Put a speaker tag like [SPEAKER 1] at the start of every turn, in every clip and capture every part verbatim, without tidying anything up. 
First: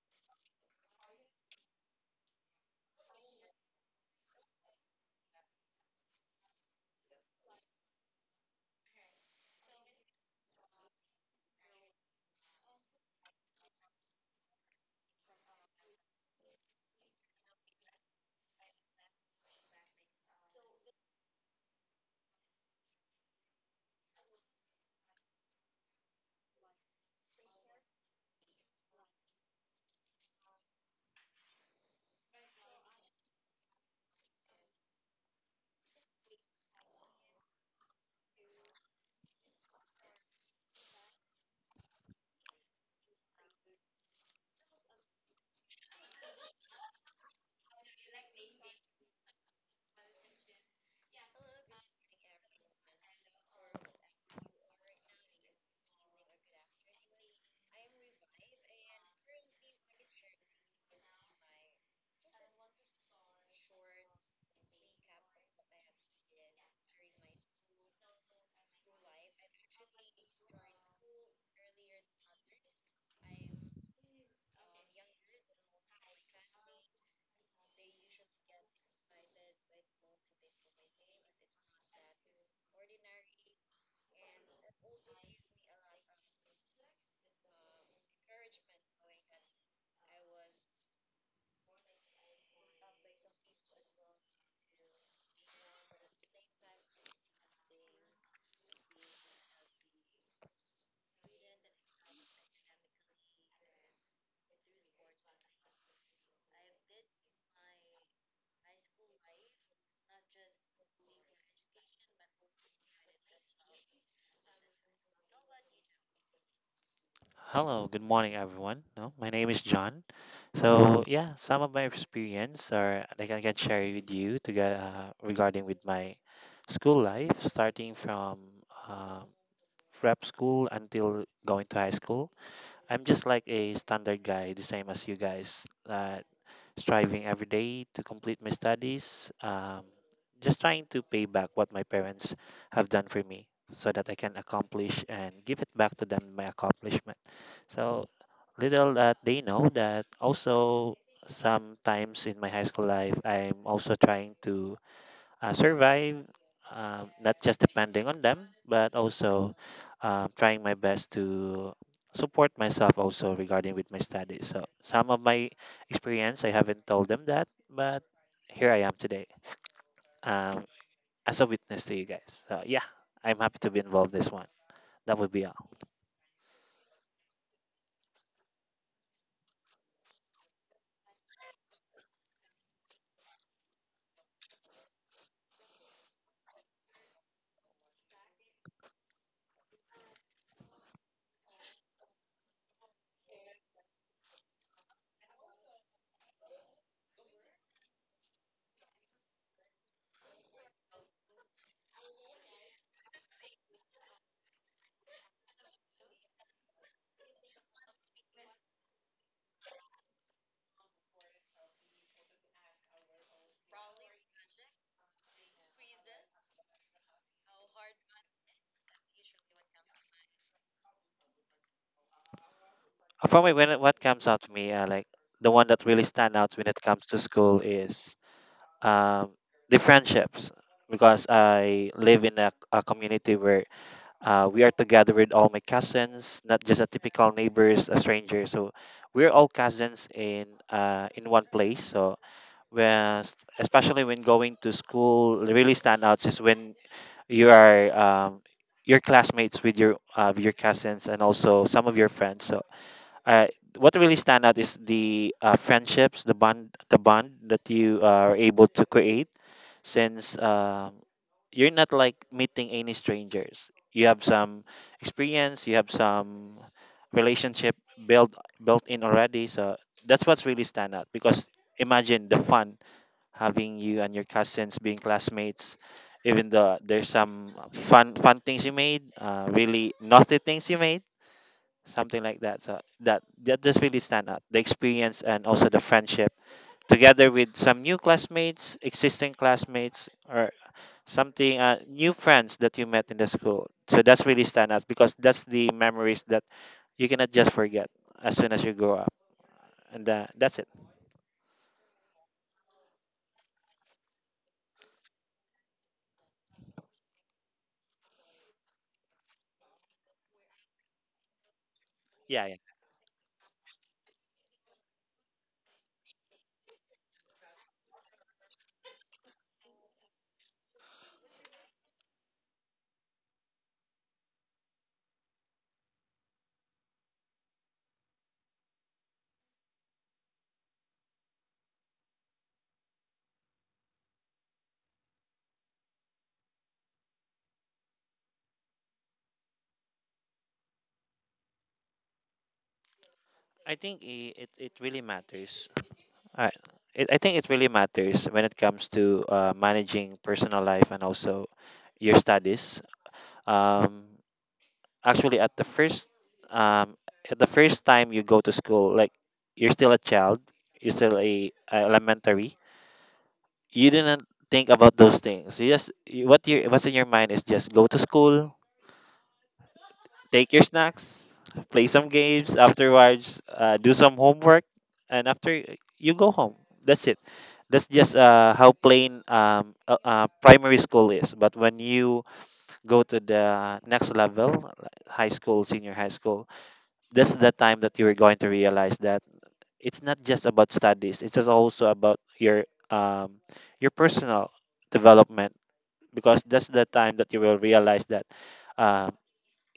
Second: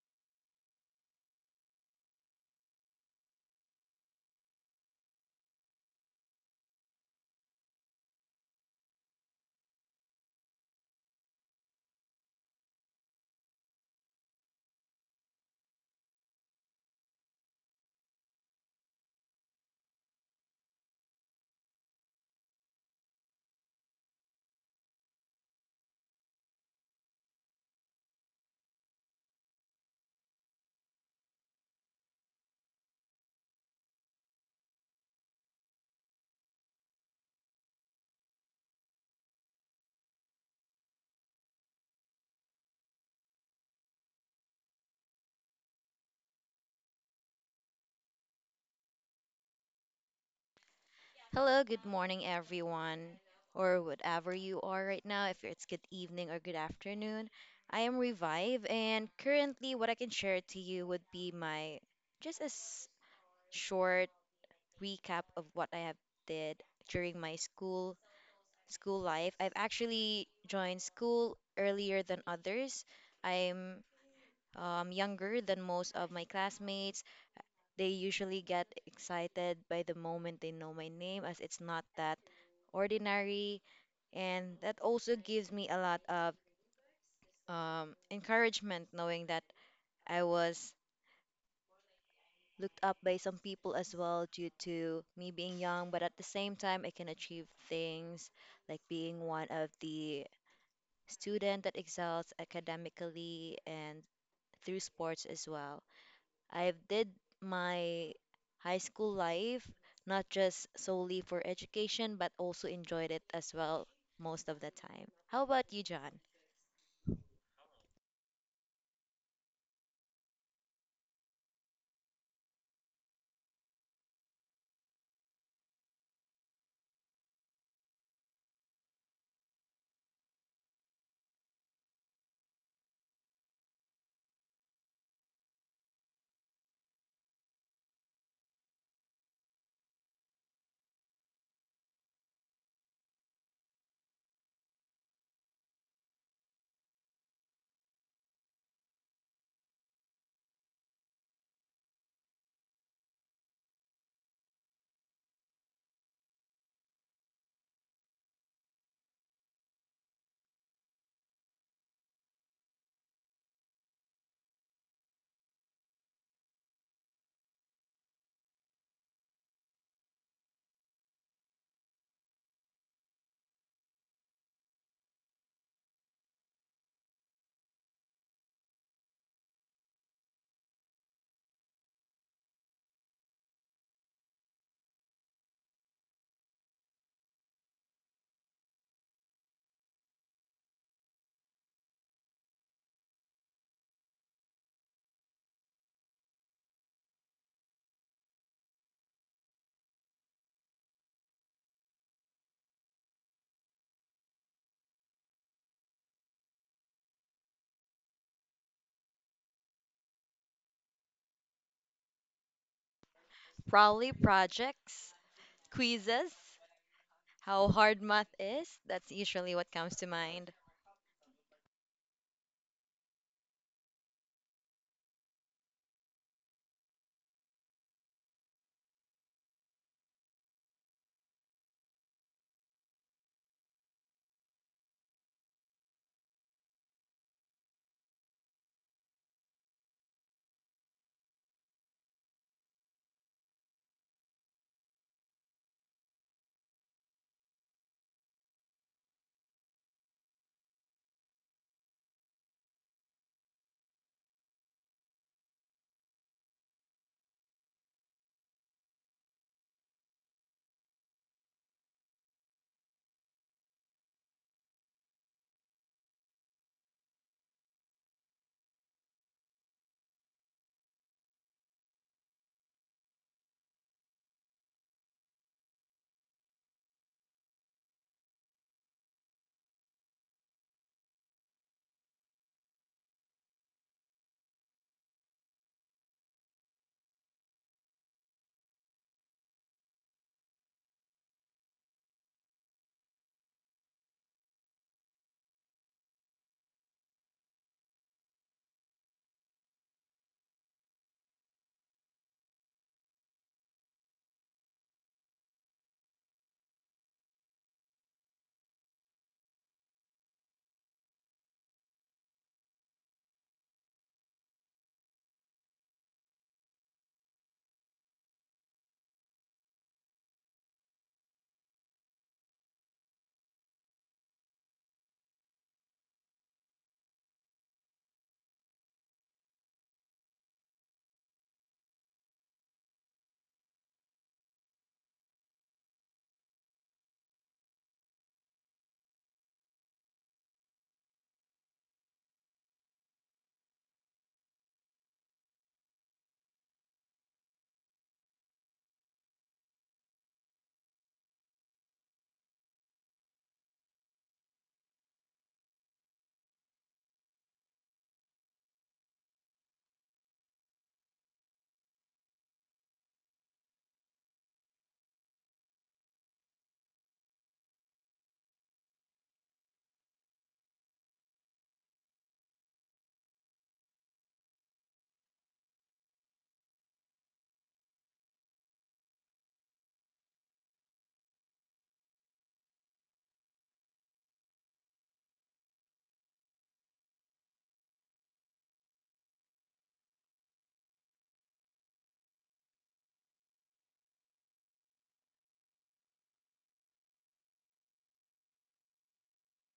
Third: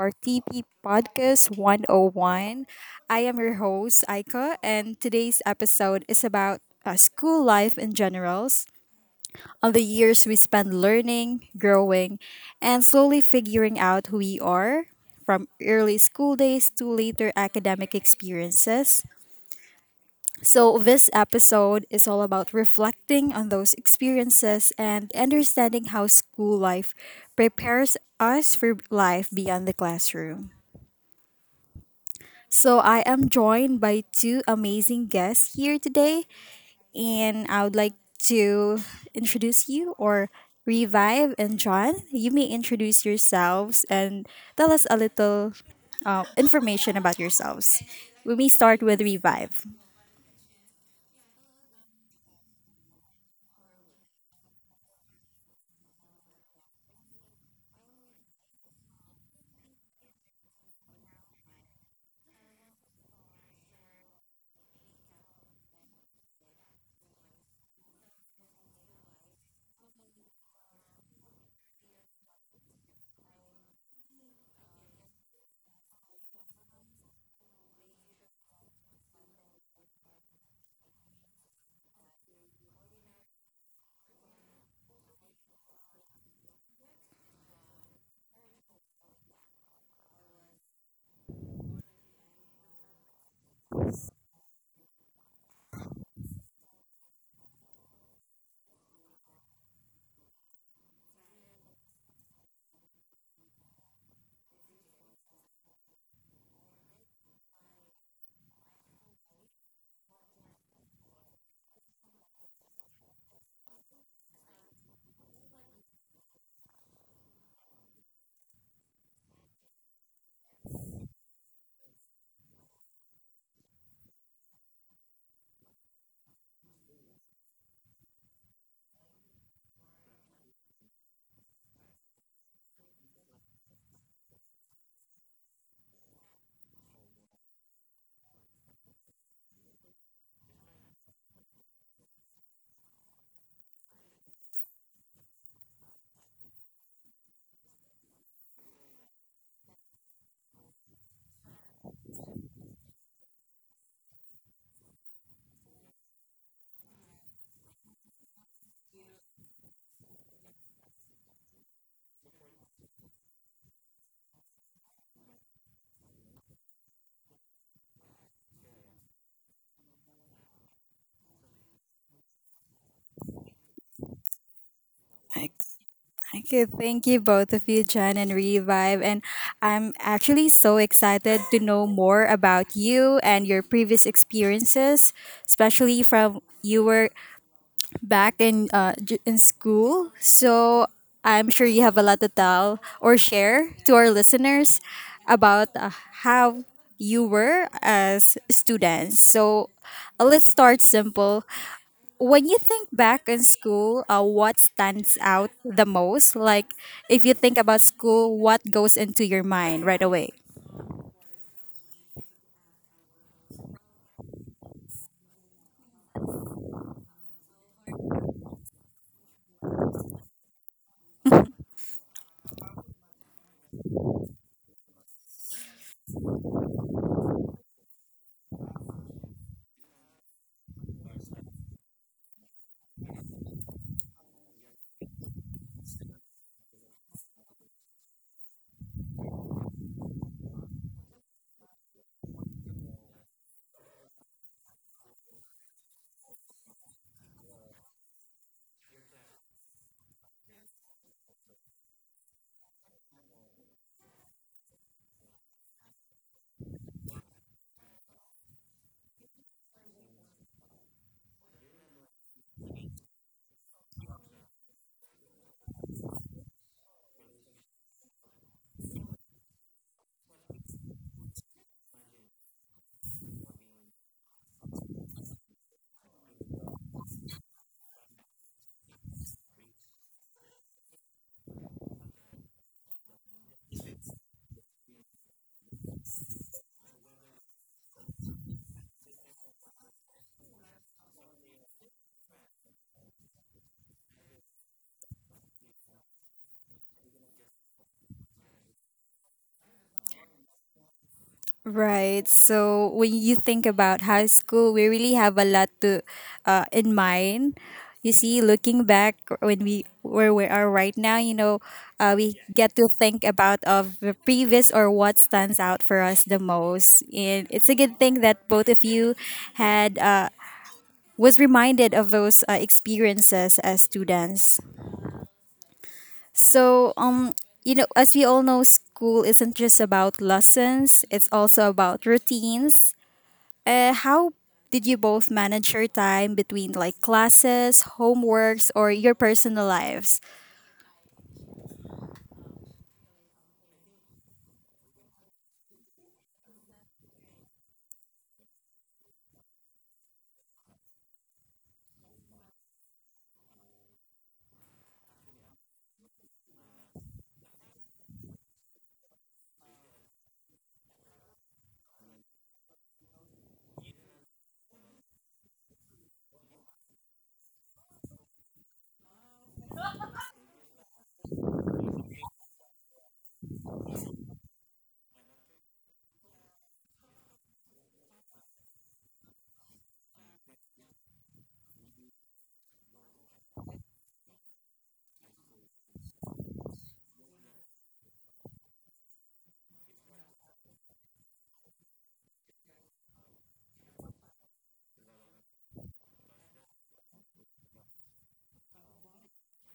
[SPEAKER 1] our T P Podcast one oh one. I am your host, Aika, and today's episode is about uh, school life in generals, on the years we spend learning, growing, and slowly figuring out who we are, from early school days to later academic experiences. So, this episode is all about reflecting on those experiences and understanding how school life prepares us for life beyond the classroom. So, I am joined by two amazing guests here today, and I would like to introduce you or Revive and John. You may introduce yourselves and tell us a little uh, information about yourselves. We may start with Revive.
[SPEAKER 2] Hello, good morning, everyone, or whatever you are right now, if it's good evening or good afternoon. I am Revive, and currently, what I can share to you would be my just a s- short recap of what I have did during my school school life. I've actually joined school earlier than others. I'm um, younger than most of my classmates. They usually get excited by the moment they know my name, as it's not that ordinary, and that also gives me a lot of um, encouragement, knowing that I was looked up by some people as well due to me being young, but at the same time I can achieve things like being one of the student that excels academically and through sports as well. I've did my high school life not just solely for education but also enjoyed it as well most of the time. How about you, John?
[SPEAKER 3] Hello, good morning, everyone. No, my name is John. So yeah, some of my experience are like I can share with you to get, uh, regarding with my school life, starting from um, prep school until going to high school. I'm just like a standard guy, the same as you guys, uh, striving every day to complete my studies, um, just trying to pay back what my parents have done for me so that I can accomplish and give it back to them my accomplishment. So little that they know that also sometimes in my high school life, I'm also trying to uh, survive, um, not just depending on them, but also um, trying my best to support myself also regarding with my studies. So some of my experience, I haven't told them that, but here I am today, um, as a witness to you guys. So yeah, I'm happy to be involved this one. That would be all.
[SPEAKER 1] Okay, thank you both of you, Jen and Revive. And I'm actually so excited to know more about you and your previous experiences, especially from you were back in uh, j- in school. So I'm sure you have a lot to tell or share to our listeners about uh, how you were as students. So uh, let's start simple when you think back in school, uh, what stands out the most? Like, if you think about school, what goes into your mind right away?
[SPEAKER 2] Probably projects, quizzes, how hard math is. That's usually what comes to mind.
[SPEAKER 3] Uh, For me, when it- what comes out to me, uh, like the one that really stand out when it comes to school is, um, the friendships, because I live in a, a community where, Uh, we are together with all my cousins, not just a typical neighbors, a stranger. So we're all cousins in uh, in one place. So when, especially when going to school, really stand out is when you are, um, your classmates with your uh, with your cousins and also some of your friends. So uh, what really stand out is the uh, friendships, the bond, the bond that you are able to create since, um, you're not like meeting any strangers. You have some experience, you have some relationship built built in already. So that's what's really stand out because imagine the fun having you and your cousins being classmates. Even though there's some fun fun things you made, uh, really naughty things you made, something like that. So that that does really stand out. The experience and also the friendship together with some new classmates, existing classmates, or something uh, new friends that you met in the school, so that's really stand out because that's the memories that you cannot just forget as soon as you grow up, and uh, that's it.
[SPEAKER 1] Right. So when you think about high school, we really have a lot to uh, in mind. You see, looking back when we where we are right now, you know, uh, we
[SPEAKER 3] Yeah, yeah.
[SPEAKER 1] get to think about of the previous or what stands out for us the most, and it's a good thing that both of you had uh, was reminded of those uh, experiences as students. So, um, you know, as we all know, school isn't just about lessons, it's also about routines. Uh, how did you both manage your time between like classes, homeworks, or your personal lives?
[SPEAKER 3] I think i- it, it really matters. I, it, I think it really matters when it comes to uh, managing personal life and also your studies. um, actually at the first, um, at the first time you go to school, like you're still a child, you're still a, a elementary, you didn't think about those things. You just you- what you— what's in your mind is just go to school, take your snacks, play some games afterwards, uh, do some homework, and after you go home. That's it. That's just uh, how plain um, uh, uh, primary school is. But when you go to the next level, like high school, senior high school, that's the time that you are going to realize that it's not just about studies. It's just also about your, um, your personal development, because that's the time that you will realize that, uh,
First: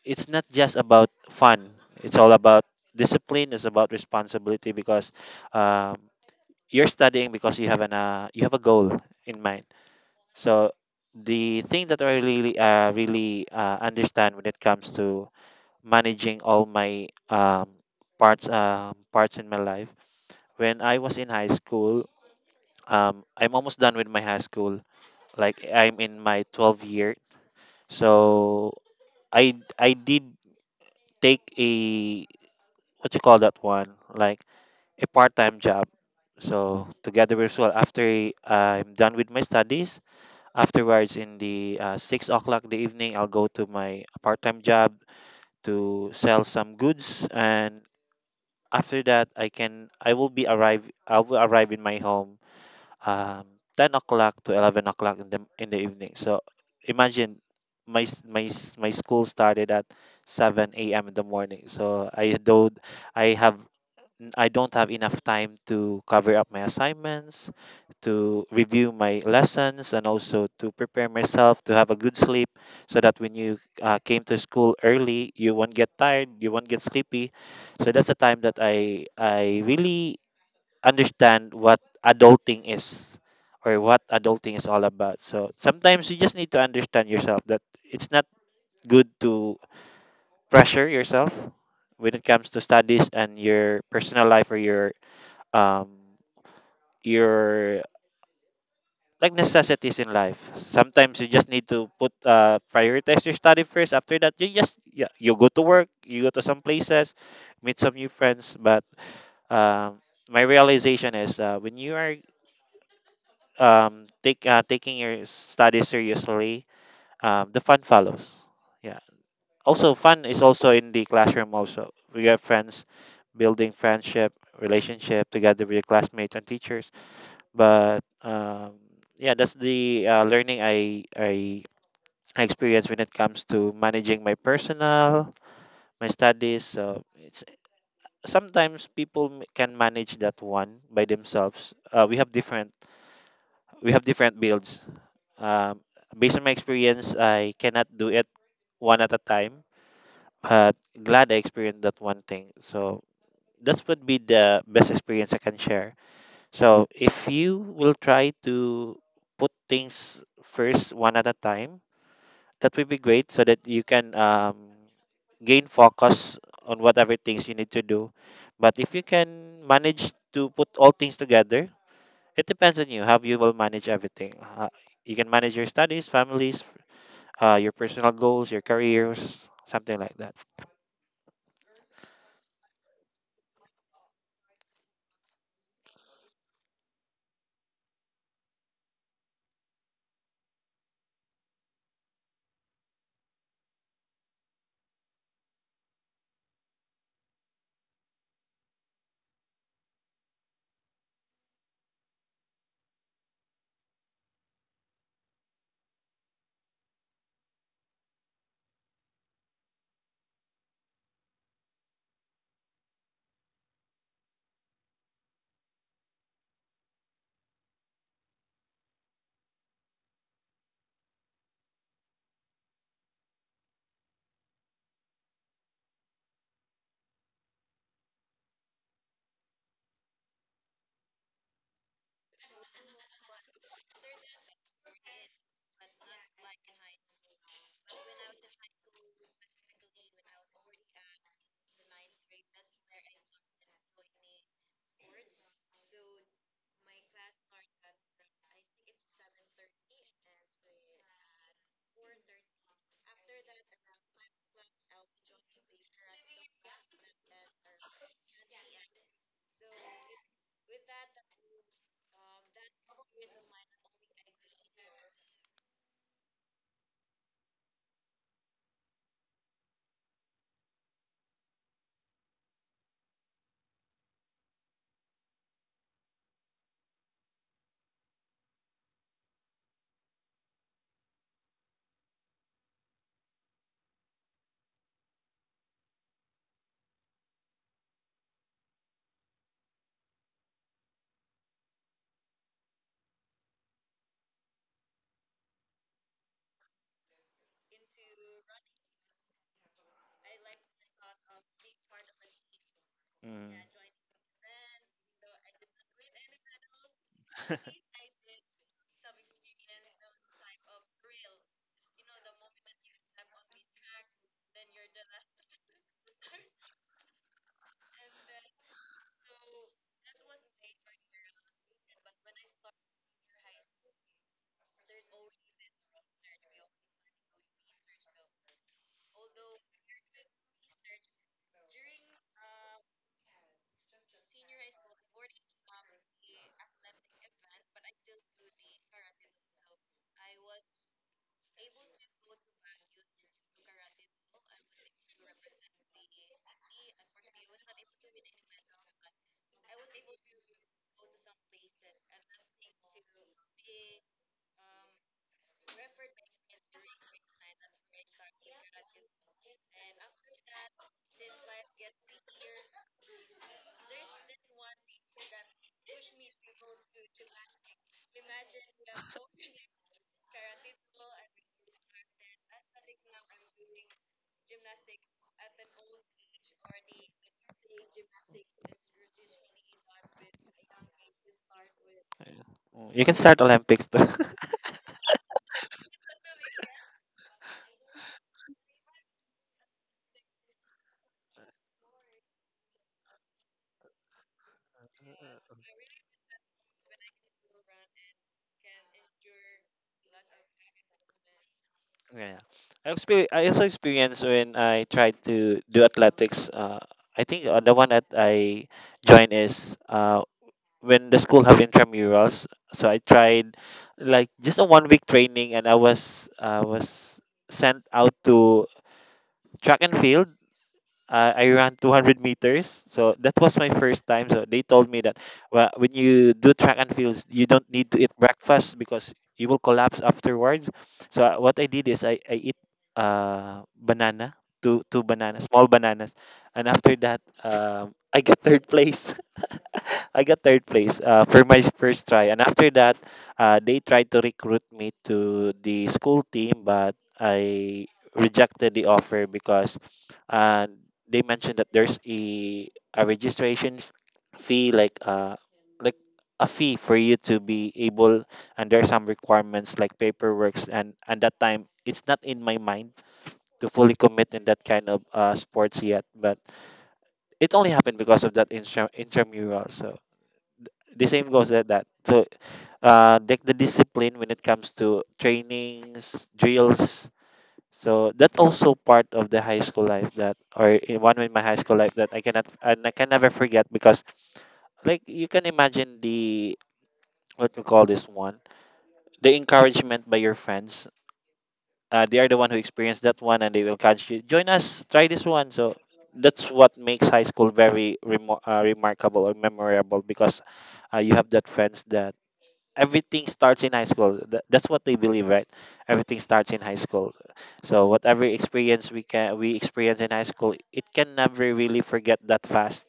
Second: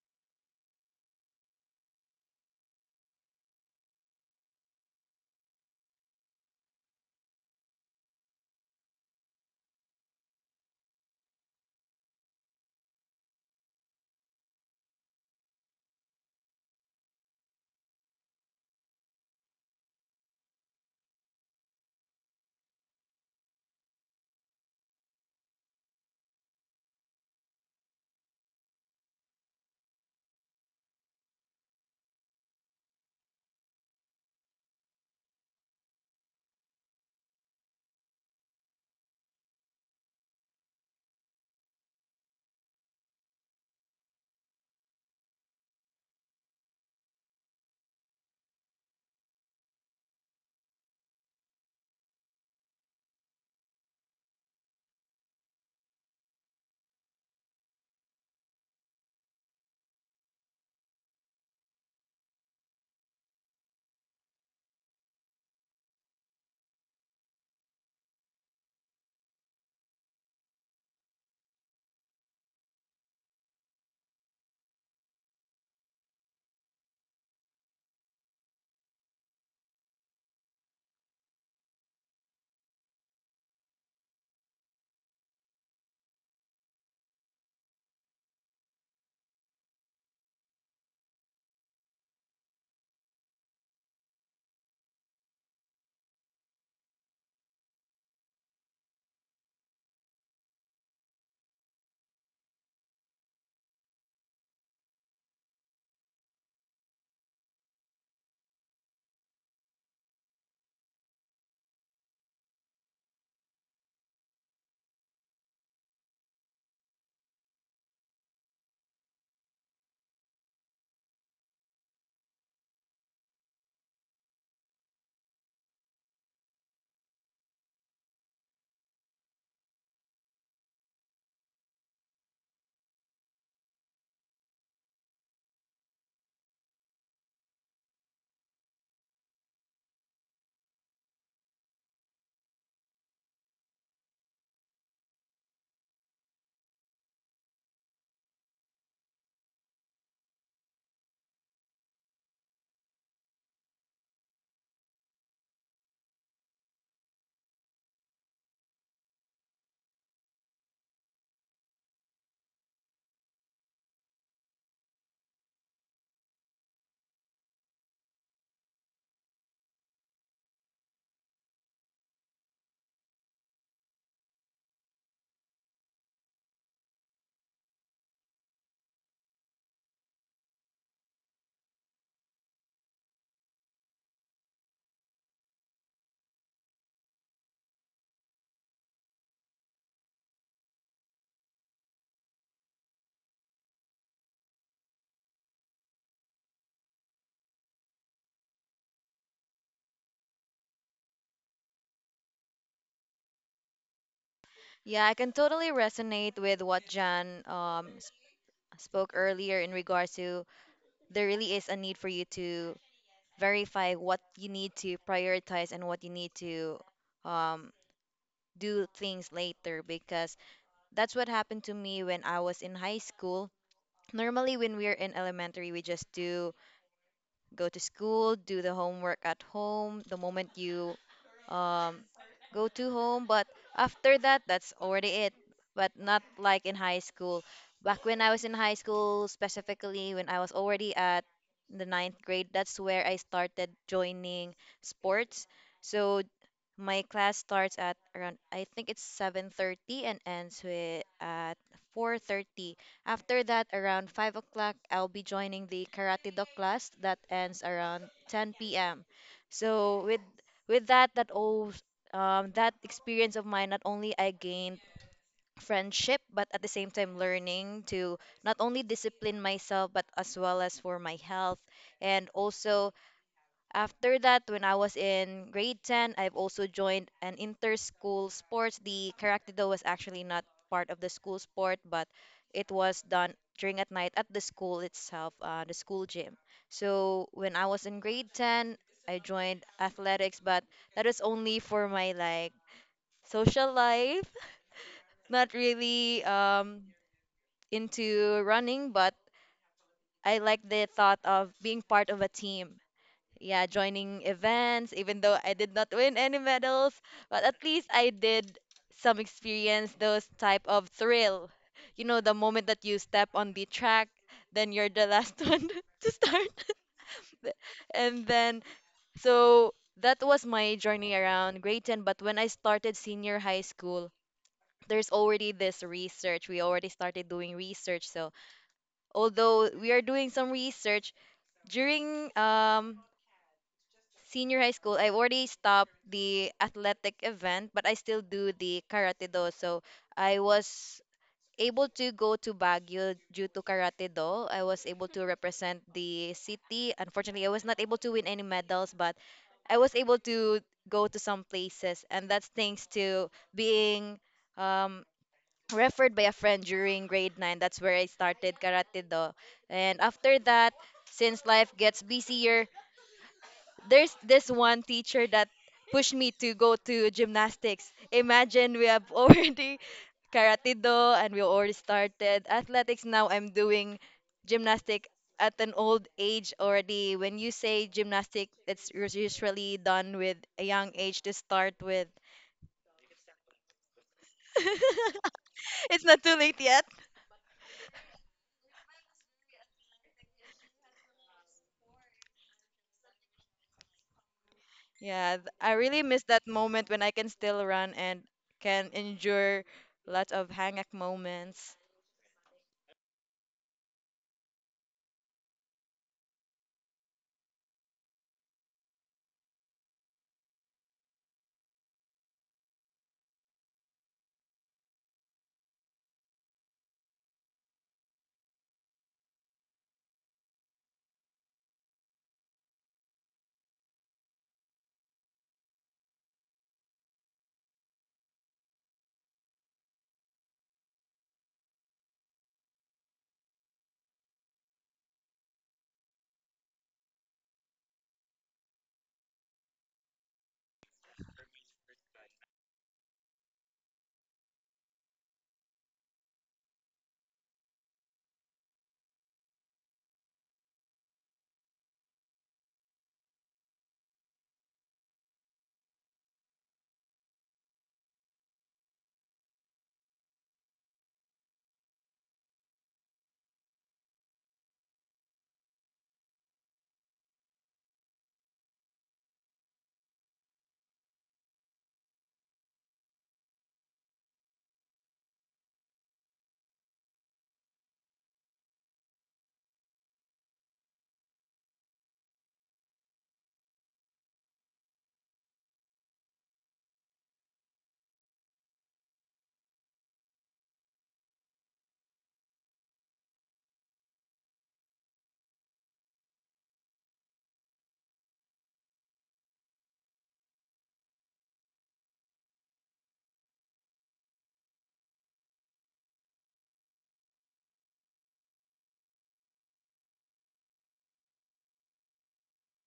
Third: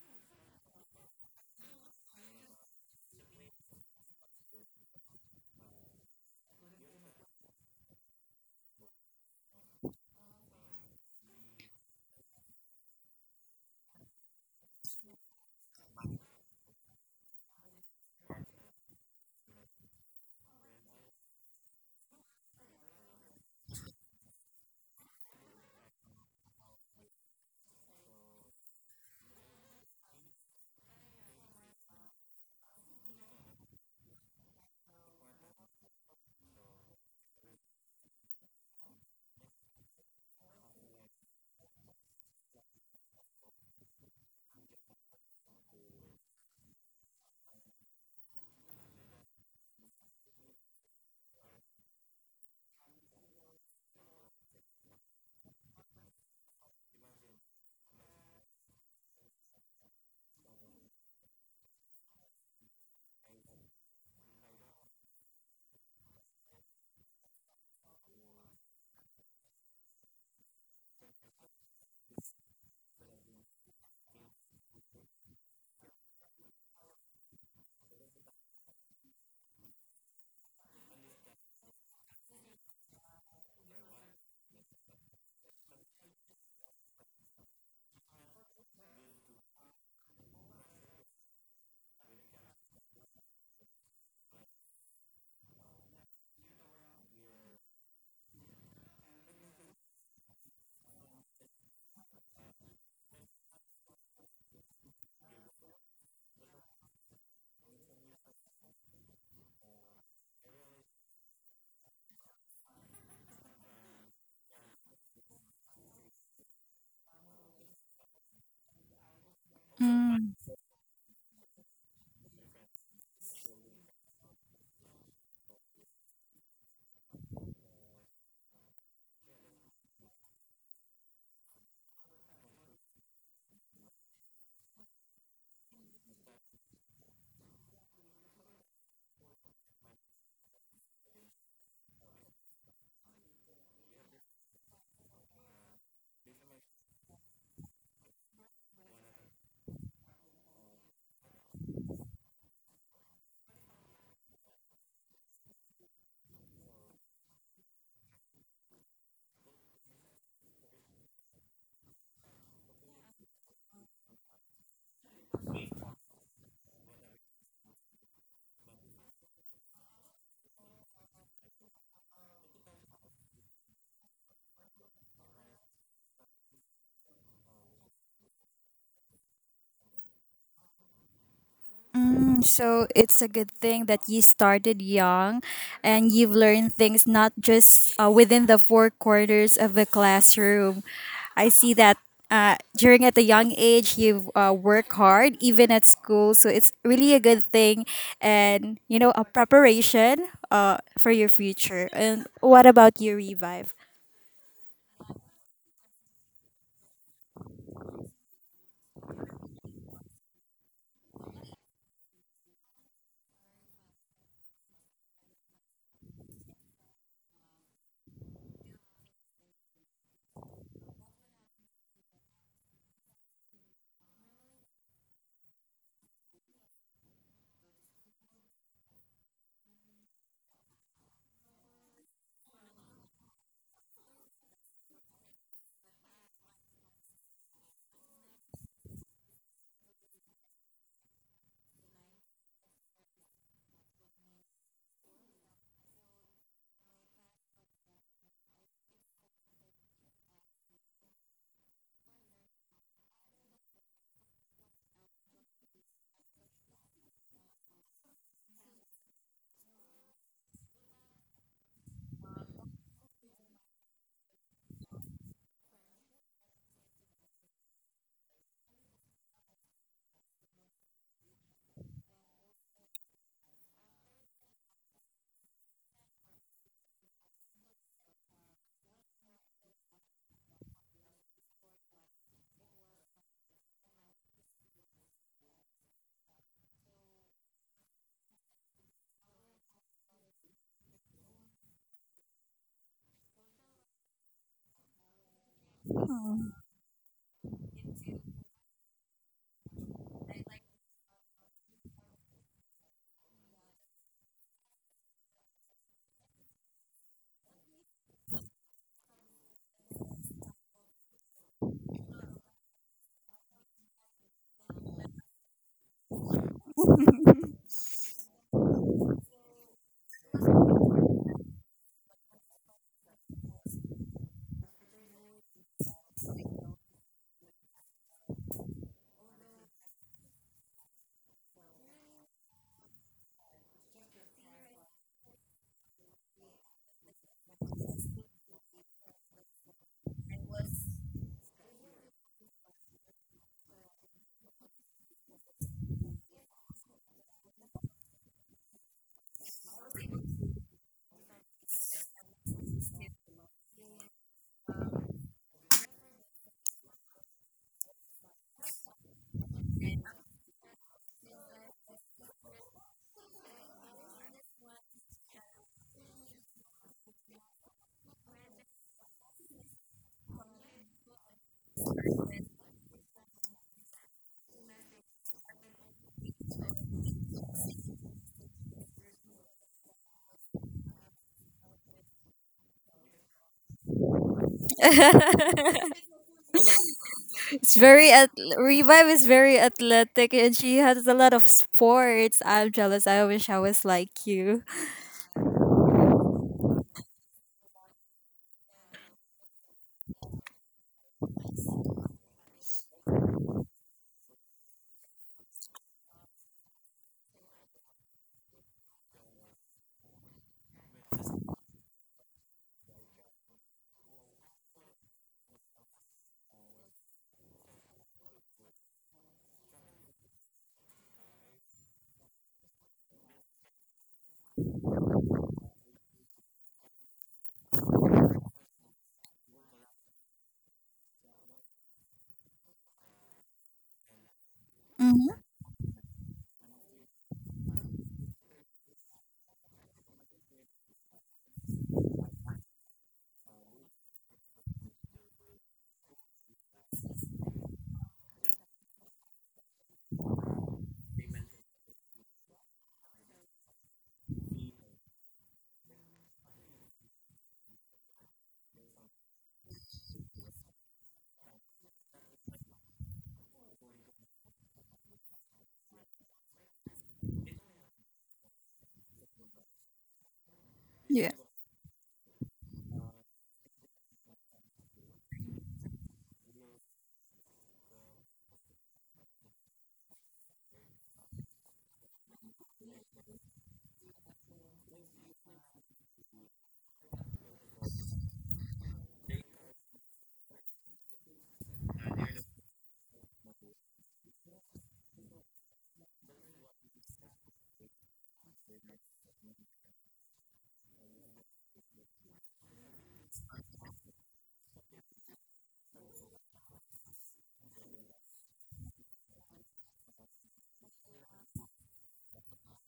[SPEAKER 3] it's not just about fun. It's all about discipline. It's about responsibility because, um, you're studying because you have an uh, you have a goal in mind. So the thing that I really uh, really uh, understand when it comes to managing all my, um, parts um parts in my life when I was in high school. Um, I'm almost done with my high school. Like I'm in my twelfth year. So I I did take a, what you call that one, like a part time job. So together with, well, after I'm done with my studies, afterwards in the uh, six o'clock the evening, I'll go to my part time job to sell some goods, and after that I can I will be arrive I will arrive in my home, um, ten o'clock to eleven o'clock in the in the evening. So imagine my s- my s- my school started at seven a m in the morning. So I don't I have I don't have enough time to cover up my assignments, to review my lessons, and also to prepare myself to have a good sleep, so that when you uh, came to school early, you won't get tired, you won't get sleepy. So that's the time that I I really understand what adulting is, or what adulting is all about. So sometimes you just need to understand yourself that it's not good to pressure yourself when it comes to studies and your personal life, or your, um your like necessities in life. Sometimes you just need to put uh prioritize your study first. After that, you just, yeah, you go to work, you go to some places, meet some new friends. But, um, my realization is, uh, when you are um take uh, taking your studies seriously, um, the fun follows. Yeah, also fun
[SPEAKER 1] Hmm.
[SPEAKER 3] is also in the classroom, also we have friends, building friendship, relationship together with your classmates and teachers. But, um, yeah, that's the uh, learning i i experience when it comes to managing my personal, my studies. So it's, sometimes people m- can manage that one by themselves. uh, we have different, we have different builds. Um, based on my experience, I cannot do it one at a time, but glad I experienced that one thing. So that would be the best experience I can share. So if you will try to put things first one at a time, that would be great so that you can, um, gain focus on whatever things you need to do. But if you can manage to put all things together, it depends on you how you will manage everything. Uh, you can manage your studies, families, uh, your personal goals, your careers, something like that.
[SPEAKER 1] Mm, so it's a good thing that you started young and you've learned things not just uh, within the four corners of the classroom. I see that uh, during at a young age, you've uh, worked hard even at school. So it's really a good thing and, you know, a preparation uh, for your future. And what about you, Revive?
[SPEAKER 2] Yeah, I can totally resonate with what Jan um, s- spoke earlier in regards to there really is a need for you to verify what you need to prioritize and what you need to um, do things later, because that's what happened to me when I was in high school. Normally, when we're in elementary, we just do go to school, do the homework at home. The moment you um, go to home. But after that, that's already it. But not like in high school. Back when I was in high school, specifically when I was already at the ninth grade, that's where I started joining sports. So my class starts at around, I think it's seven thirty, and ends with at four thirty. After that, around five o'clock, I'll be joining the Karate Do class that ends around ten p m. So with with that that oh um, that experience of mine, not only I gained friendship but at the same time learning to not only discipline myself but as well as for my health. And also, after that, when I was in grade ten, I've also joined an inter-school sports. The karate do was actually not part of the school sport, but it was done during at night at the school itself, uh, the school gym. So when I was in grade ten, I joined athletics, but that was only for my like social life. Not really
[SPEAKER 1] Mm.
[SPEAKER 2] um, into running, but I like the thought of being part of a team,
[SPEAKER 3] Mm.
[SPEAKER 2] yeah, joining events, even though I did not win any medals, but at least I did some experience those type of thrill. You know, the moment that you step on the track, then you're the last one to start. Th- And then, so that was my journey around grade ten. But when I started senior high school, there's already this research. We already started doing research. So although we are doing some research during um senior high school, I've already stopped the athletic event, but I still do the karate do. So I was able to go to Baguio due to karate do. I was able to represent the city. Unfortunately, I was not able to win any medals, but I was able to go to some places, and that's thanks to being um, referred by a friend during grade nine. That's where I started karate do. And after that, since life gets busier, there's this one teacher that pushed me to go to gymnastics. Imagine, we have already karate do and we already started athletics. Now I'm doing gymnastic at an old age already. When you say gymnastic, it's us- usually done with a young age to start with.
[SPEAKER 3] You can start Olympics too.
[SPEAKER 2] It's not too late yet.
[SPEAKER 1] It's very at- Revive is very athletic and she has a lot of sports. I'm jealous. I wish I was like you.
[SPEAKER 2] Yeah, th- I really miss that moment when I can still run and can endure lots of hang up moments.
[SPEAKER 3] Yeah. I, exper- I also experienced when I tried to do athletics. Uh, I think uh, the one that I joined is, uh, when the school have intramurals. So I tried like just a one week training, and I was I was sent out to track and field, uh, I ran two hundred meters. So that was my first time. So they told me that, well, when you do track and fields, you don't need to eat breakfast because you will collapse afterwards. So uh, what I did is I, I eat uh, banana, two, two
[SPEAKER 1] Mm-hmm.
[SPEAKER 3] bananas, small bananas. And after that, um, I got third place. I got third place uh, for my first try. And after that, uh, they tried to recruit me to the school team, but I rejected the offer because, uh, they mentioned that there's a, a registration fee, like uh, like a fee for you to be able, and there are some requirements like paperwork. And at that time, it's not in my mind to fully commit in that kind of uh, sports yet, but it only happened because of that intra- intramural. So the same
[SPEAKER 1] Yeah.
[SPEAKER 3] goes at that. So uh, the, the discipline when it comes to trainings, drills. So that's also part of the high school life that, or in one in my high school life, that I cannot and I can never forget, because like you can imagine the, what we call this one, the encouragement by your friends. Uh, they are the one who experienced that one, and they will encourage you. Join us, try this one. So that's what makes high school very remar uh, remarkable or memorable, because uh, you have that friends that everything starts in high school. Th- That's what they believe, right? Everything starts in high school. So whatever experience we can we experience in high school, it can never really forget that fast.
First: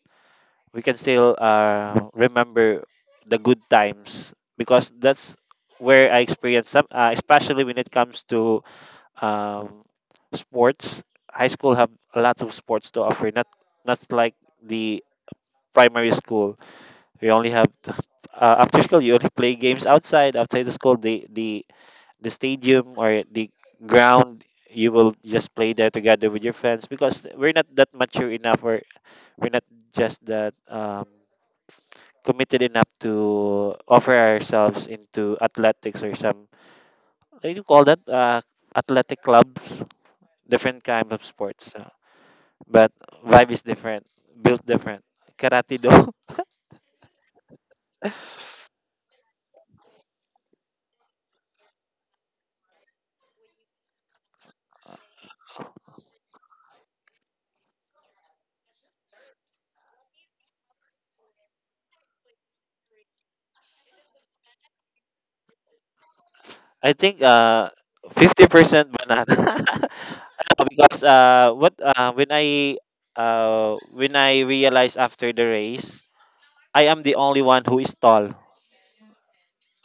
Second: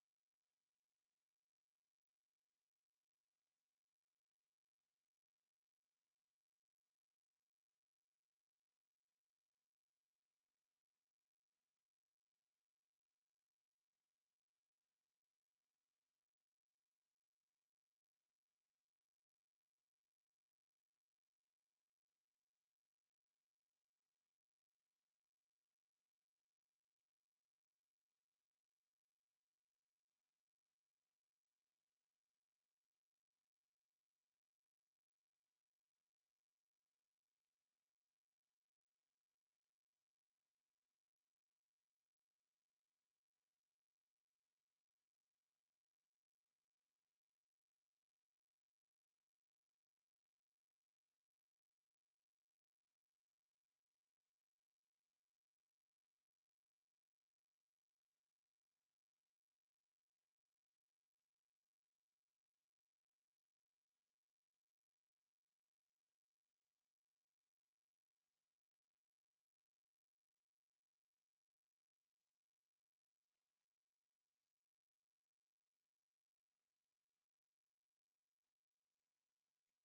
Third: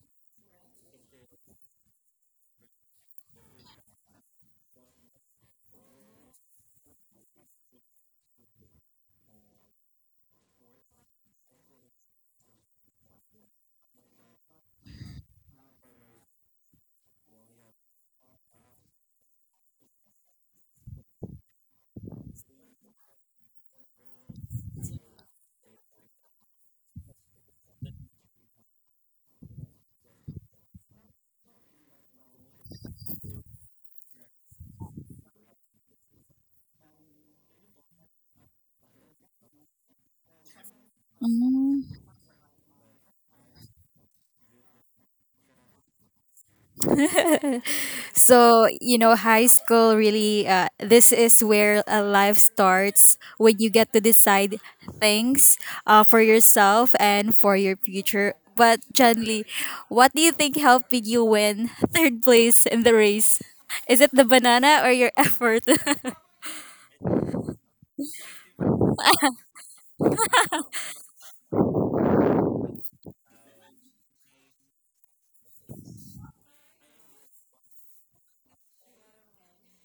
[SPEAKER 3] We can still uh, remember the good times, because that's where I experienced some, uh, especially when it comes to, um, sports. High school have lots of sports to offer, not not like the primary school. We only have uh, after school. You only play games outside, outside the school. The the the stadium or the ground. You will just play there together with your friends because we're not that mature enough, or we're not just that, um, committed enough to offer ourselves into athletics or some. What do you call that? Uh, athletic clubs, different kind of sports. Uh, but vibe is different, built different. Karate do.
[SPEAKER 1] So, you know, high school really, uh, this is where a life starts when you get to decide things uh, for yourself and for your future. But, Janly, what do you think helped you win third place in the race? Is it the banana or your effort?
[SPEAKER 3] I think uh fifty percent banana. Ano, because uh what uh when I uh when I realized after the race, I am the only one who is tall.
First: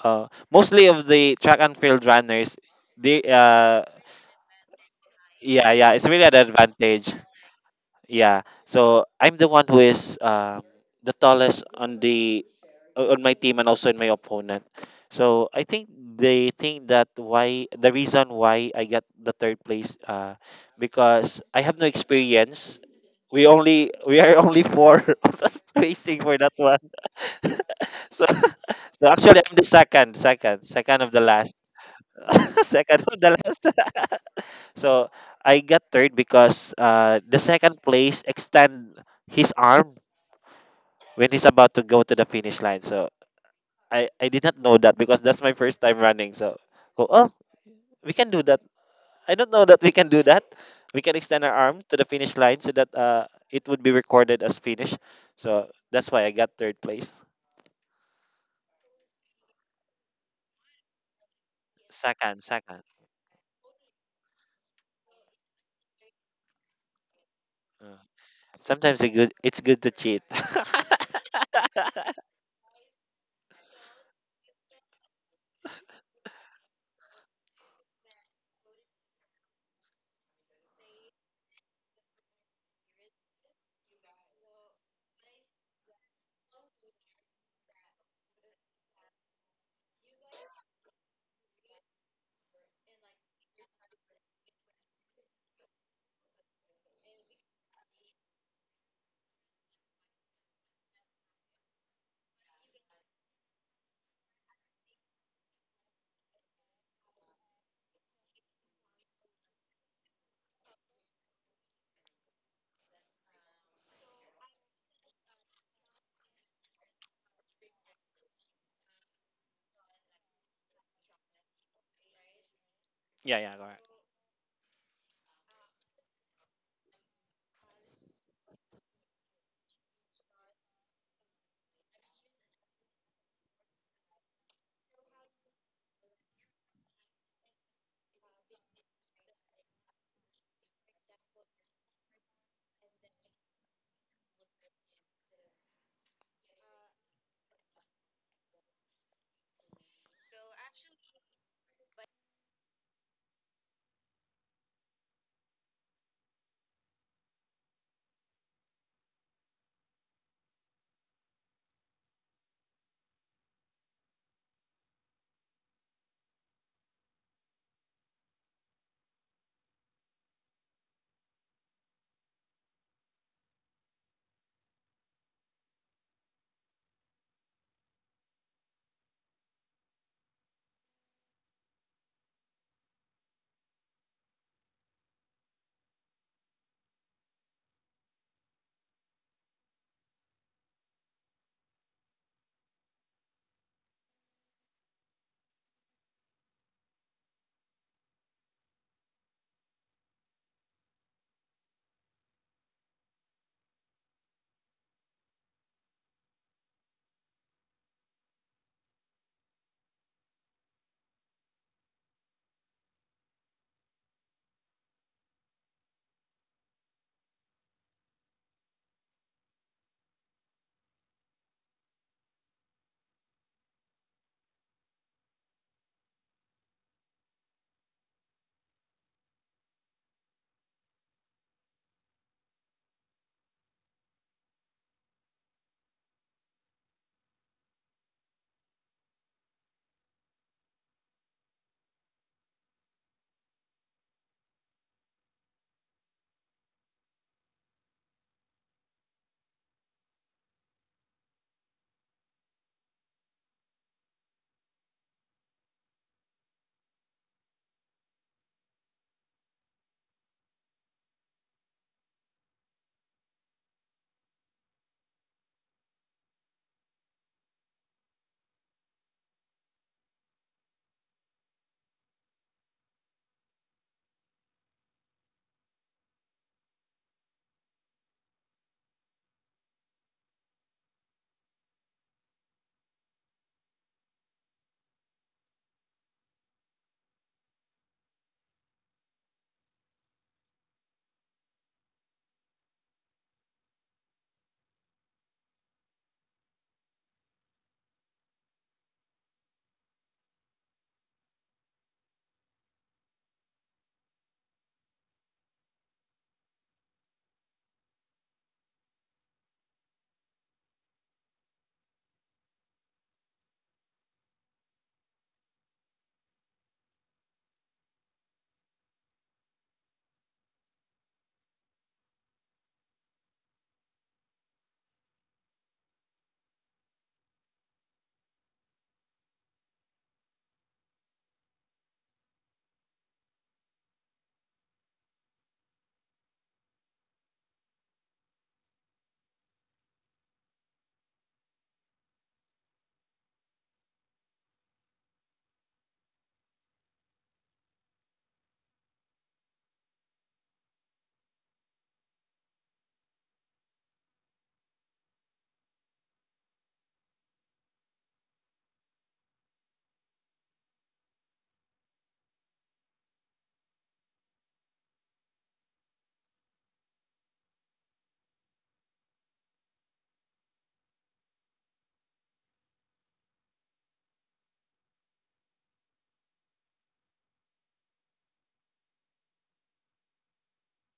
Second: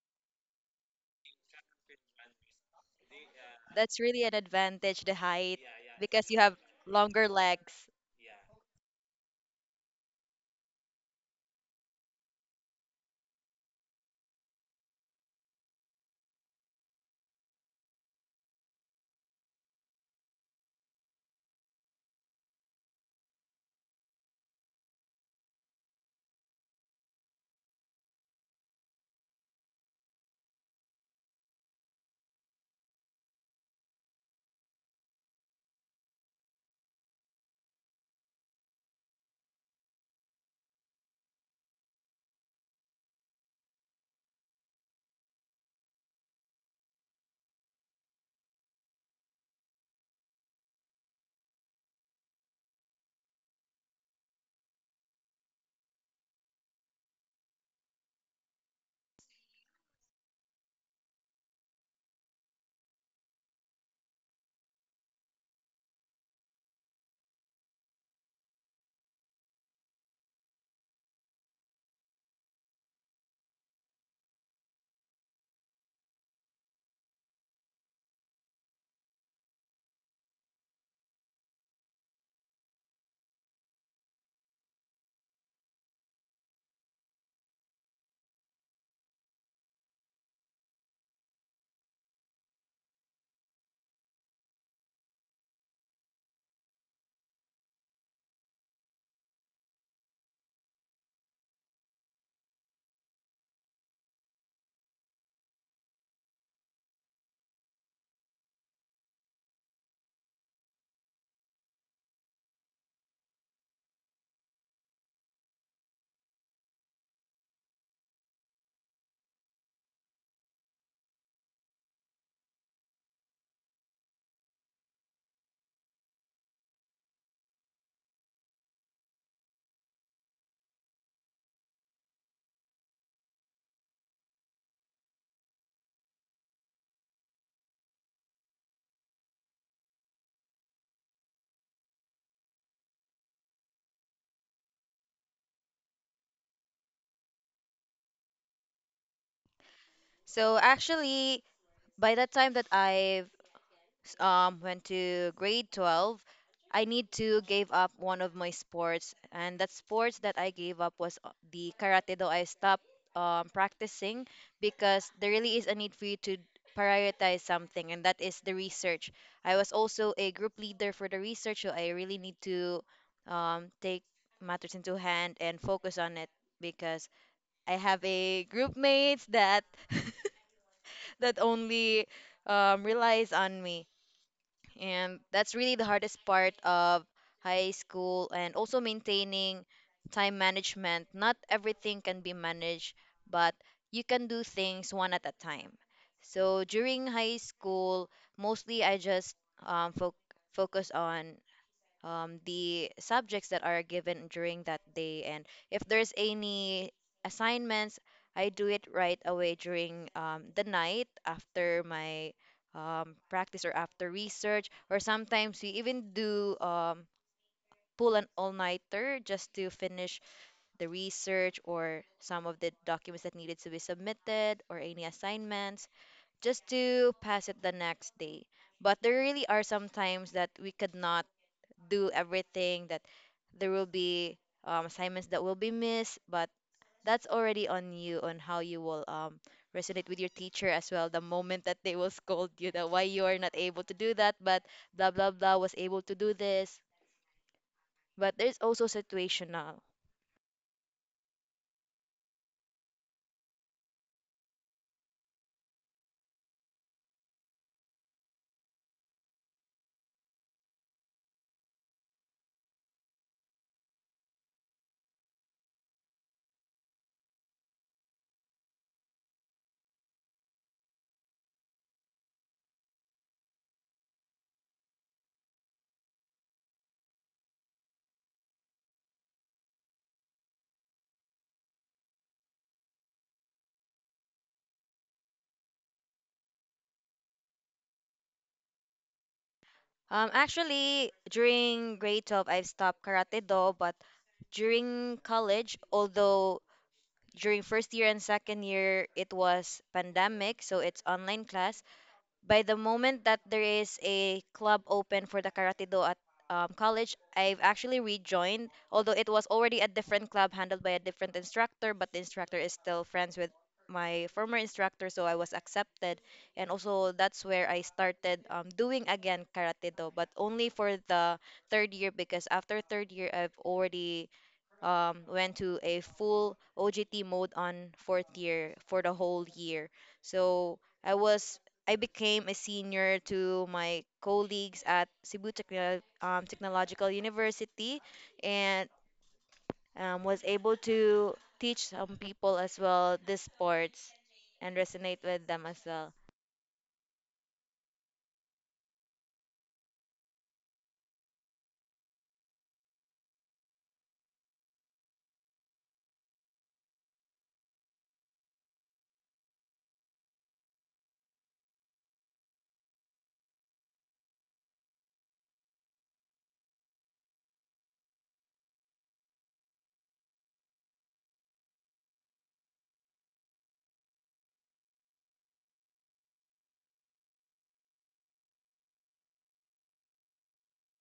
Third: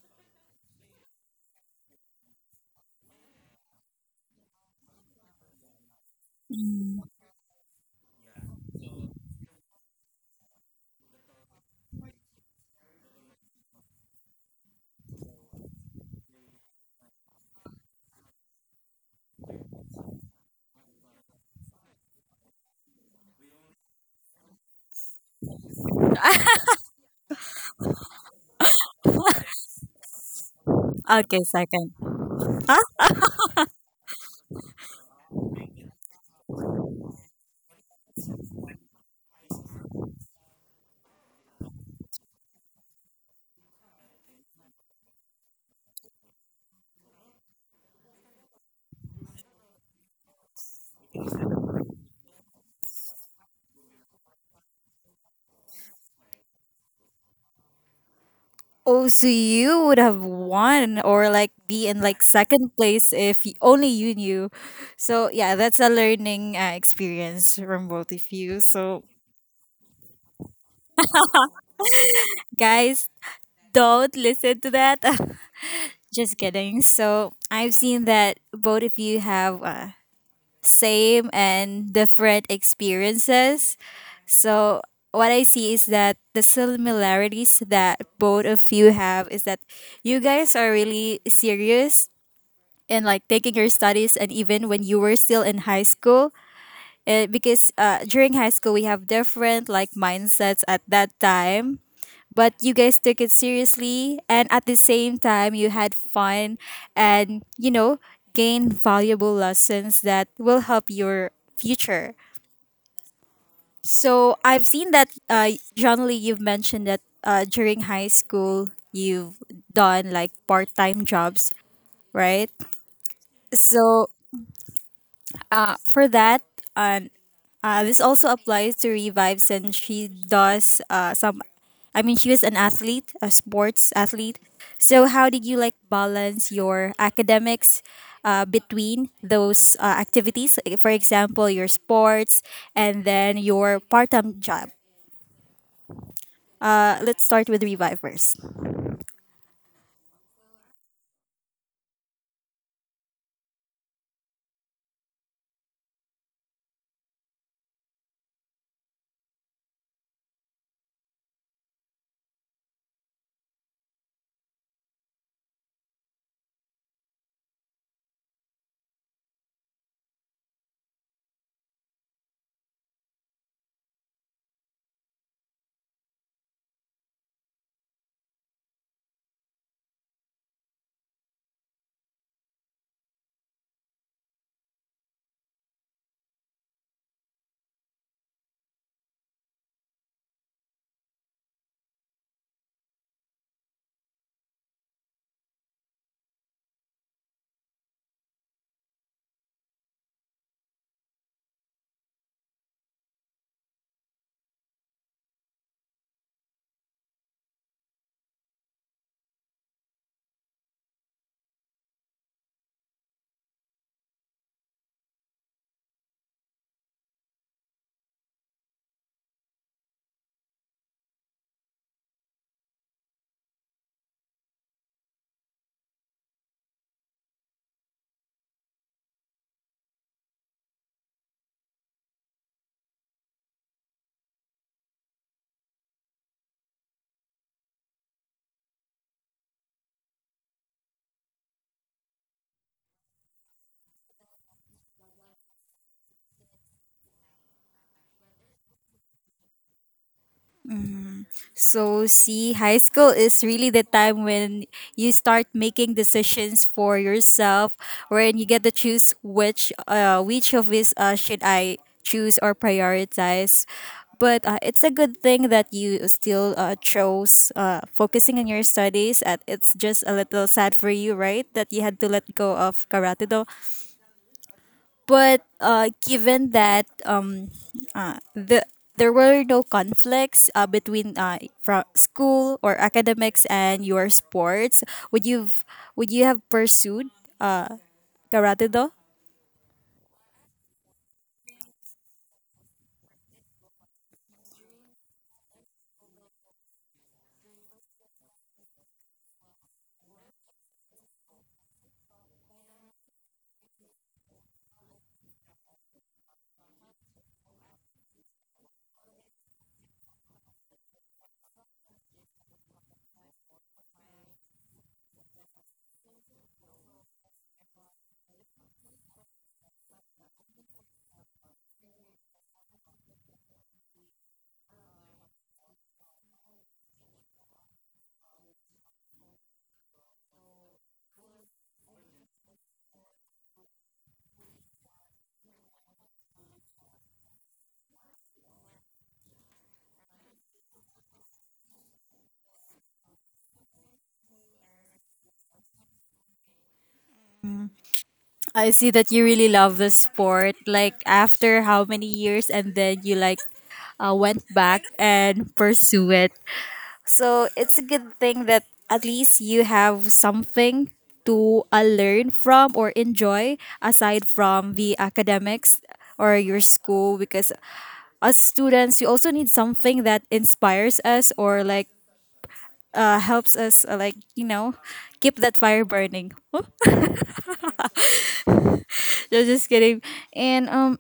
[SPEAKER 3] Uh, mostly of the track and field runners, they uh
[SPEAKER 2] That's really an advantage, the height,
[SPEAKER 3] yeah, yeah, it's really
[SPEAKER 2] because
[SPEAKER 3] an
[SPEAKER 2] you have
[SPEAKER 3] advantage.
[SPEAKER 2] longer legs.
[SPEAKER 3] Yeah. So I'm the one who is, um, the tallest on the, on my team and also in my opponent. So I think they think that why the reason why I got the third place, uh, because I have no experience. We only we are only four of us racing for that one. So so actually I'm the second, second, second of the
[SPEAKER 1] Okay,
[SPEAKER 3] last.
[SPEAKER 1] second.
[SPEAKER 3] Second of the last. So I got third because, uh, the second place extend his arm when he's about to go to the finish line. So I, I did not know that because that's my first time running. So, go, oh, we can do that. I don't know that we can do that. We can extend our arm to the finish line so that, uh, it would be recorded as finish. So that's why I got third place.
[SPEAKER 1] Oh, so you would have won or like be in like
[SPEAKER 3] Second,
[SPEAKER 1] second
[SPEAKER 3] second.
[SPEAKER 1] place if y- only you knew. So yeah, that's a learning uh, experience from
[SPEAKER 3] Uh,
[SPEAKER 1] both of you.
[SPEAKER 3] Sometimes
[SPEAKER 1] So
[SPEAKER 3] it good, it's good to cheat.
[SPEAKER 1] guys, don't listen to that. Just kidding. So I've seen that both of you have uh, same and different experiences. So what I see is that the similarities that both of you have is that you guys are really serious in like taking your studies and even when you were still in high school, uh, because uh, during high school we have different like mindsets at that time, but you guys took it seriously and at the same time you had fun and, you know, gained valuable lessons that will help your future. So I've seen that, uh, John Lee, you've mentioned that uh, during high school you've done like part-time jobs, right?
[SPEAKER 3] Yeah, yeah, correct.
[SPEAKER 1] So uh, for that, um, Uh, this also applies to Revive since she does uh, some, I mean, she was an athlete, a sports athlete. So, how did you like balance your academics uh, between those uh, activities? Like, for example, your sports and then your part time job. Uh, let's start with Revive first.
[SPEAKER 2] So actually, by the time that I've s- um, went to grade twelve, I need to give up one of my sports. And that sports that I gave up was uh, the karate, though I stopped um, practicing, because there really is a need for you to prioritize something, and that is the research. I was also a group leader for the research, so I really need to um, take matters into hand and focus on it because I have a group mates that that only um, relies on me. And that's really the hardest part of high school, and also maintaining time management. Not everything can be managed, but you can do things one at a time. So during high school, mostly I just um, fo- focus on um, the subjects that are given during that day. And if there's any assignments, I do it right away during um, the night after my um, practice or after research. Or sometimes we even do um, pull an all-nighter just to finish the research or some of the documents that needed to be submitted or any assignments just to pass it the next day. But there really are some times that we could not do everything, that there will be um, assignments that will be missed, but that's already on you on how you will um, resonate with your teacher as well the moment that they will scold you that why you are not able to do that but blah blah blah was able to do this. But there's also situational.
[SPEAKER 1] Mm. So, see, high school is really the time when you start making decisions for yourself, wherein you get to choose which, uh, which of these uh, should I choose or prioritize. But uh, it's a good thing that you still uh, chose uh, focusing on your studies. And it's just a little sad for you, right, that you had to let go of karate do. But uh, given that um, uh, the there were no conflicts uh, between uh, from school or academics and your sports, would you would you have pursued uh, karate do?
[SPEAKER 2] Um actually, during grade twelve, I've stopped karate do, but during college, although during first year and second year it was pandemic, so it's online class. By the moment that there is a club open for the karate do at um, college, I've actually rejoined, although it was already a different club handled by a different instructor, but the instructor is still friends with my former instructor, so I was accepted. And also, that's where I started um, doing again karate do, but only for the third year, because after third year, I've already um, went to a full O G T mode on fourth year for the whole year. So I was I became a senior to my colleagues at Cebu Techno- um, Technological University, and um, was able to teach some people as well this sports and resonate with them as well.
[SPEAKER 1] I see that you really love the sport. Like after how many years, and then you like uh, went back and pursue it. So it's a good thing that at least you have something to uh, learn from or enjoy aside from the academics or your school because as students we also need something that inspires us or like uh, helps us uh, like, you know, keep that fire burning. No, just kidding. And um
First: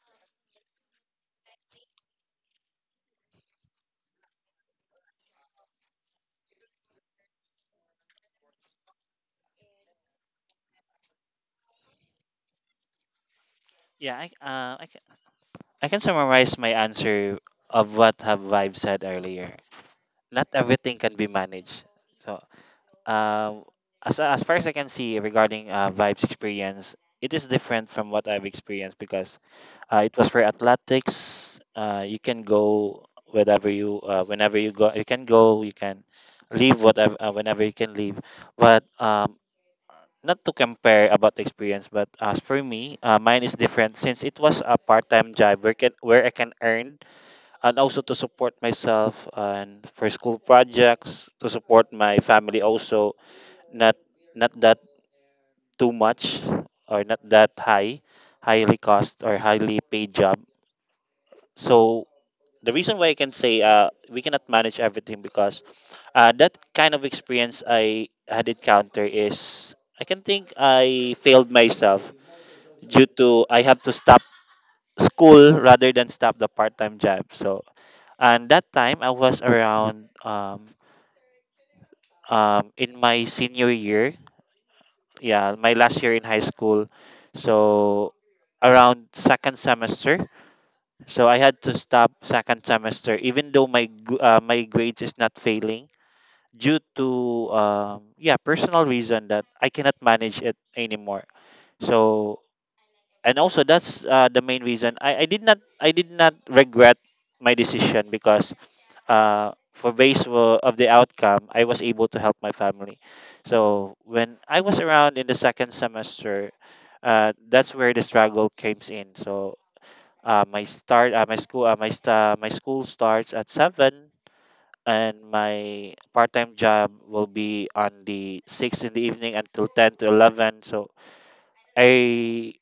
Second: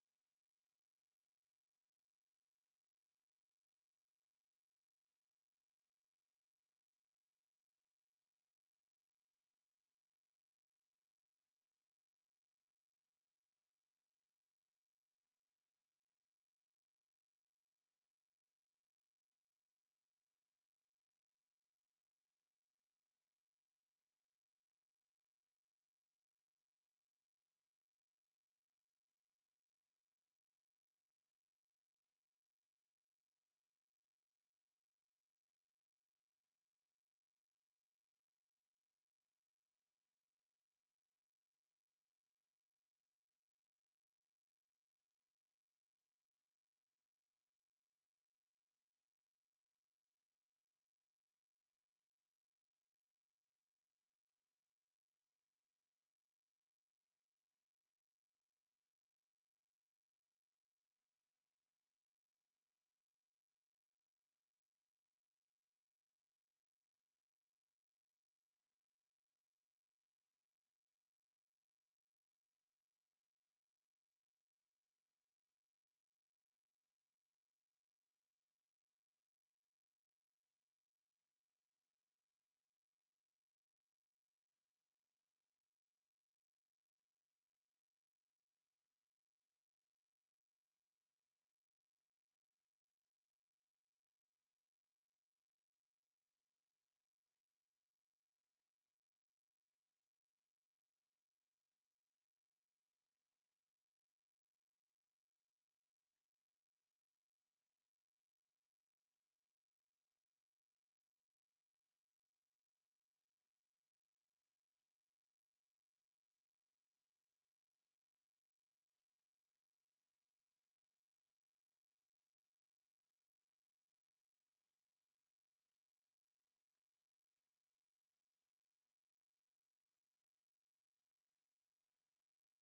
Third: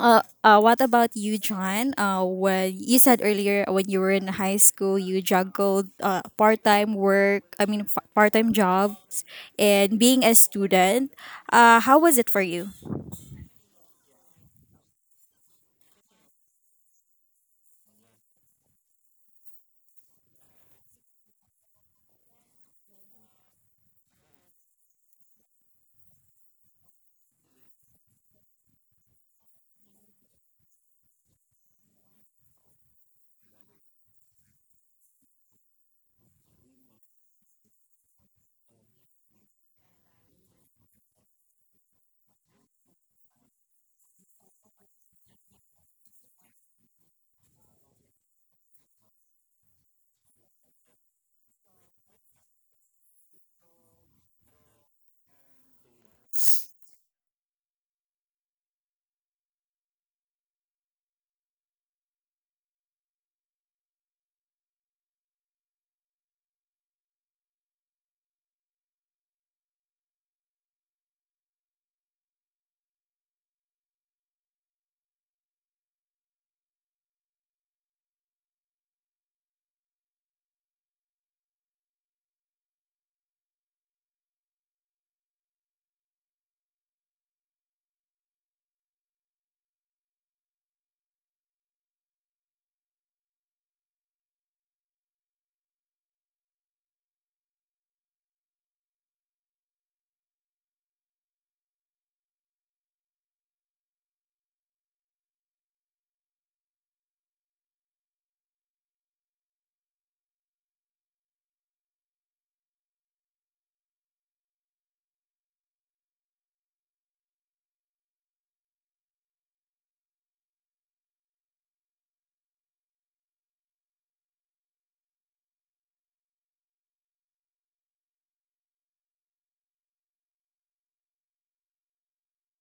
[SPEAKER 1] Uh, uh, what about you, John? Uh, when you said earlier when you were in high school, you juggled uh, part time work, I mean, f- part time jobs, and being a student. Uh, how was it for you?
[SPEAKER 3] Yeah, I, uh, I, I can summarize my answer of what have Vibe said earlier. Not everything can be managed. So, um, as as far as I can see regarding uh, Vibe's experience, it is different from what I've experienced, because uh, it was for athletics. Uh, you can go whenever you uh, whenever you go. You can go. You can leave whatever uh, whenever you can leave. But um, not to compare about the experience, but as for me, uh, mine is different since it was a part-time job where can where I can earn, and also to support myself and for school projects, to support my family also. Not too much, or not that high highly cost or highly paid job. So the reason why I can say, uh, we cannot manage everything, because uh, that kind of experience I had encounter is, I can think, I failed myself due to I have to stop school rather than stop the part-time job. So, and that time I was around, um, um in my senior year, yeah, my last year in high school. So around second semester, so I had to stop second semester even though my gr- uh, my grades is not failing due to, um yeah, personal reason that I cannot manage it anymore. So, and also, that's uh, the main reason I, I did not I did not regret my decision, because uh, for base wo- of the outcome, I was able to help my family. So when I was around in the second semester, uh, that's where the struggle comes in. So, uh, my start uh, my school uh, my sta my school starts at seven, and my part-time job will be on the six in the evening until ten to eleven. So i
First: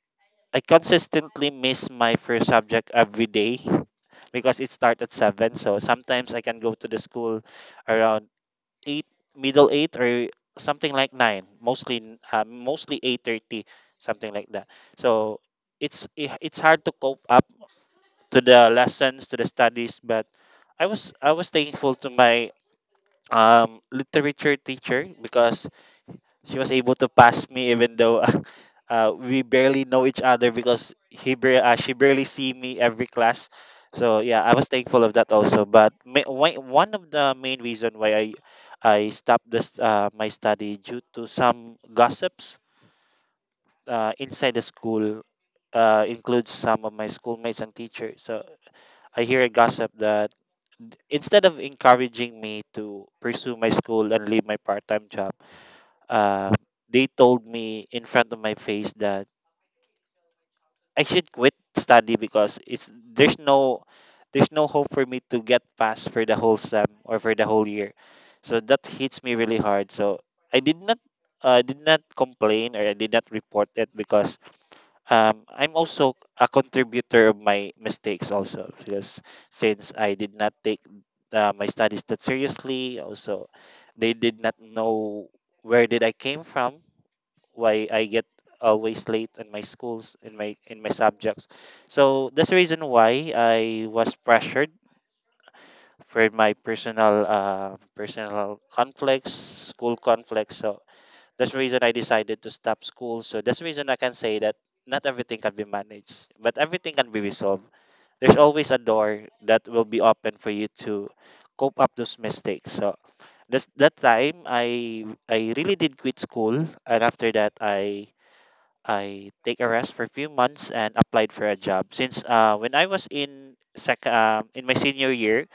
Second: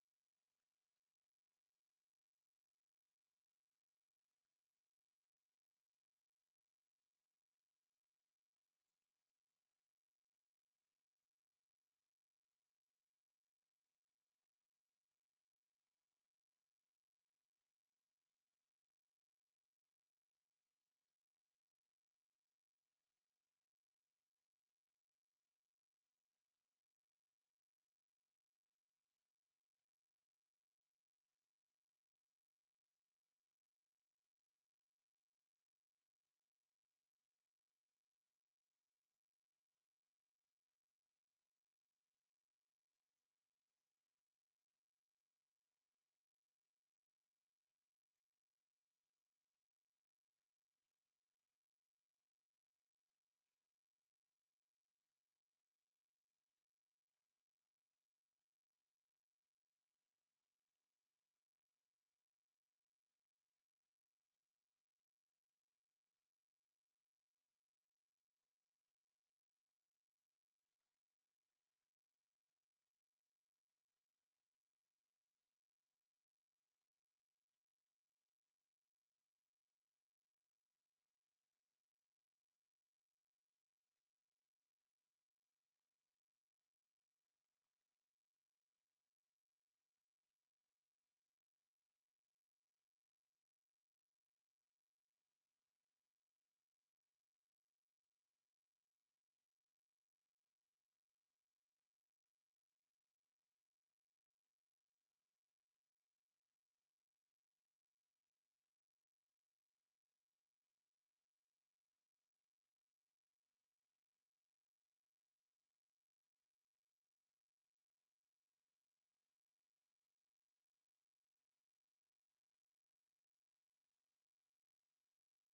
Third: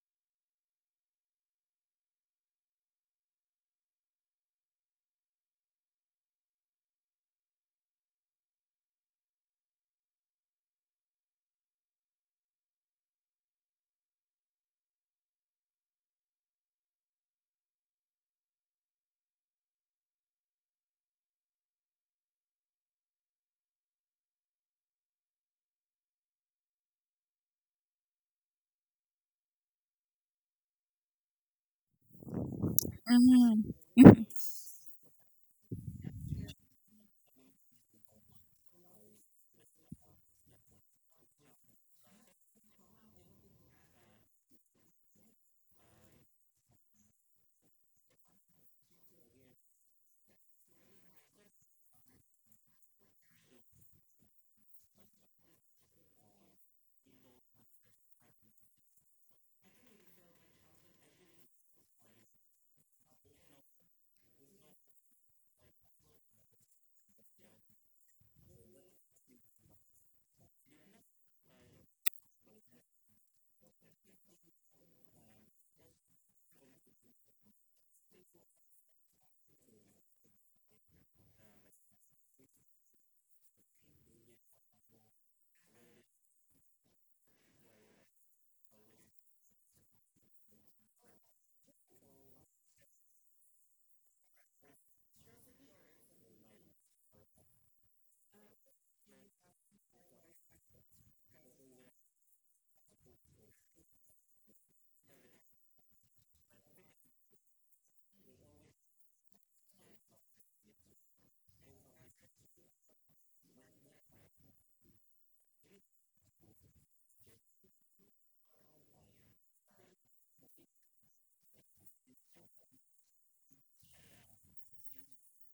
[SPEAKER 3] I consistently miss my first subject every day because it starts at seven. So sometimes I can go to the school around eight, middle eight, or something like nine, mostly n- uh, mostly eight thirty, something like that. So it's i- it's hard to cope up to the lessons, to the studies, but I was I was thankful to my um, literature teacher because she was able to pass me even though uh, we barely know each other because he bar- uh, she barely see me every class.
[SPEAKER 1] Mm.
[SPEAKER 3] So yeah, I was thankful of that also, but ma- why- one of the main reason why i i stopped this uh, my study due to some gossips, uh, inside the school, uh, includes some of my schoolmates and teachers. So I hear a gossip that, instead of encouraging me to pursue my school and leave my part-time job, uh, they told me in front of my face that I should quit study because it's there's no there's no hope for me to get past for the whole sem or for the whole year. So that hits me really hard. So I did not, uh, did not complain, or I did not report it because um, I'm also a contributor of my mistakes also, because since I did not take, uh, my studies that seriously also, they did not know where did I came from, why I get always late in my schools, in my in my subjects. So that's the reason why I was pressured for my personal, uh, personal conflicts, school conflicts. So that's the reason I decided to stop school. So that's the reason I can say that not everything can be managed, but everything can be resolved. There's always a door that will be open for you to cope up those mistakes. So that's that time I I really did quit school. And after that, I I take a rest for a few months and applied for a job. Since, uh, when I was in sec- um, in my senior year,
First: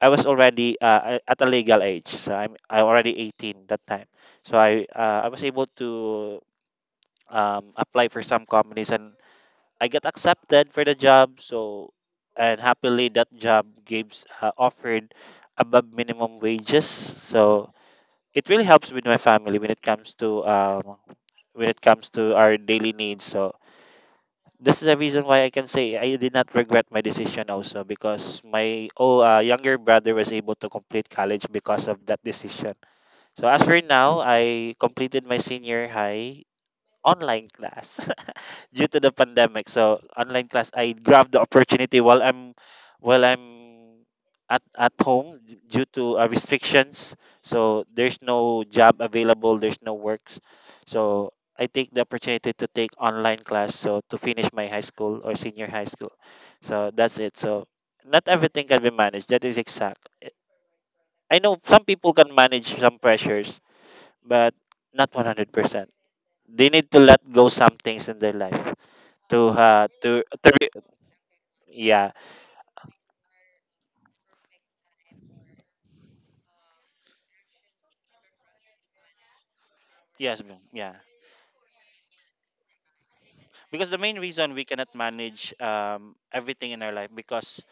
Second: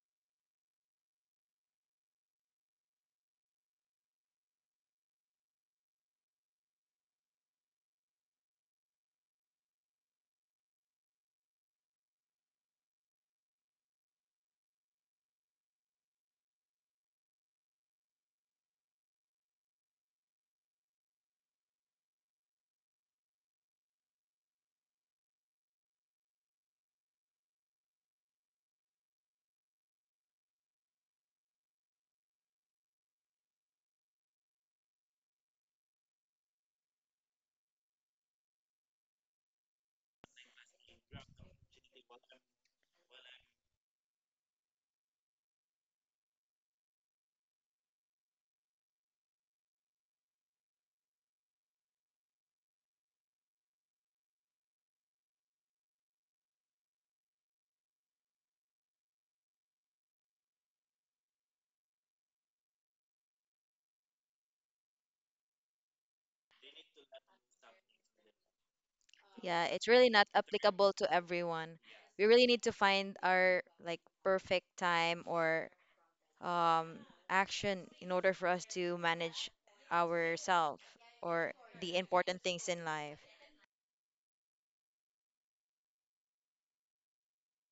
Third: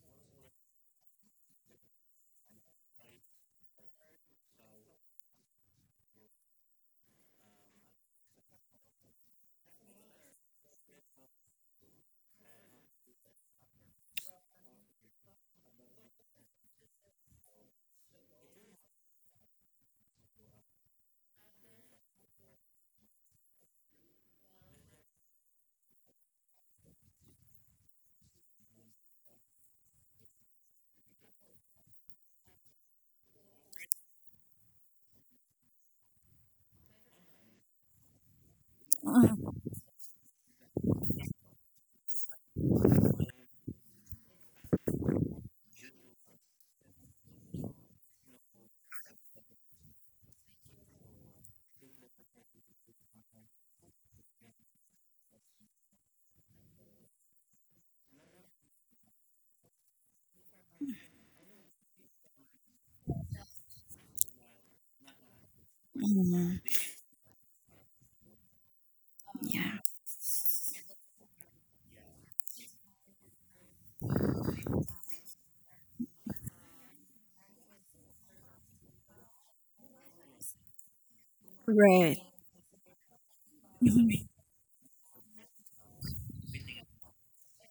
[SPEAKER 3] I was already, uh, a- at a legal age. So I'm I already eighteen that time. So I uh, I was able to um, apply for some companies, and I got accepted for the job. So, and happily, that job gives uh, offered above minimum wages. So it really helps with my family when it comes to, um, when it comes to our daily needs. So this is the reason why I can say I did not regret my decision, also because my, oh uh, younger brother was able to complete college because of that decision. So as for now, I completed my senior high online class due to the pandemic. So online class, I grabbed the opportunity while I'm, while I'm at at home d- due to uh, restrictions. So there's no job available, there's no works. So I take the opportunity to take online class, so to finish my high school or senior high school. So that's it. So not everything can be managed. That is exact. I I know some people can manage some pressures, but not one hundred percent. They need to let go some things in their life to,
[SPEAKER 2] Yeah,
[SPEAKER 1] Yeah.
[SPEAKER 2] it's
[SPEAKER 3] uh
[SPEAKER 2] really
[SPEAKER 3] to,
[SPEAKER 2] not
[SPEAKER 3] to re-
[SPEAKER 2] applicable to everyone.
[SPEAKER 3] yeah,
[SPEAKER 2] We really need to find our like perfect time or um, action in order for us to manage
[SPEAKER 3] yes, bro.
[SPEAKER 2] ourselves
[SPEAKER 3] Yeah,
[SPEAKER 2] or the
[SPEAKER 1] Right.
[SPEAKER 2] important things in life.
[SPEAKER 3] because the main reason we cannot manage um everything in our life, because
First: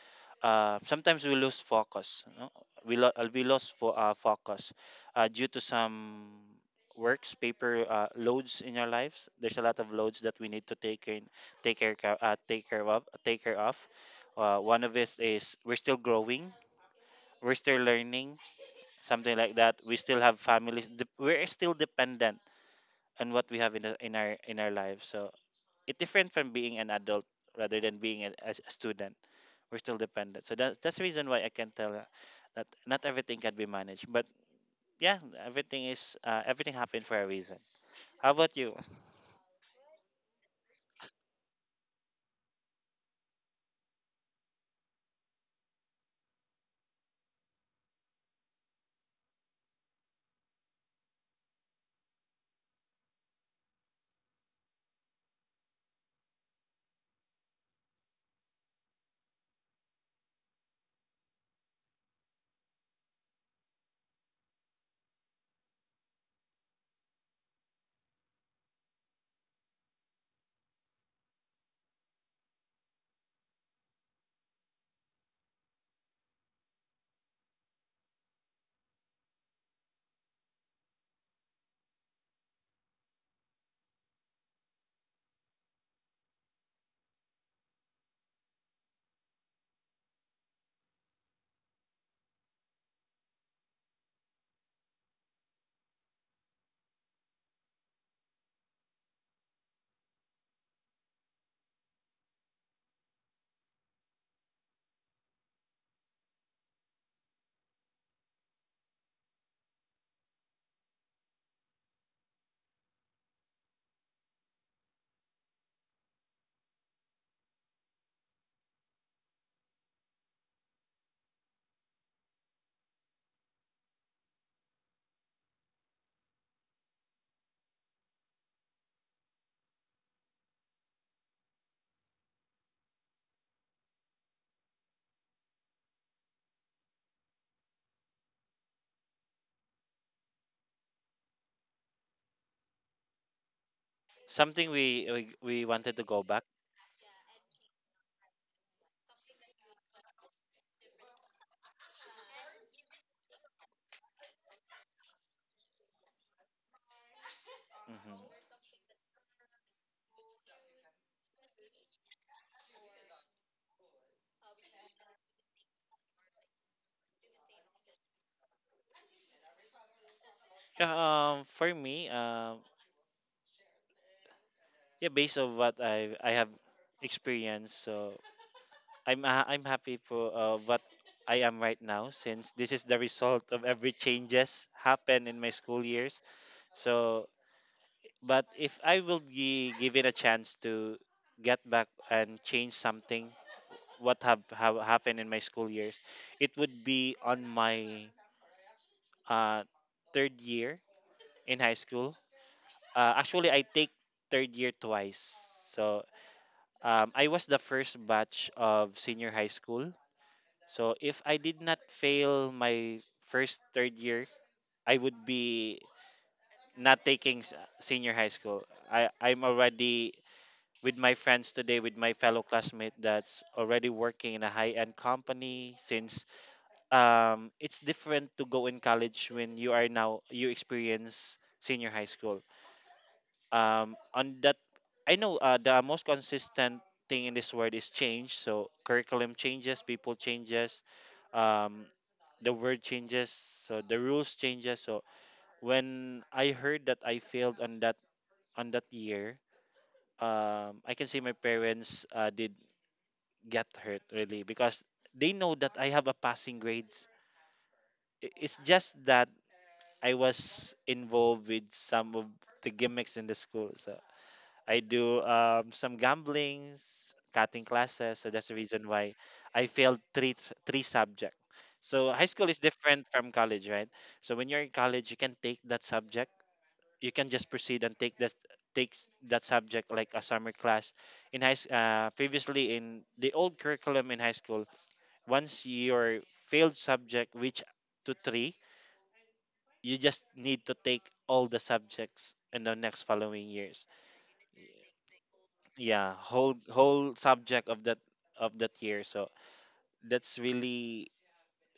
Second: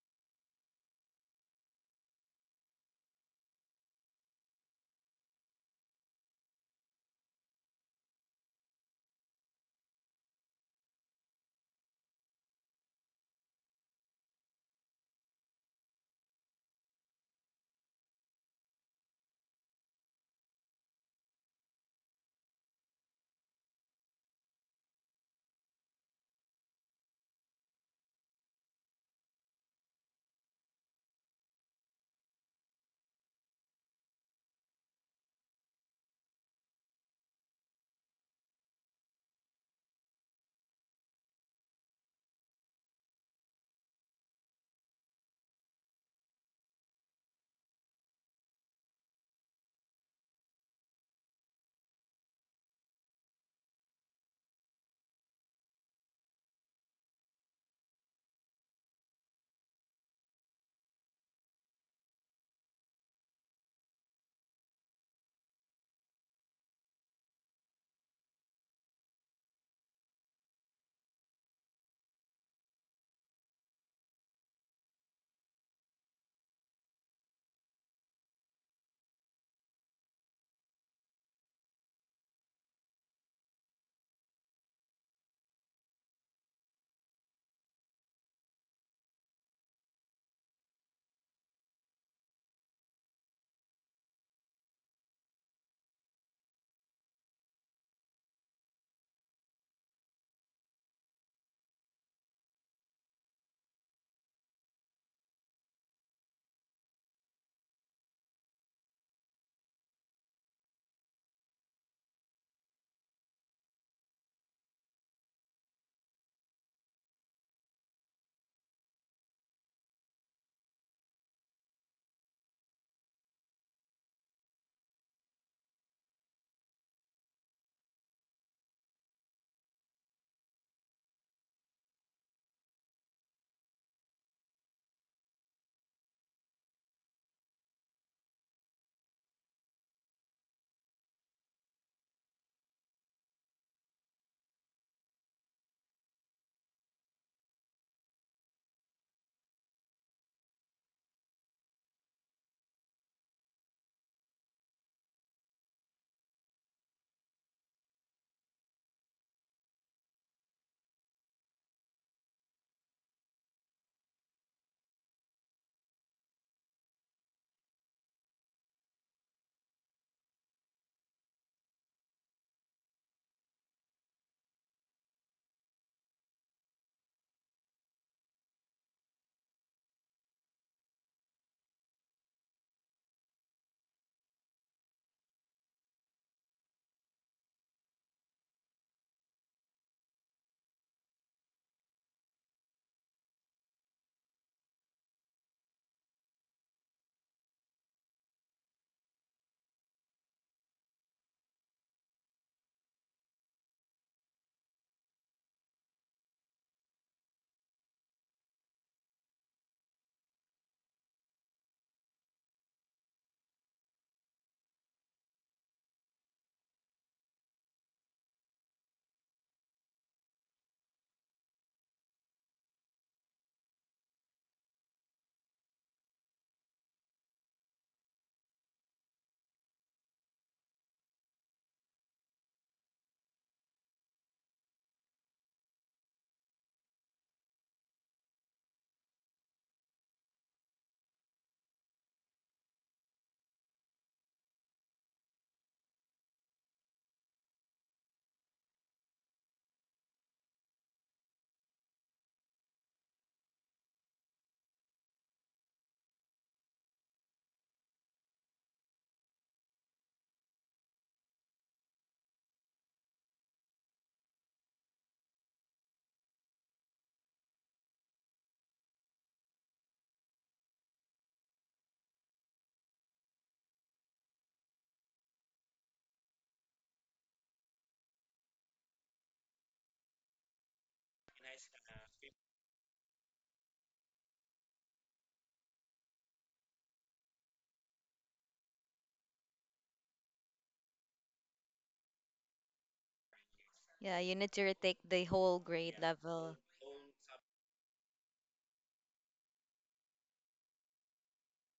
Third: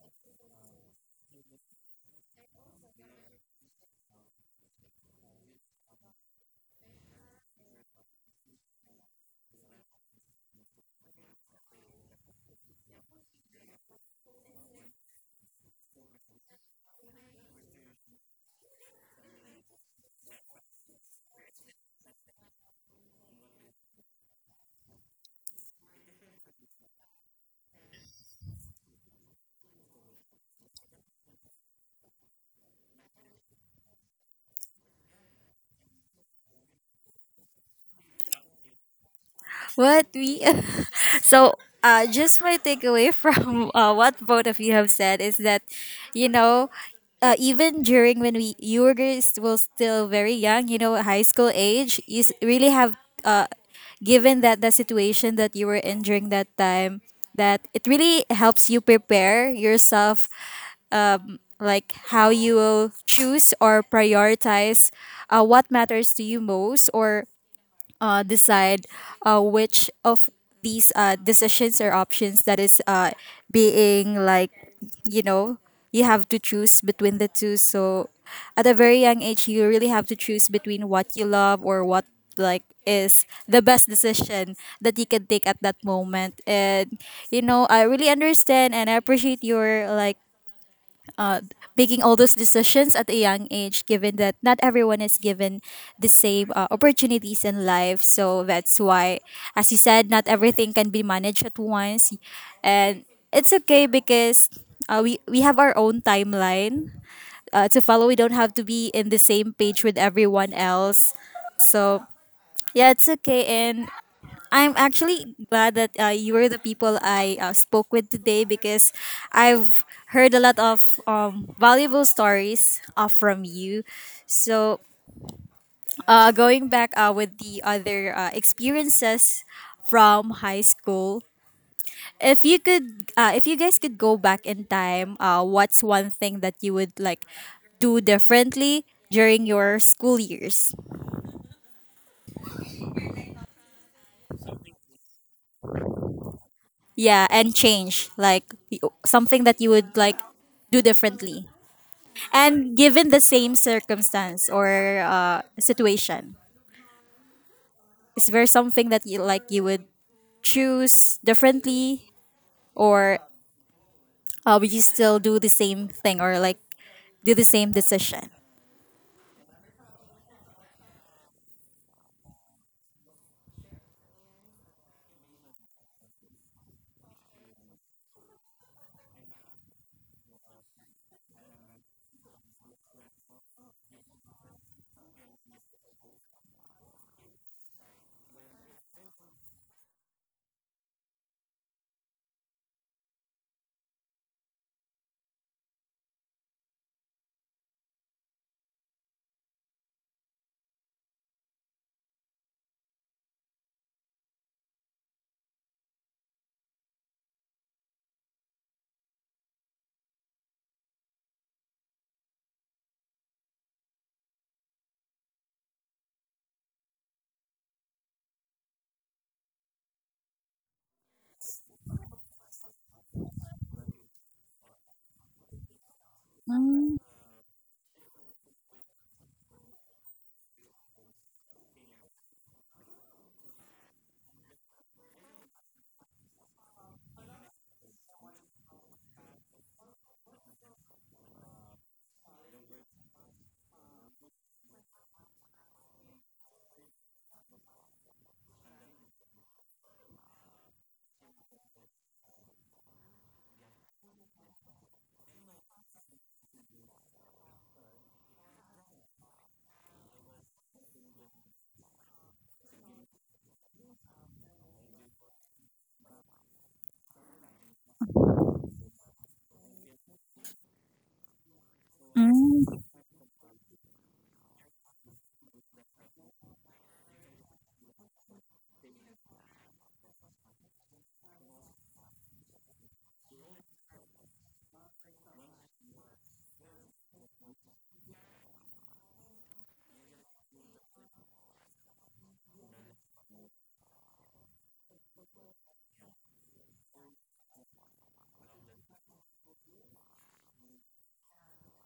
[SPEAKER 3] uh sometimes we lose focus, no? we lo- uh, we lost fo- uh, focus, uh, due to some works paper, uh, loads in our lives. There's a lot of loads that we need to take in take care ca- uh, take care of, take care of uh, one of it is, we're still growing, we're still learning, something like that. We still have families dep- we're still dependent on what we have in, the, in our in our lives. So it's different from being an adult rather than being a, a student. We're still dependent, so that's that's the reason why I can tell, uh, that not everything can be managed, but yeah, everything is uh, everything happened for a reason. How about you?
[SPEAKER 1] What we so uh just my takeaway from uh, what both of you have said is that, you know, uh, even during when we you were guys were still very young, you know, high school age, you s- really have, uh given that the situation that you were in during that time, that it really helps you prepare yourself, um, like how you will choose or prioritize uh, what matters to you most, or uh, decide uh, which of these uh, decisions or options that is uh, being like, you know, you have to choose between the two. So at a very young age you really have to choose between what you love or what like is the best decision that you can take at that moment. And, you know, I really understand and I appreciate your like making all those decisions at a young age, given that not everyone is given the same uh, opportunities in life. So that's why, as you said, not everything can be managed at once. And it's okay because uh, we, we have our own timeline uh, to follow. We don't have to be in the same page with everyone else. So yeah, it's okay. And I'm actually glad that uh, you were the people I uh, spoke with today because I've heard a lot of um, valuable stories uh, from you. So, uh, going back uh, with the other uh, experiences from high school, if you could, uh, if you guys could go back in time, uh, what's one thing that you would like do differently during your school years?
[SPEAKER 3] Something we, we, we wanted to go back.
[SPEAKER 1] Yeah, and change like y- something that you would like do differently. And given the same circumstance or uh, situation, is
[SPEAKER 3] hmm
[SPEAKER 1] there something that you like you would choose differently, or uh, would you still do the same thing or like do the same decision?
[SPEAKER 3] yeah, um for me, um yeah, based on what i i have experienced. So I'm uh, I'm happy for uh, what I am right now, since this is the result of every changes happened in my school years. So, but if I will be given a chance to get back and change something, what have, have happened in my school years, it would be on my, uh, third year in high school. Uh, actually, I take third year twice. So um, I was the first batch of senior high school. So if I did not fail my first third year, I would be not taking s- senior high school. I I'm already with my friends today, with my fellow classmate that's already working in a high-end company, since
[SPEAKER 1] Mm.
[SPEAKER 3] um it's different to go in college when you are now you experience senior high school. Um on that, I know, uh, the most consistent thing in this word is change. So curriculum changes, people changes, um the word changes, so the rules changes. So when I heard that I failed on that, on that year, um I can see my parents, uh, did get hurt really, because they know that I have a passing grades. I- it's just that I was involved with some of the gimmicks in the school, so I do um, some gamblings, cutting classes. So that's the reason why I failed three three subjects. So high school is
[SPEAKER 1] Mm.
[SPEAKER 3] different from college, right? So when you're in college, you can take that subject. You can just proceed and take that, takes that subject like a summer class. In high s- uh, previously in the old curriculum in high school, once your failed subject reach to three, you just need to take all the subjects in the next following years.
[SPEAKER 2] Yeah, you need to retake the whole grade
[SPEAKER 3] Yeah, whole
[SPEAKER 2] level.
[SPEAKER 3] whole subject of that of that year. So that's really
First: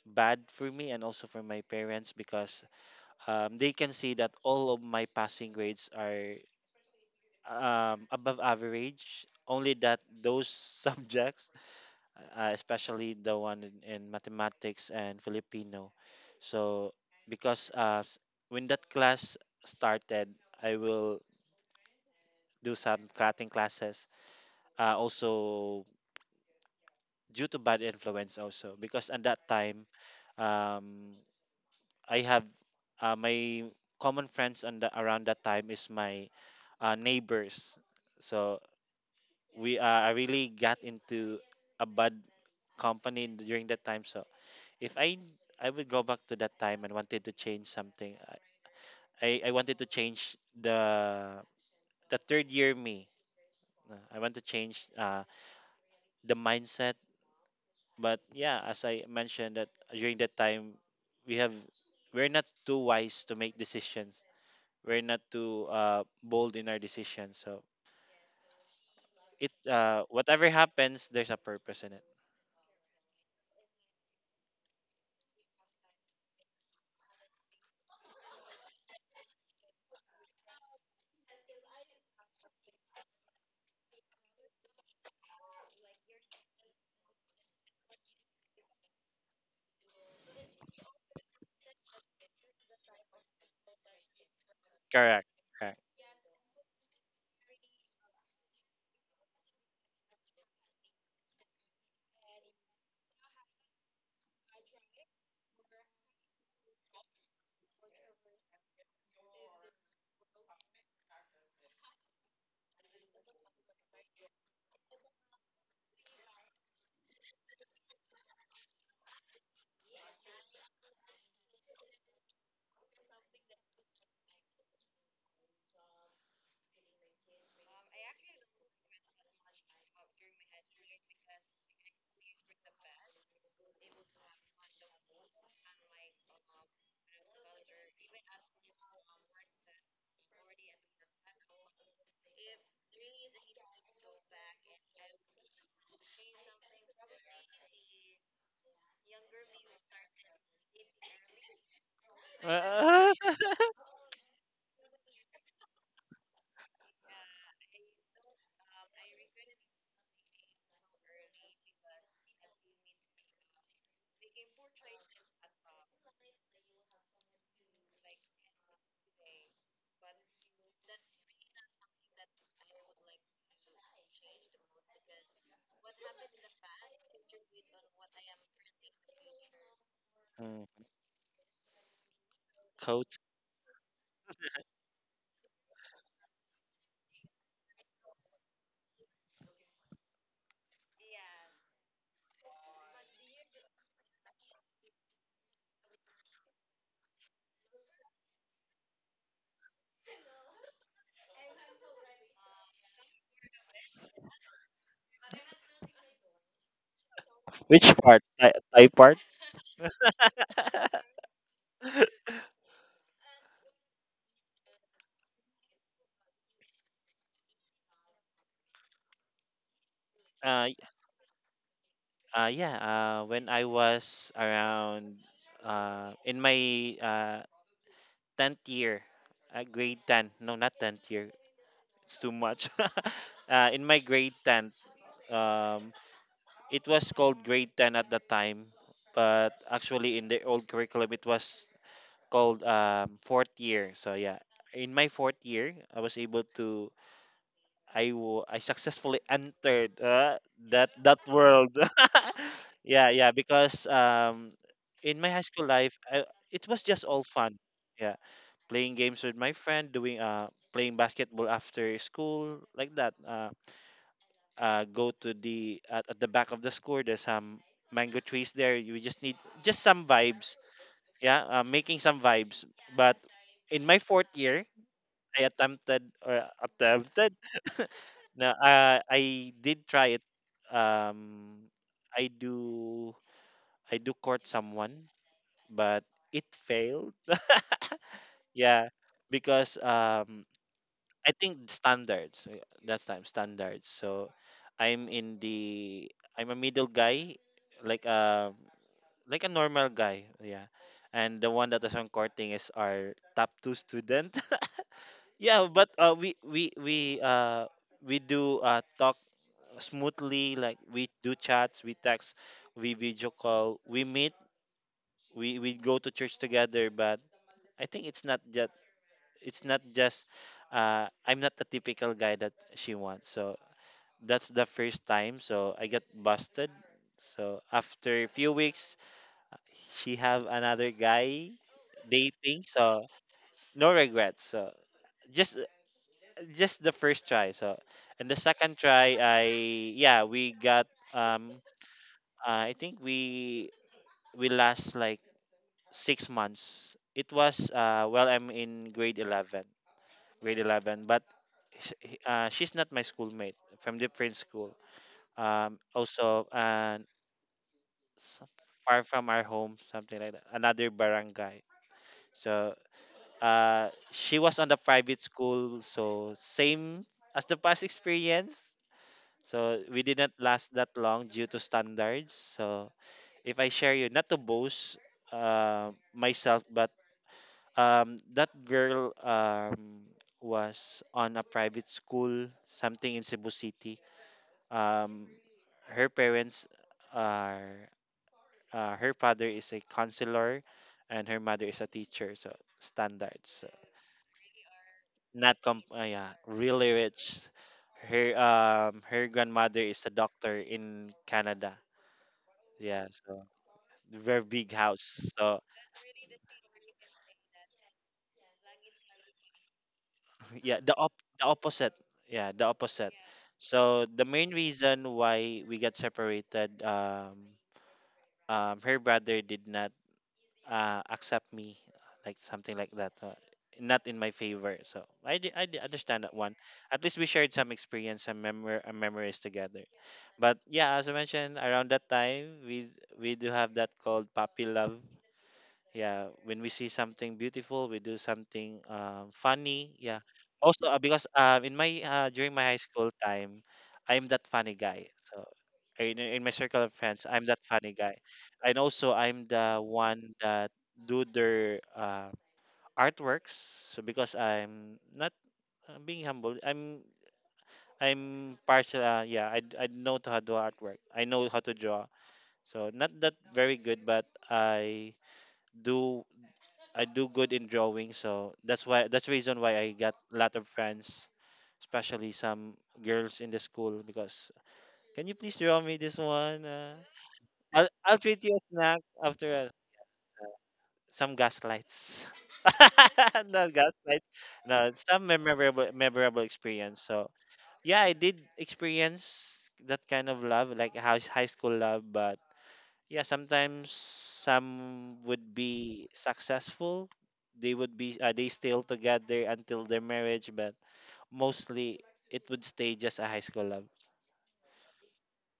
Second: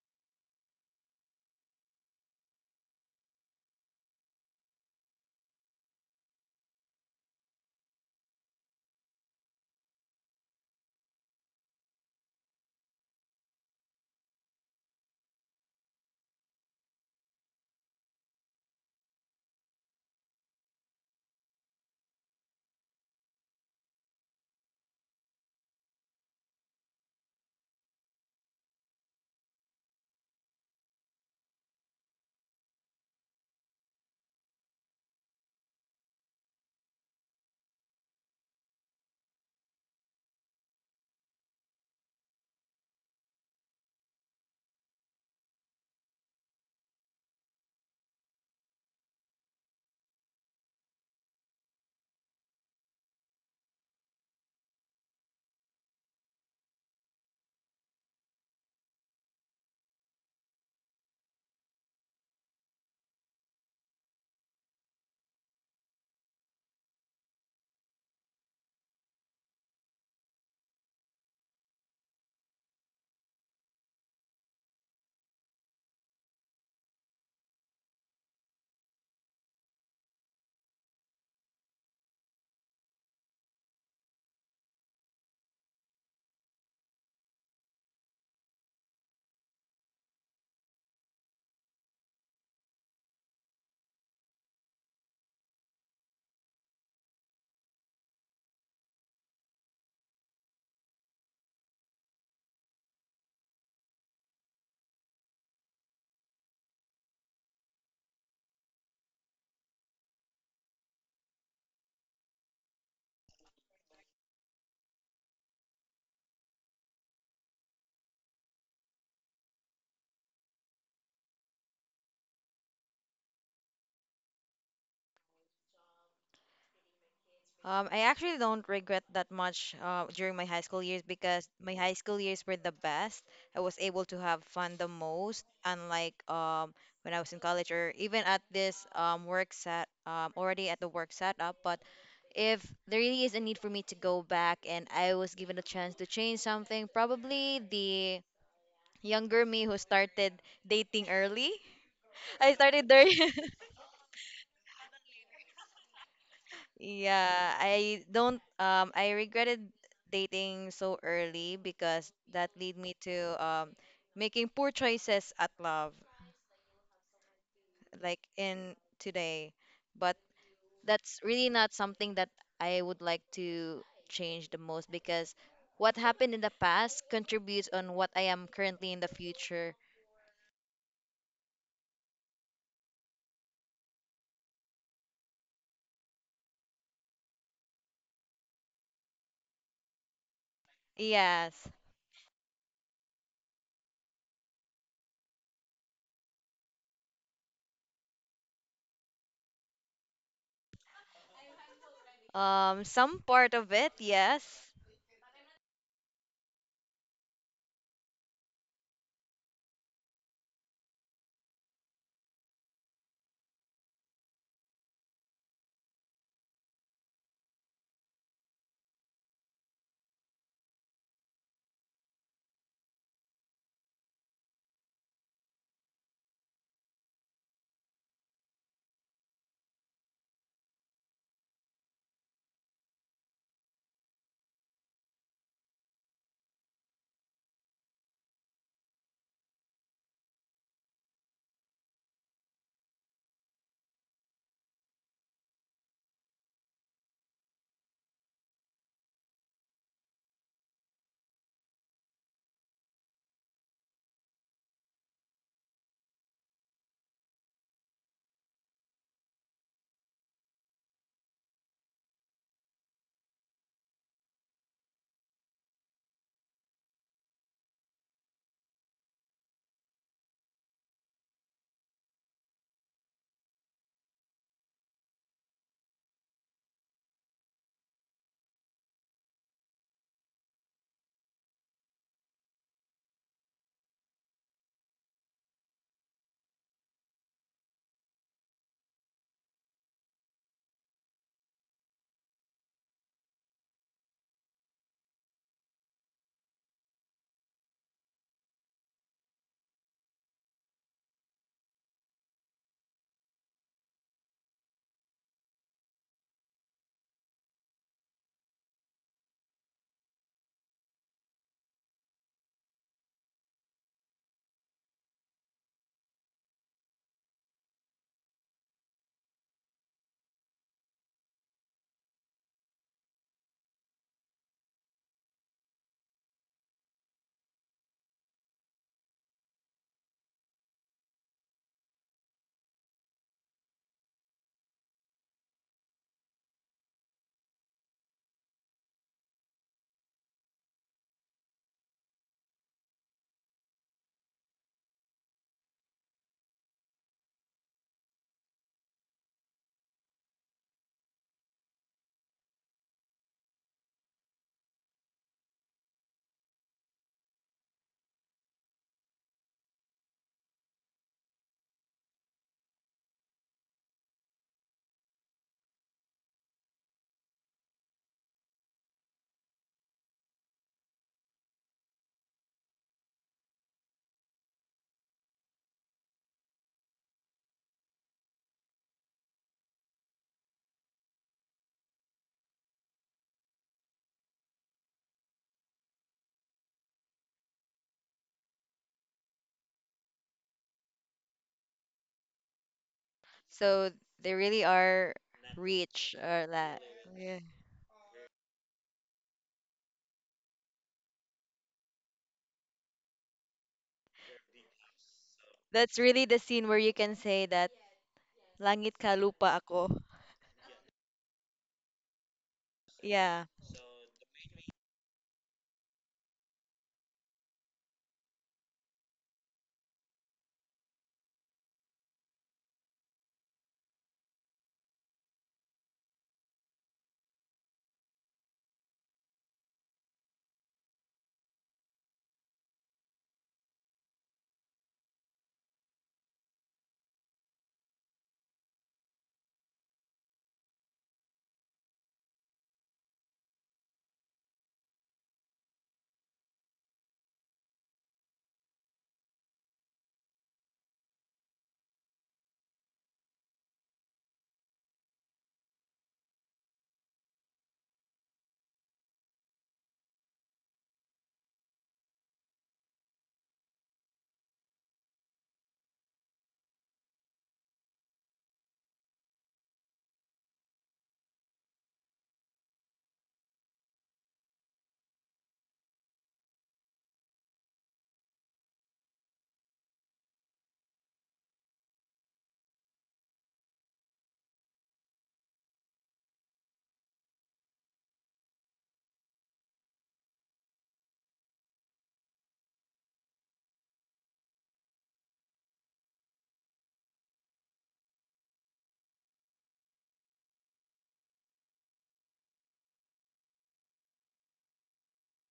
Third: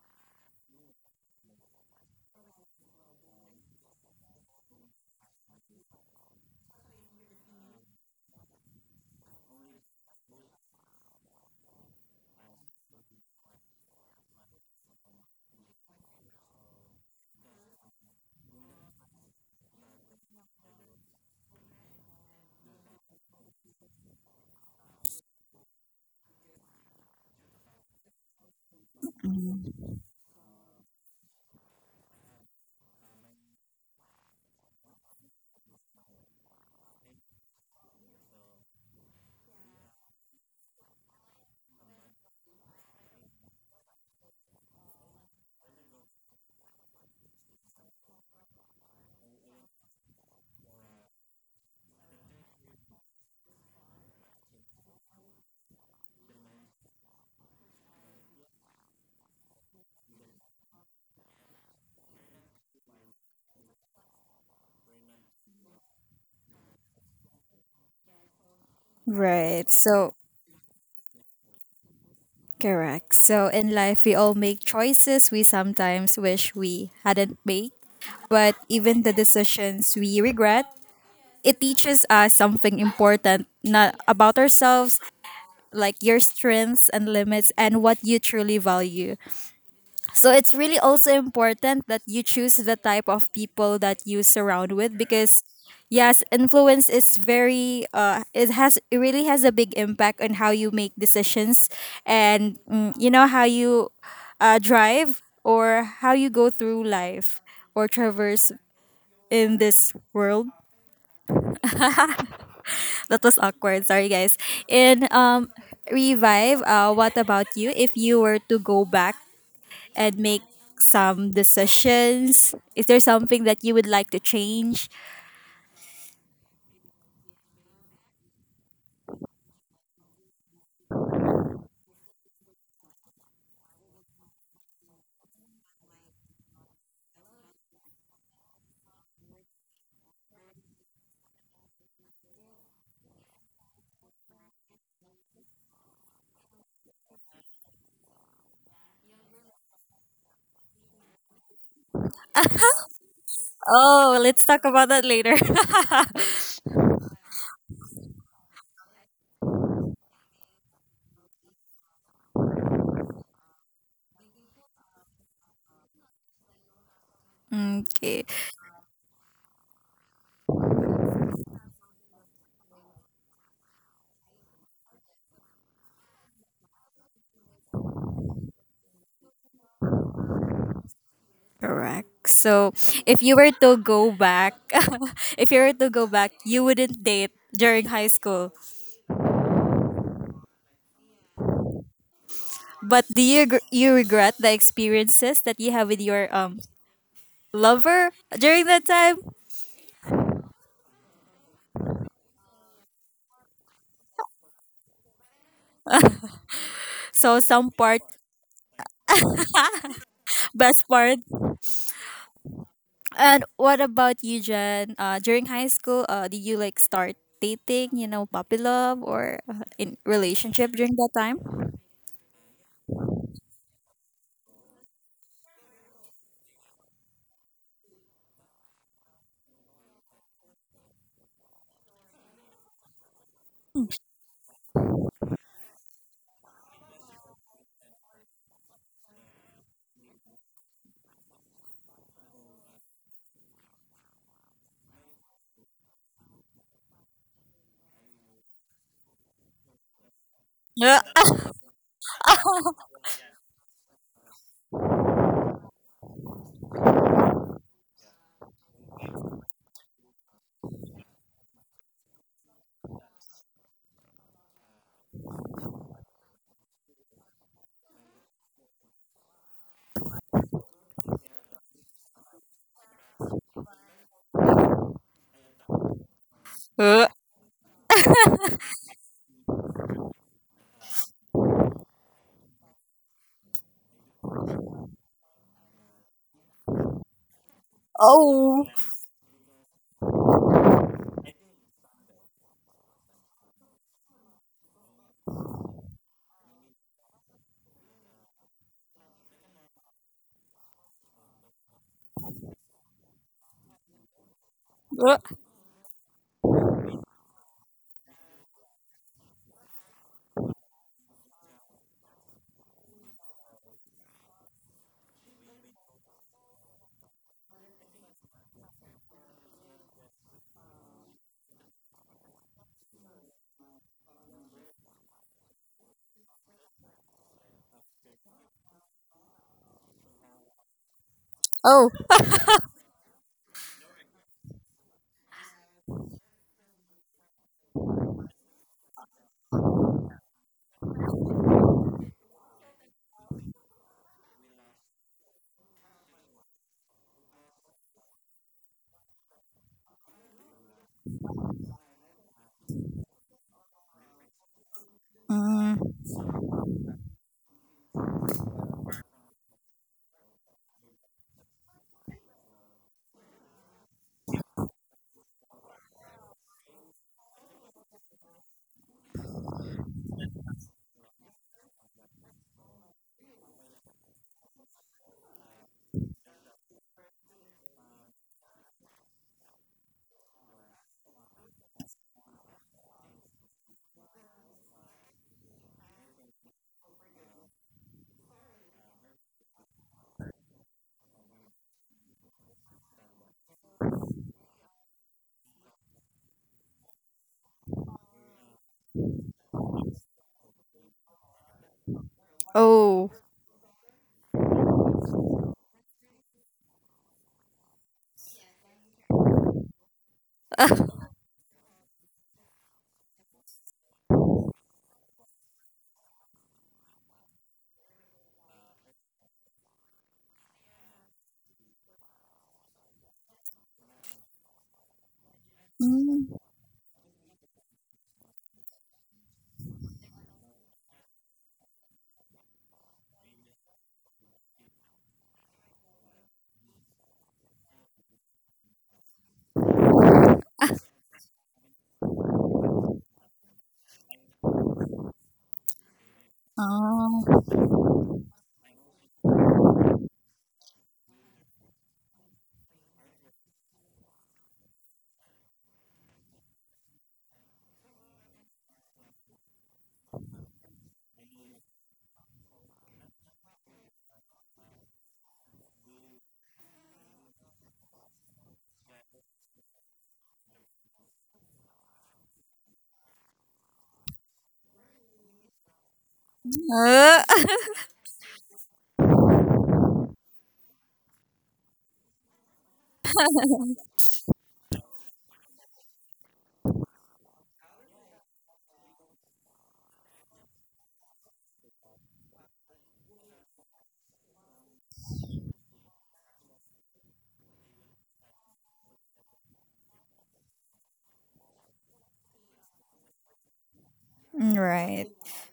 [SPEAKER 3] bad for me and also for my parents because um, they can see that all of my passing grades are um, above average, only that those subjects, uh, especially the one in, in mathematics and Filipino. So because uh, s- when that class started, I will do some cutting classes, uh, also due to bad influence, also because at that time um I have uh, my common friends, and around that time is my uh, neighbors. So we uh, I really got into a bad company during that time. So if I I would go back to that time and wanted to change something, I I, I wanted to change the the third year me. Uh, I want to change uh, the mindset. But yeah, as I mentioned, that during that time we have we're not too wise to make decisions. We're not too uh, bold in our decisions. So it
[SPEAKER 1] Right.
[SPEAKER 3] uh,
[SPEAKER 1] So
[SPEAKER 3] whatever happens, there's a purpose in it.
[SPEAKER 1] correct. So in life, we all make choices we sometimes wish we hadn't made, but even the decisions we regret, it teaches us something important not about ourselves, like your strengths and limits and what you truly value. So it's really also important that you choose the type of people that you surround with
[SPEAKER 3] Correct.
[SPEAKER 1] because
[SPEAKER 3] Correct.
[SPEAKER 1] yes, influence is very uh it has it really has a big impact on how you make decisions and, mm, you know how you uh drive or how you go through life or traverse in this world. That was awkward. Sorry, guys. And um, revive. Uh, what about you? If you were to go back and make some decisions, is there something that you would like to change?
[SPEAKER 2] Um, I actually don't regret that much uh, during my high school years, because my high school years were the best. I was able to have fun the most, unlike um, when I was in college or even at this um, work set, um, already at the work setup. But if there really is a need for me to go back and I was given a chance to change something, probably the younger me who started dating early. I started there.
[SPEAKER 1] Oh, let's talk about that later.
[SPEAKER 2] Yeah, I don't um I regretted dating so early because that lead me to um making poor choices at love like
[SPEAKER 1] Okay,
[SPEAKER 2] in today. But that's really not something that I would like to change the most, because what happened in the past contributes on what I am currently in the future.
[SPEAKER 3] Mm.
[SPEAKER 1] correct. So,
[SPEAKER 3] Coat.
[SPEAKER 1] if you were to go back, if you were to go back, you wouldn't date during high school.
[SPEAKER 2] Yes.
[SPEAKER 1] But do you gr- you regret the experiences that you have with your um lover during that time?
[SPEAKER 2] Um some part of it, yes.
[SPEAKER 1] So some
[SPEAKER 3] Which
[SPEAKER 1] part,
[SPEAKER 3] part? Thai, Thai part?
[SPEAKER 1] best part. And what about you, Jen? Uh, during high school, uh, did you like start dating? You know, puppy love or uh, in
[SPEAKER 3] uh,
[SPEAKER 1] relationship
[SPEAKER 3] y-
[SPEAKER 1] during that time?
[SPEAKER 3] uh, yeah, uh, when I was around, uh, in my uh, tenth year, uh, grade ten, no, not tenth year. It's too much. Uh, in my grade ten, um, it was called grade ten at the time, but actually in the old curriculum, it was called um, fourth year. So, yeah, in my fourth year, I was able to. I, wa- I successfully entered uh, that
[SPEAKER 1] Yeah.
[SPEAKER 3] that world. Yeah, yeah, because um, in my high school life, I, it was just all fun. Yeah, playing games with my friend, doing uh, playing basketball after school, like that. Uh, uh, go to the at, at the back of the school. There's some mango trees there. You just need Just some vibes. Yeah, uh, making some vibes. But in my fourth year, I attempted, or
[SPEAKER 1] Uh,
[SPEAKER 3] attempted. No, uh, I did try it. Um, I do I do court someone, but it failed.
[SPEAKER 1] oh.
[SPEAKER 3] Yeah, because um, I think standards. uh, That's time standards. So I'm in the I'm a middle guy, like a like a normal guy, yeah. And the one that is on courting is our top two student.
[SPEAKER 1] Uh,
[SPEAKER 3] Yeah, but uh, we we we uh we do uh talk smoothly, like we do chats, we text, we video call, we meet, we we go to church together. But I think it's not just it's not just uh I'm not the typical guy that she wants. So that's the first time. So I got busted. So after a few weeks, she have another guy
[SPEAKER 1] oh.
[SPEAKER 3] dating. So, no regrets. So, just just the first try. So, and the second try, I yeah we got um uh, I think we we last like six months. It was uh well, I'm in grade eleven, grade eleven. But sh- he- uh, she's not my schoolmate, from different school. Um
[SPEAKER 1] Mm,
[SPEAKER 3] also, and s- far from our home, something like that. Another barangay. So, uh, she was on the private school, so same as the past experience. So we didn't last that long due to standards. So if I share you, not to boast uh, myself, but um, that girl um, was on a private school, something in Cebu City. Um, her parents are, uh, Her father is a counselor and her mother is a teacher. So, standards. So,
[SPEAKER 2] So they really are
[SPEAKER 3] not
[SPEAKER 2] rich or that.
[SPEAKER 3] really rich. Her um her grandmother is a doctor in Canada. Yeah,
[SPEAKER 1] oh.
[SPEAKER 3] so, very big house. So
[SPEAKER 2] That's really the scene where you can say that langit ka lupa ako.
[SPEAKER 3] yeah, the op the opposite. Yeah, the opposite.
[SPEAKER 2] Yeah.
[SPEAKER 3] So the main reason why we got separated, um, um, her brother did not uh, accept me, like something like that. Uh, not in my favor. So I, di- I di- understand that
[SPEAKER 1] Mm,
[SPEAKER 3] one. At least we shared some experience, some memor- and memories together. But yeah, as I mentioned, around that time we we do have that called puppy love. Yeah, when we see something beautiful, we do something um, funny, yeah. Also, uh, because um, in my uh, during my high school time, I'm that funny guy. So in, in my circle of friends, I'm
[SPEAKER 1] oh.
[SPEAKER 3] that funny guy. And also, I'm the one that do their uh, artworks. So, because I'm not uh, being humble, i'm i'm partial, uh, yeah, I, I know how to do artwork, I know how to draw. So, not that very good, but i do I do good in drawing. So that's why that's the reason why I got a lot of friends, especially some girls in the school. Because, can you please draw me this one? Uh,
[SPEAKER 1] Uh,
[SPEAKER 3] I'll I'll treat you a snack after, uh, some gaslights. Not gaslights. No, some memorable memorable experience. So yeah, did experience that kind of love, like high high school love. But yeah, sometimes some would be successful. They would be uh, They still together until their marriage. But mostly, it would stay just a high school love.
[SPEAKER 1] Right.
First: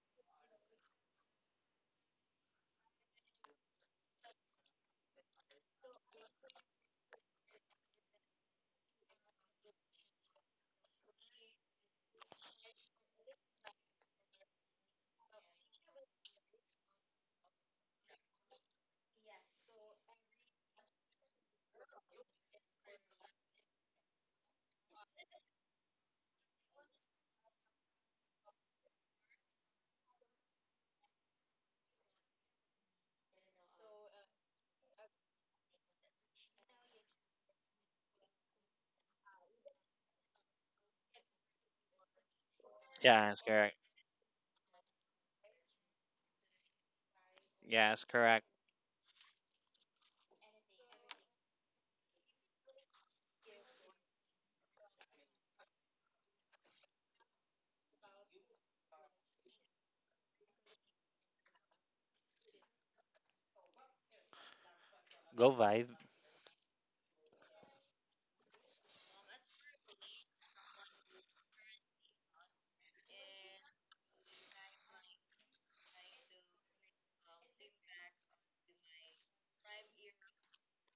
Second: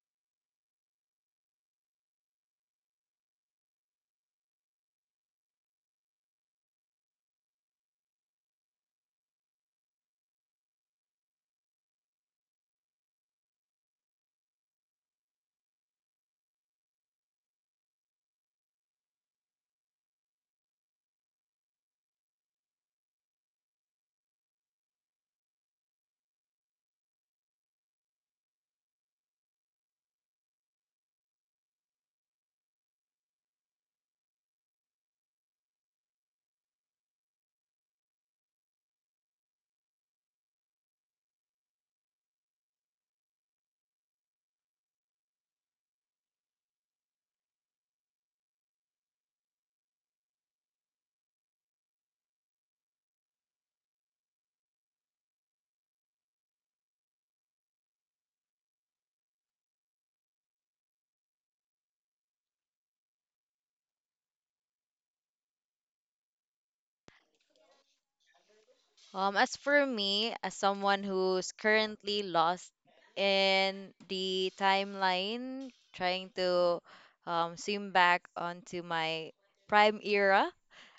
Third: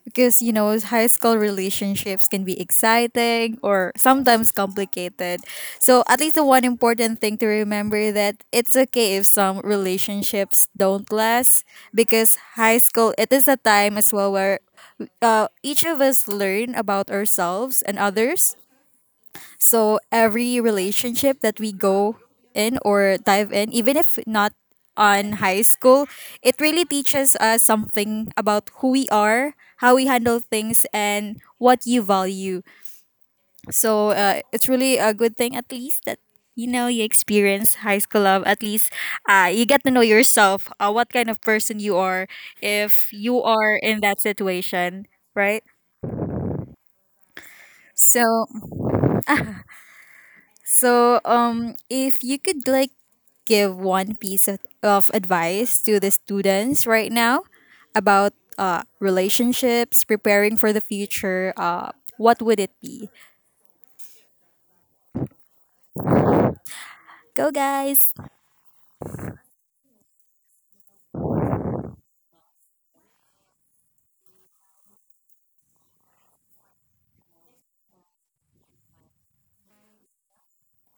[SPEAKER 1] Because, you know, high school relationships can be exciting or sometimes complicated. So, at least the one important thing to remember that it's okay if some relationships don't last because high school it is a time as well where uh, each of us learn about ourselves and others, so every relationship that we go in or dive in, even if not on high school, it really teaches us something about who we are, how we handle things, and what you value. So uh, it's really a good thing, at least that you know you experience high school love. At least uh, you get to know yourself, uh, what kind of person you are, if
[SPEAKER 3] Yeah,
[SPEAKER 1] you
[SPEAKER 3] that's
[SPEAKER 1] are
[SPEAKER 3] correct.
[SPEAKER 1] in that situation, right?
[SPEAKER 3] Yeah, that's correct.
[SPEAKER 1] So So, um, if you could like give one piece of, of advice to the students right now about uh, relationships, preparing for the future, uh, what would it be?
[SPEAKER 3] Go, Vibe.
[SPEAKER 1] Go, guys!
[SPEAKER 2] Um, as for me, as someone who's currently lost in the timeline, trying to um, swim back onto my prime era,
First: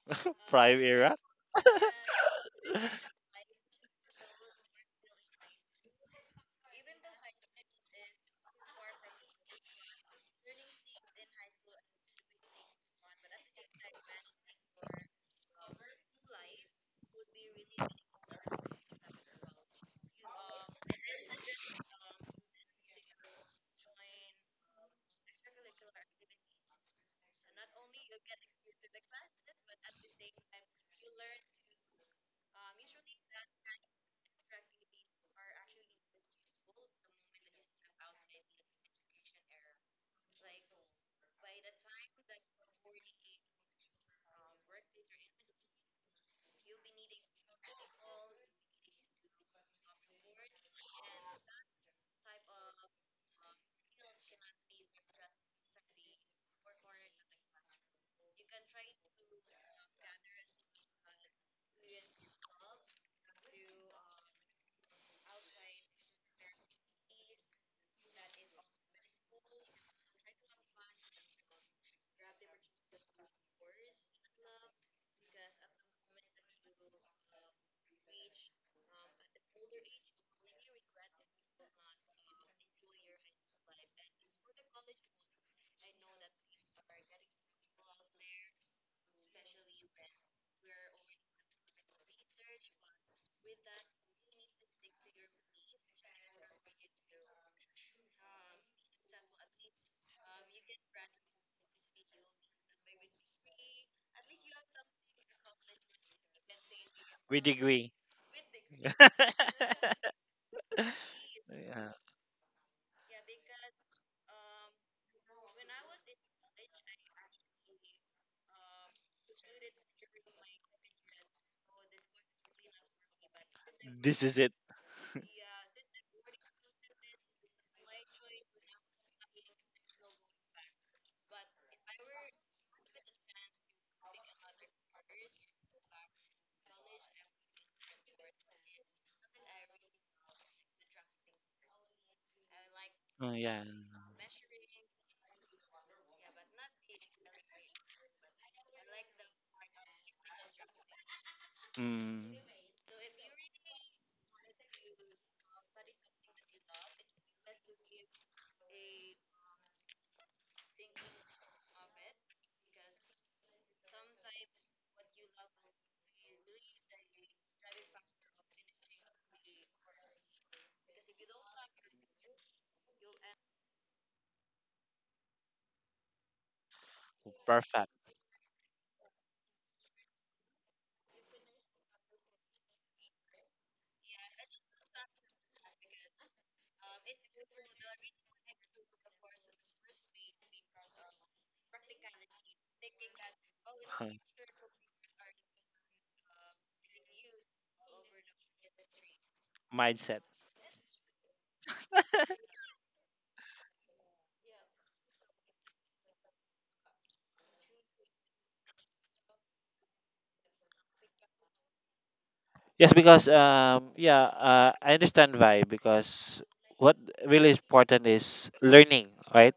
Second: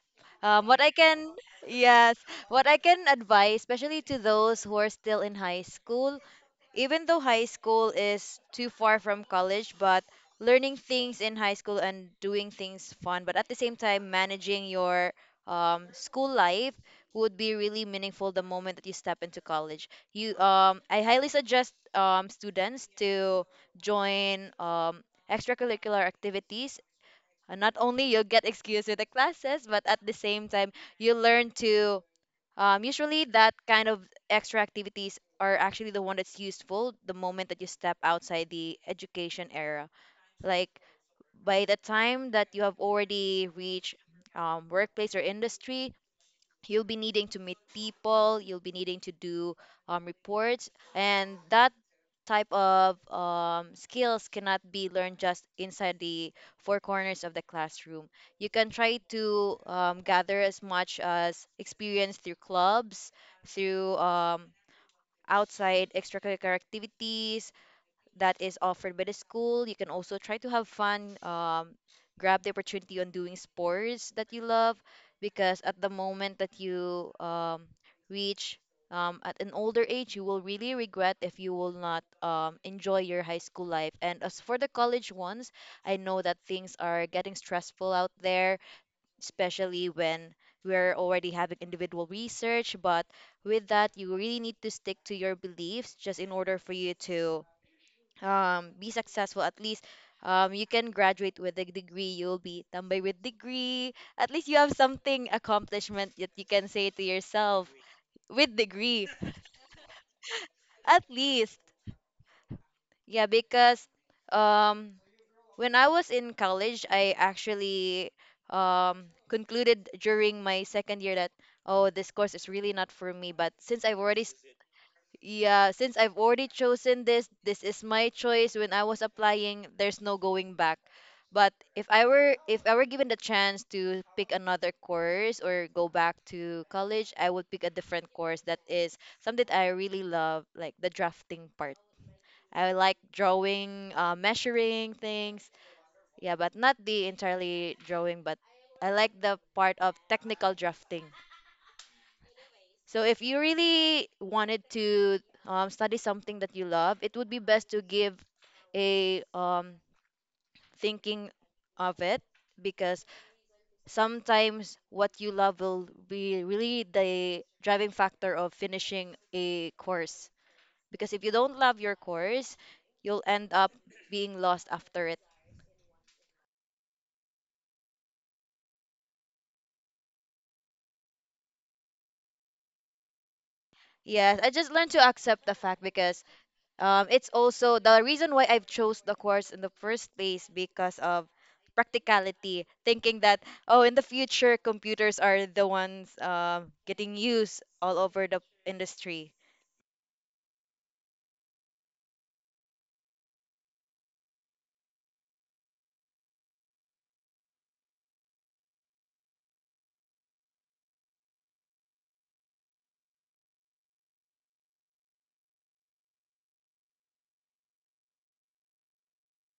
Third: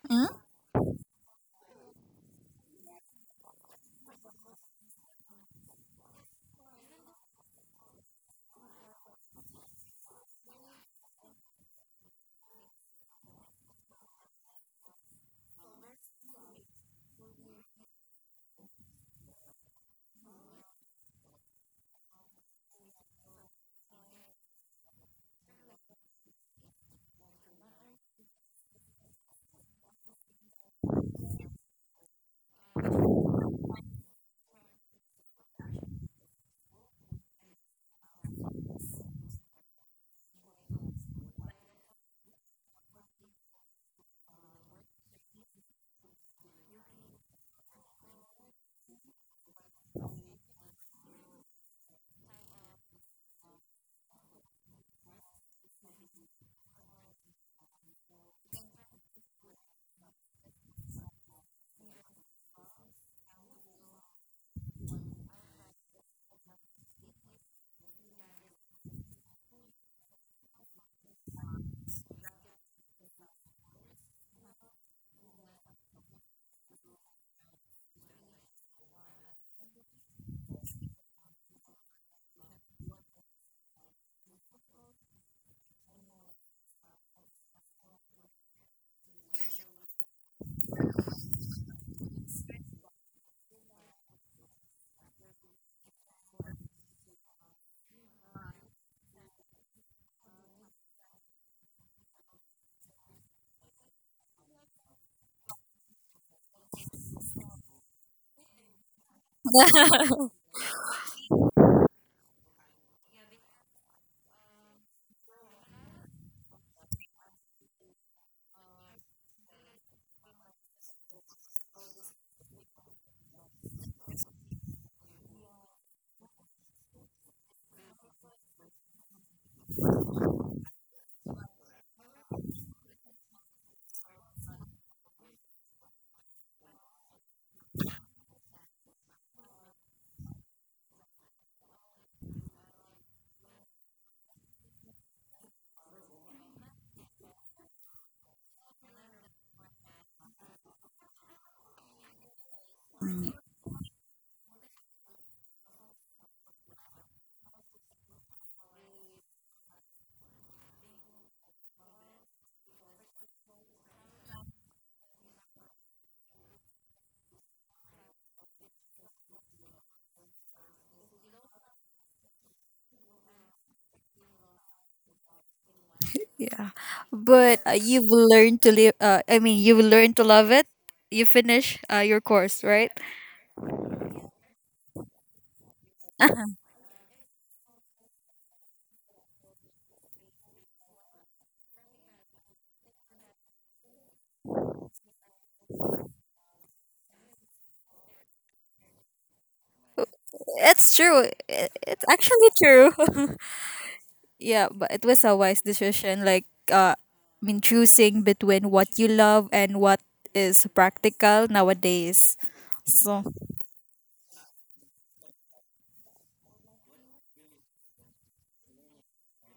[SPEAKER 1] Mm?
[SPEAKER 2] um, what I
[SPEAKER 3] Correct.
[SPEAKER 2] can, yes, what I can advise, especially to those who are still in high school. Even though high school is too far from college, but learning things in high school and doing things fun, but at the same time managing your um, school life would be really meaningful the moment that you step into college. You, um, I highly suggest um, students to join um, extracurricular activities. And not only you'll get excused with the classes, but at the same time you learn to um, usually, that kind of extra activities are actually the one that's useful the moment that you step outside the education era. Like, by the time that you have already reached um, workplace or industry, you'll be needing to meet people, you'll be needing to do um, reports. And that type of um, skills cannot be learned just inside the four corners of the classroom. You can try to um, gather as much as experience through clubs, through um, outside extracurricular activities that is offered by the school. You can also try to have fun, um, grab the opportunity on doing sports that you love, because at the moment that you um, reach um, at an older age, you will really regret if you will not um, enjoy your high school life. And as for the college ones, I know that things are getting stressful out there, especially when we're already having individual research. But with that, you really need to stick to your beliefs just in order for you to um, be successful. At least um, you can graduate with a degree. You'll be tambay with degree. At least you have something accomplishment that you can say to yourself
[SPEAKER 3] Agree.
[SPEAKER 2] with degree,
[SPEAKER 3] Yeah.
[SPEAKER 2] at least, yeah, because um, when I was in college, I actually um, concluded during my second year that, oh, this course is really not for me. But since I've already
[SPEAKER 3] This
[SPEAKER 2] s-
[SPEAKER 3] is it.
[SPEAKER 2] yeah, since I've already chosen this, this is my choice. When I was applying, there's no going back. But if I were if I were given the chance to pick another course or go back to college, I would pick a different course that is something I really love, like the drafting part. I like
[SPEAKER 3] Oh, yeah.
[SPEAKER 2] drawing, uh, measuring things. Yeah, but not the entirely drawing, but I like the part of technical drafting.
[SPEAKER 3] Mm.
[SPEAKER 2] So if you really wanted to um, study something that you love, it would be best to give a, um, thinking of it, because sometimes what you love will be really the driving factor of finishing a course. Because if you don't love your course, you'll end up being lost after it.
[SPEAKER 1] Yeah, but uh,
[SPEAKER 3] Perfect.
[SPEAKER 1] you've learned to live. Uh, I mean, you've learned to love it. You finish uh, your course, right?
[SPEAKER 2] Yes, I just learned to accept the fact, because Um, it's also the reason why I've chose the course in the first place because of practicality, thinking that, oh, in the future computers are the ones um, getting used all over the industry.
[SPEAKER 3] Mindset.
[SPEAKER 1] It's true. I- It's actually true. Yeah, but it was a wise decision. Like, uh, I mean, choosing between what you love and what is practical nowadays.
[SPEAKER 3] Yes,
[SPEAKER 1] So,
[SPEAKER 3] because um, yeah, uh, I understand why. Because what really important is learning, right?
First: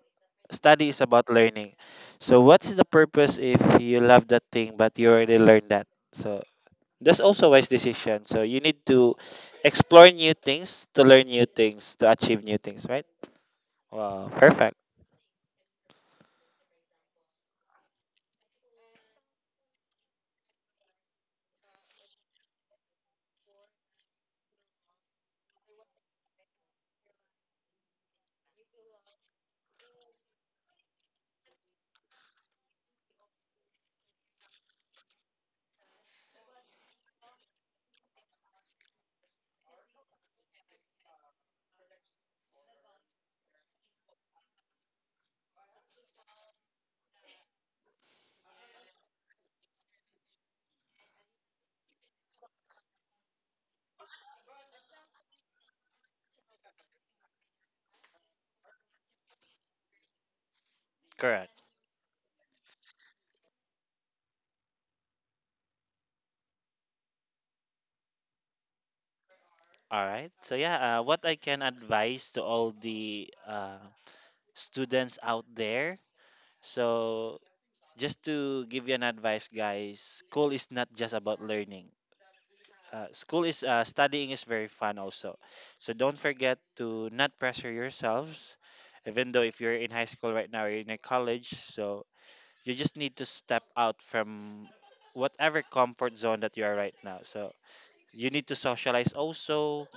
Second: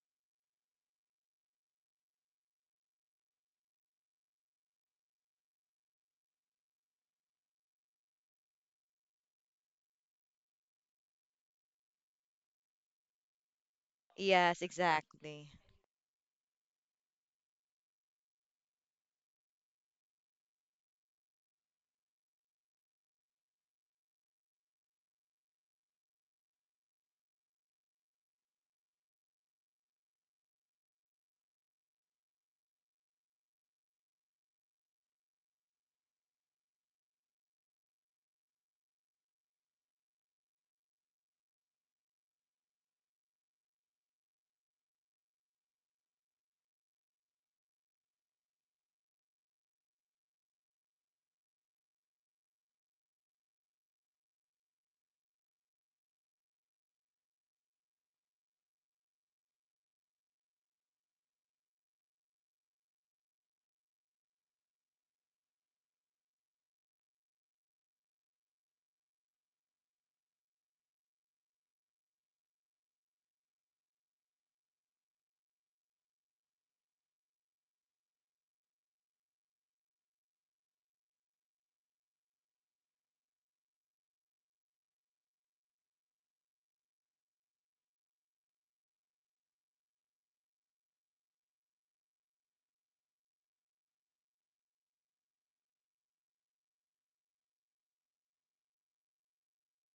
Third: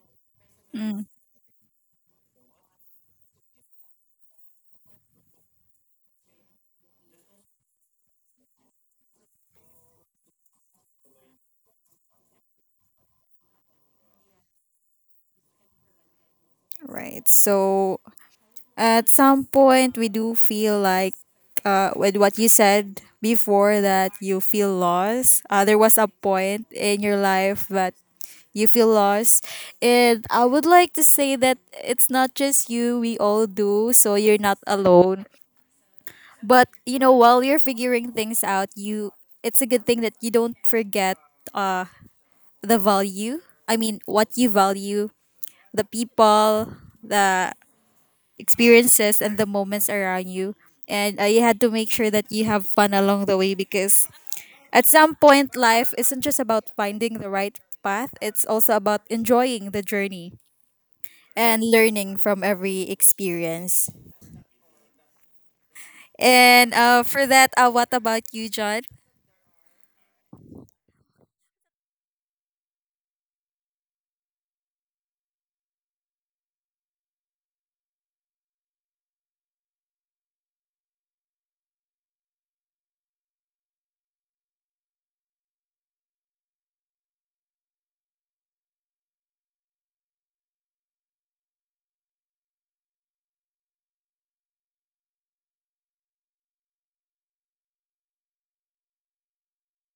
[SPEAKER 3] Study is
[SPEAKER 1] mm,
[SPEAKER 3] about learning. So what is the purpose if you love that thing but you already learned that? So that's also a wise decision. So you need to explore new things, to learn new things, to achieve new things, right? Wow,
[SPEAKER 2] Yes,
[SPEAKER 3] perfect.
[SPEAKER 2] exactly.
[SPEAKER 1] right. So, at some point, we do feel like, uh, with what you said before, that you feel lost. Uh, there was a point in your life that you feel lost. And I would like to say that it's not just you, we all do. So, you're not alone. But you know, while you're figuring things out, you it's a good thing that you don't forget the value. I mean, what you value, the people, the experiences, and the moments around you. And uh, you had to make sure that you have fun along the way because at some point, life isn't just about finding the right path, it's also about enjoying the journey
[SPEAKER 3] Correct.
[SPEAKER 1] and learning from every experience. And uh, for that, uh, what about you, John?
[SPEAKER 3] All right. So yeah, uh, what I can advise to all the uh, students out there. So, just to give you an advice, guys, school is not just about learning. Uh, school is uh, Studying is very fun also. So don't forget to not pressure yourselves, even though if you're in high school right now or in a college. So you just need to step out from whatever comfort zone that you are right now. So you need to socialize also.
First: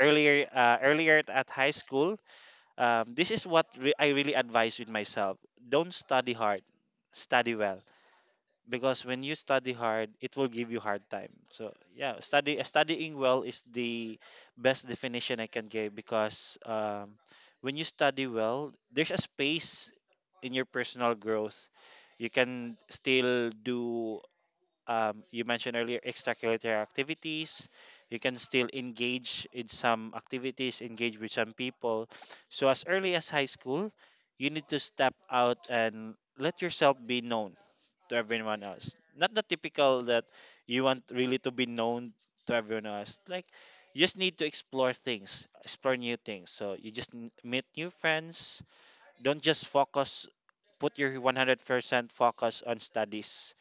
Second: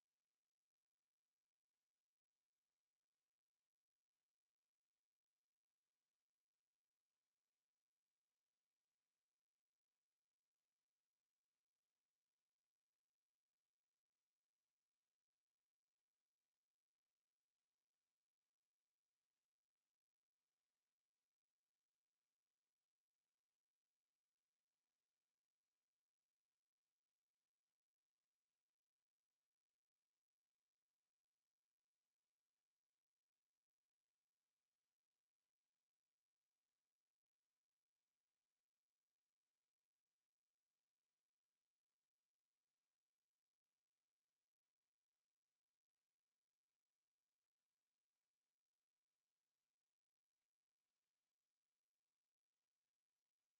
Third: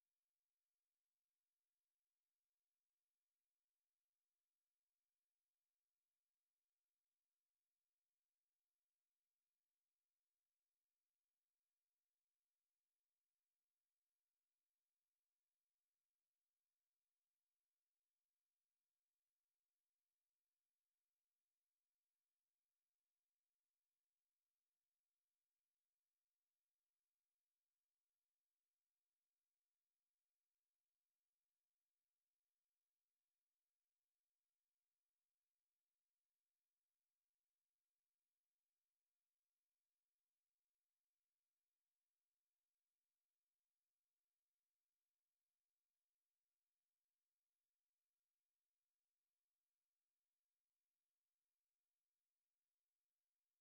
[SPEAKER 3] Earlier, uh, earlier at high school, um, this is what re- I really advise with myself. Don't study hard, study well, because when you study hard, it will give you hard time. So yeah, study studying well is the best definition I can give, because um, when you study well, there's a space in your personal growth. You can still do, um, you mentioned earlier, extracurricular activities. You can still engage in some activities, engage with some people. So as early as high school, you need to step out and let yourself be known to everyone else. Not the typical that you want really to be known to everyone else. Like, you just need to explore things, explore new things. So you just n- meet new friends. Don't just focus. Put your one hundred percent focus on studies,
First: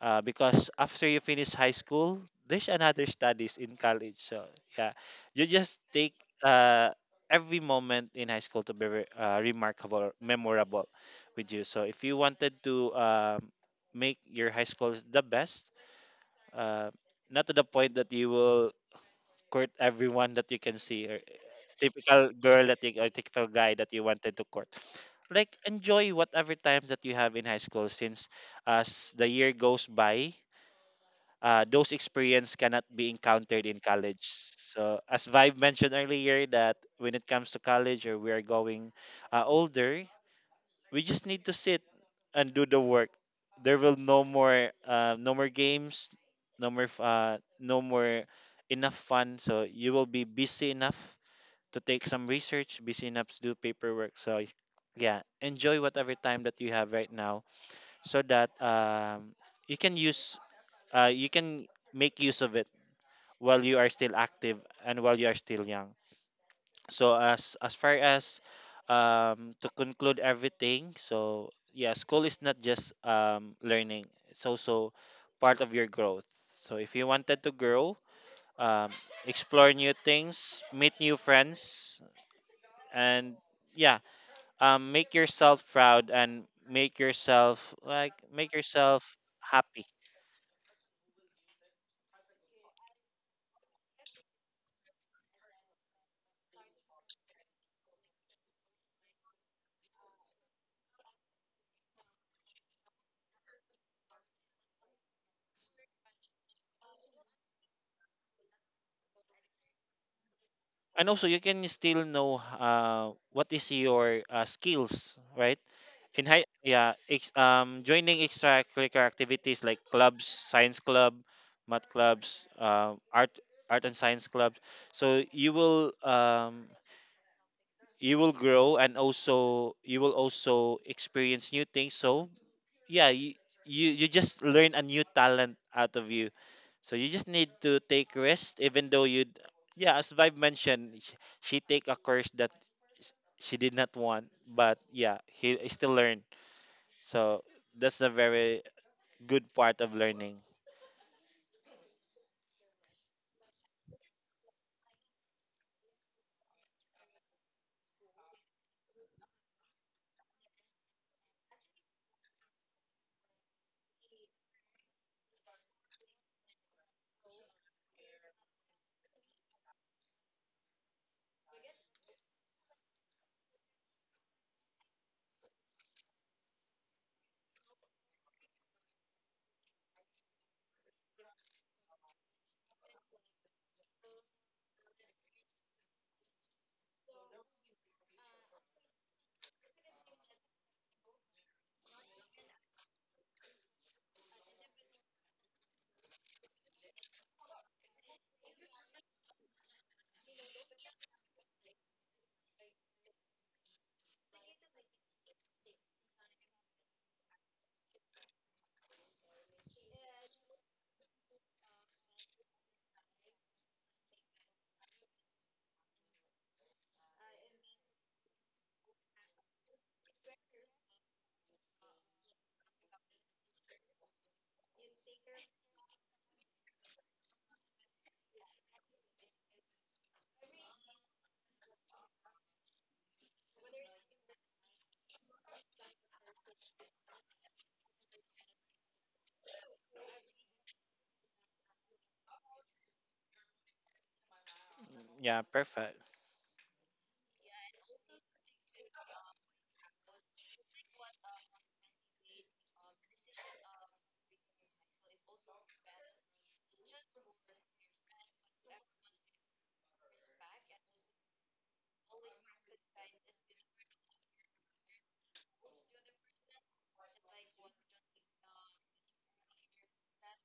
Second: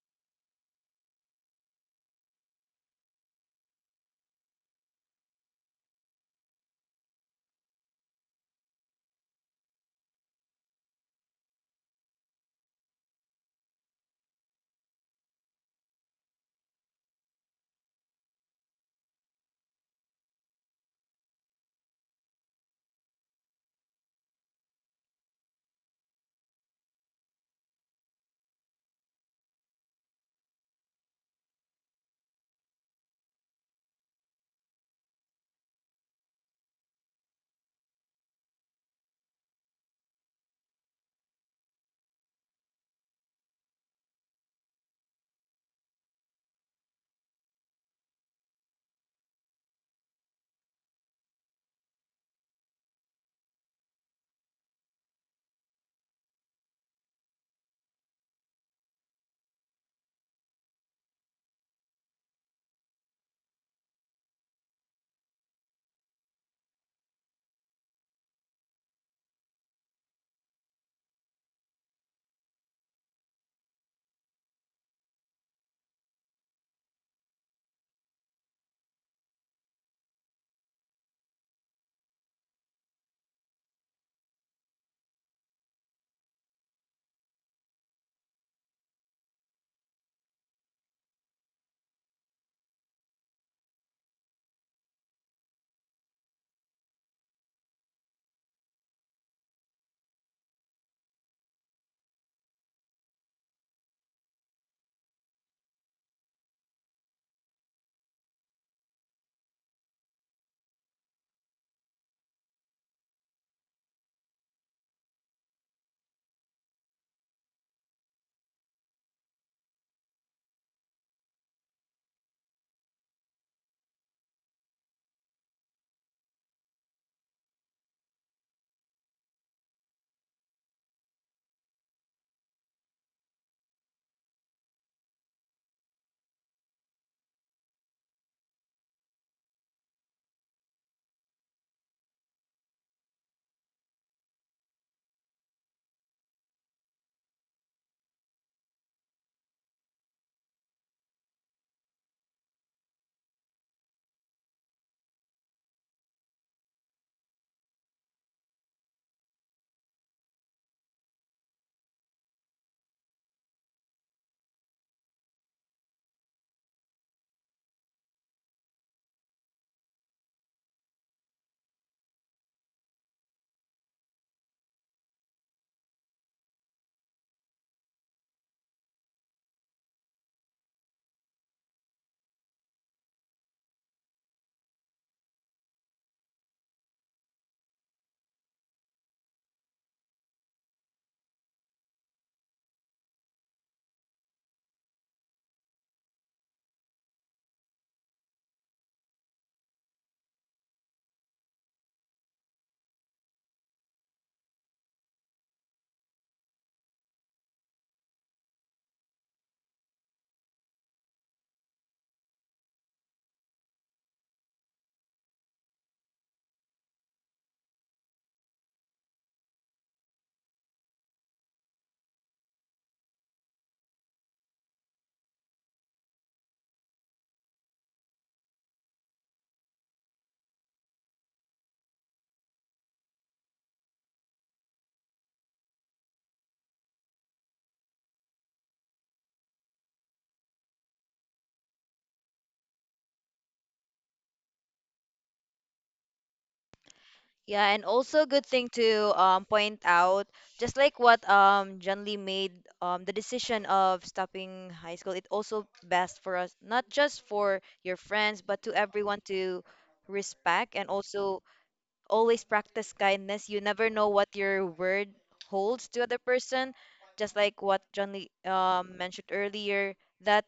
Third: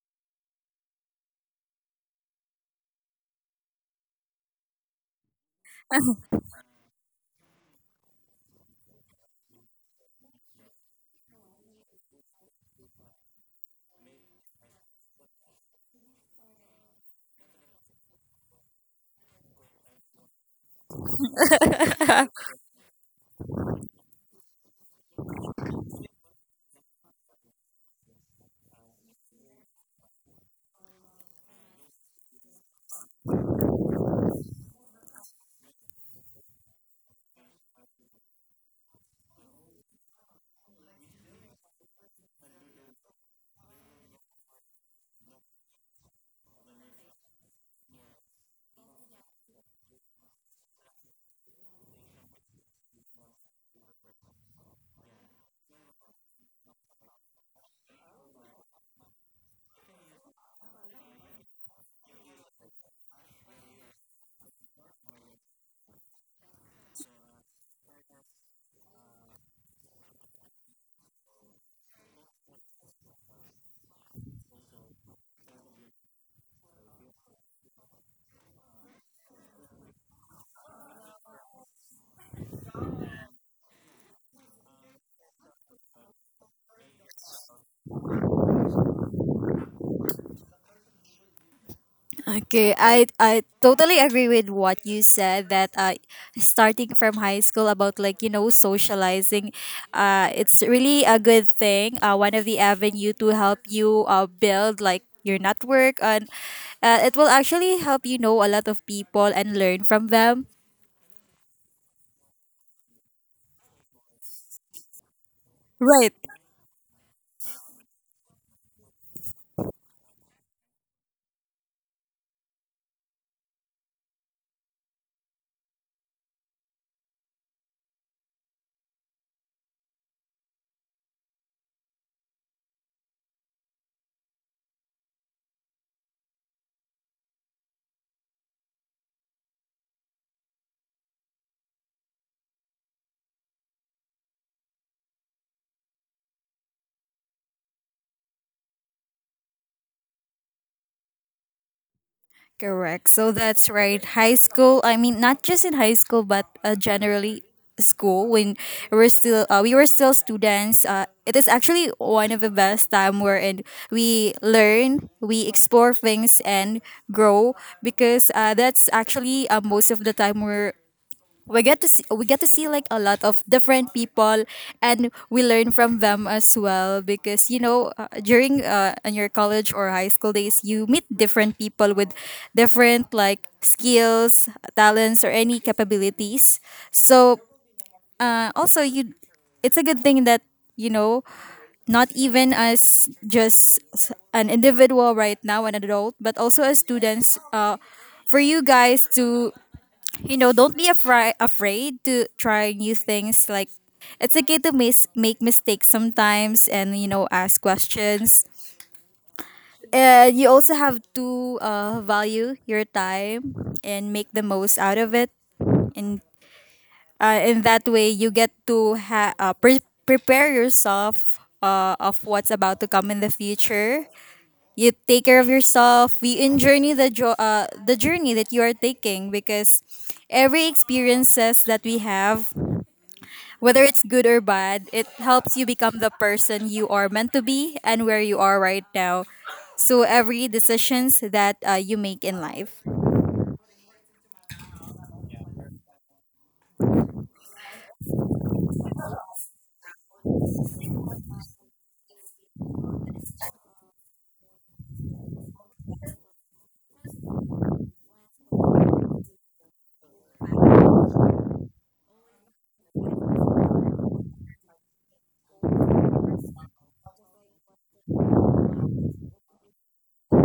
[SPEAKER 3] uh, because after you finish high school, there's another studies in college. So yeah, you just take uh, every moment in high school to be re- uh, remarkable, or memorable with you. So if you wanted to um, make your high school the best, uh, not to the point that you will court everyone that you can see, or typical girl that you, or typical guy that you wanted to court. Like, enjoy whatever time that you have in high school, since as the year goes by, uh, those experience cannot be encountered in college. So as Vibe mentioned earlier, that when it comes to college, or we are going uh, older, we just need to sit and do the work. There will no more, uh, no more games, no more f- uh, no more enough fun. So you will be busy enough to take some research, busy enough to do paperwork. So yeah, enjoy whatever time that you have right now, so that um, you can use uh, you can make use of it while you are still active and while you are still young. So as as far as, um to conclude everything, so yeah, school is not just um learning. It's also part of your growth. So if you wanted to grow, um explore new things, meet new friends, and yeah, um make yourself proud, and make yourself like make yourself happy.
[SPEAKER 1] Okay, I I totally agree with what you said that uh, starting from high school about like you know socializing, uh, it's really a good thing. Uh, one of the avenue to help you uh, build like your network and uh, it will actually help you know a lot of people and learn from them.
[SPEAKER 3] And also, you can still know uh what is your uh, skills, right?
[SPEAKER 1] Right.
[SPEAKER 3] in high yeah ex, um Joining extracurricular activities, like clubs, science club, math clubs, uh, art art and science clubs. So you will um you will grow, and also you will also experience new things. So yeah, you you, you just learn a new talent out of you. So you just need to take rest, even though you. Yeah, as Vibe mentioned, she, she take a course that she did not want, but yeah, he still learned. So that's a very good part of learning.
[SPEAKER 1] Correct. So that's right. High school, I mean not just in high school but uh, generally school when we're still uh, we were still students uh, it is actually one of the best time wherein we learn we explore things and grow because uh, that's actually uh, most of the time where we get to see we get to see like a lot of different people and we learn from them as well because you know uh, during uh, in your college or high school days you meet different people with different like skills, talents, or any capabilities. So uh, also you it's a good thing that you know, not even as just s- an individual right now, an adult, but also as students, uh, for you guys to, you know, don't be afraid afraid to try new things. Like, it's okay to mis- make mistakes sometimes, and, you know, ask questions. And you also have to uh, value your time and make the most out of it. And uh, in that way, you get to ha- uh, pre- prepare yourself. Uh, of what's about to come in the future, you take care of yourself. We enjoy the jo- uh, the journey that you are taking because every experiences that we have, whether it's good or bad, it helps you become the person you are meant to be and where you are right now. So every decisions that uh, you make in life.
[SPEAKER 3] Yeah, perfect.
[SPEAKER 2] Yeah, and also good thing to um, point out, just like what um, John Lee made um, the decision of stopping high school, it also best for us, not just for your friends, but to everyone to respect, and also always practice kindness. You never know what your word holds to other person. Just like what John Lee um, mentioned earlier, that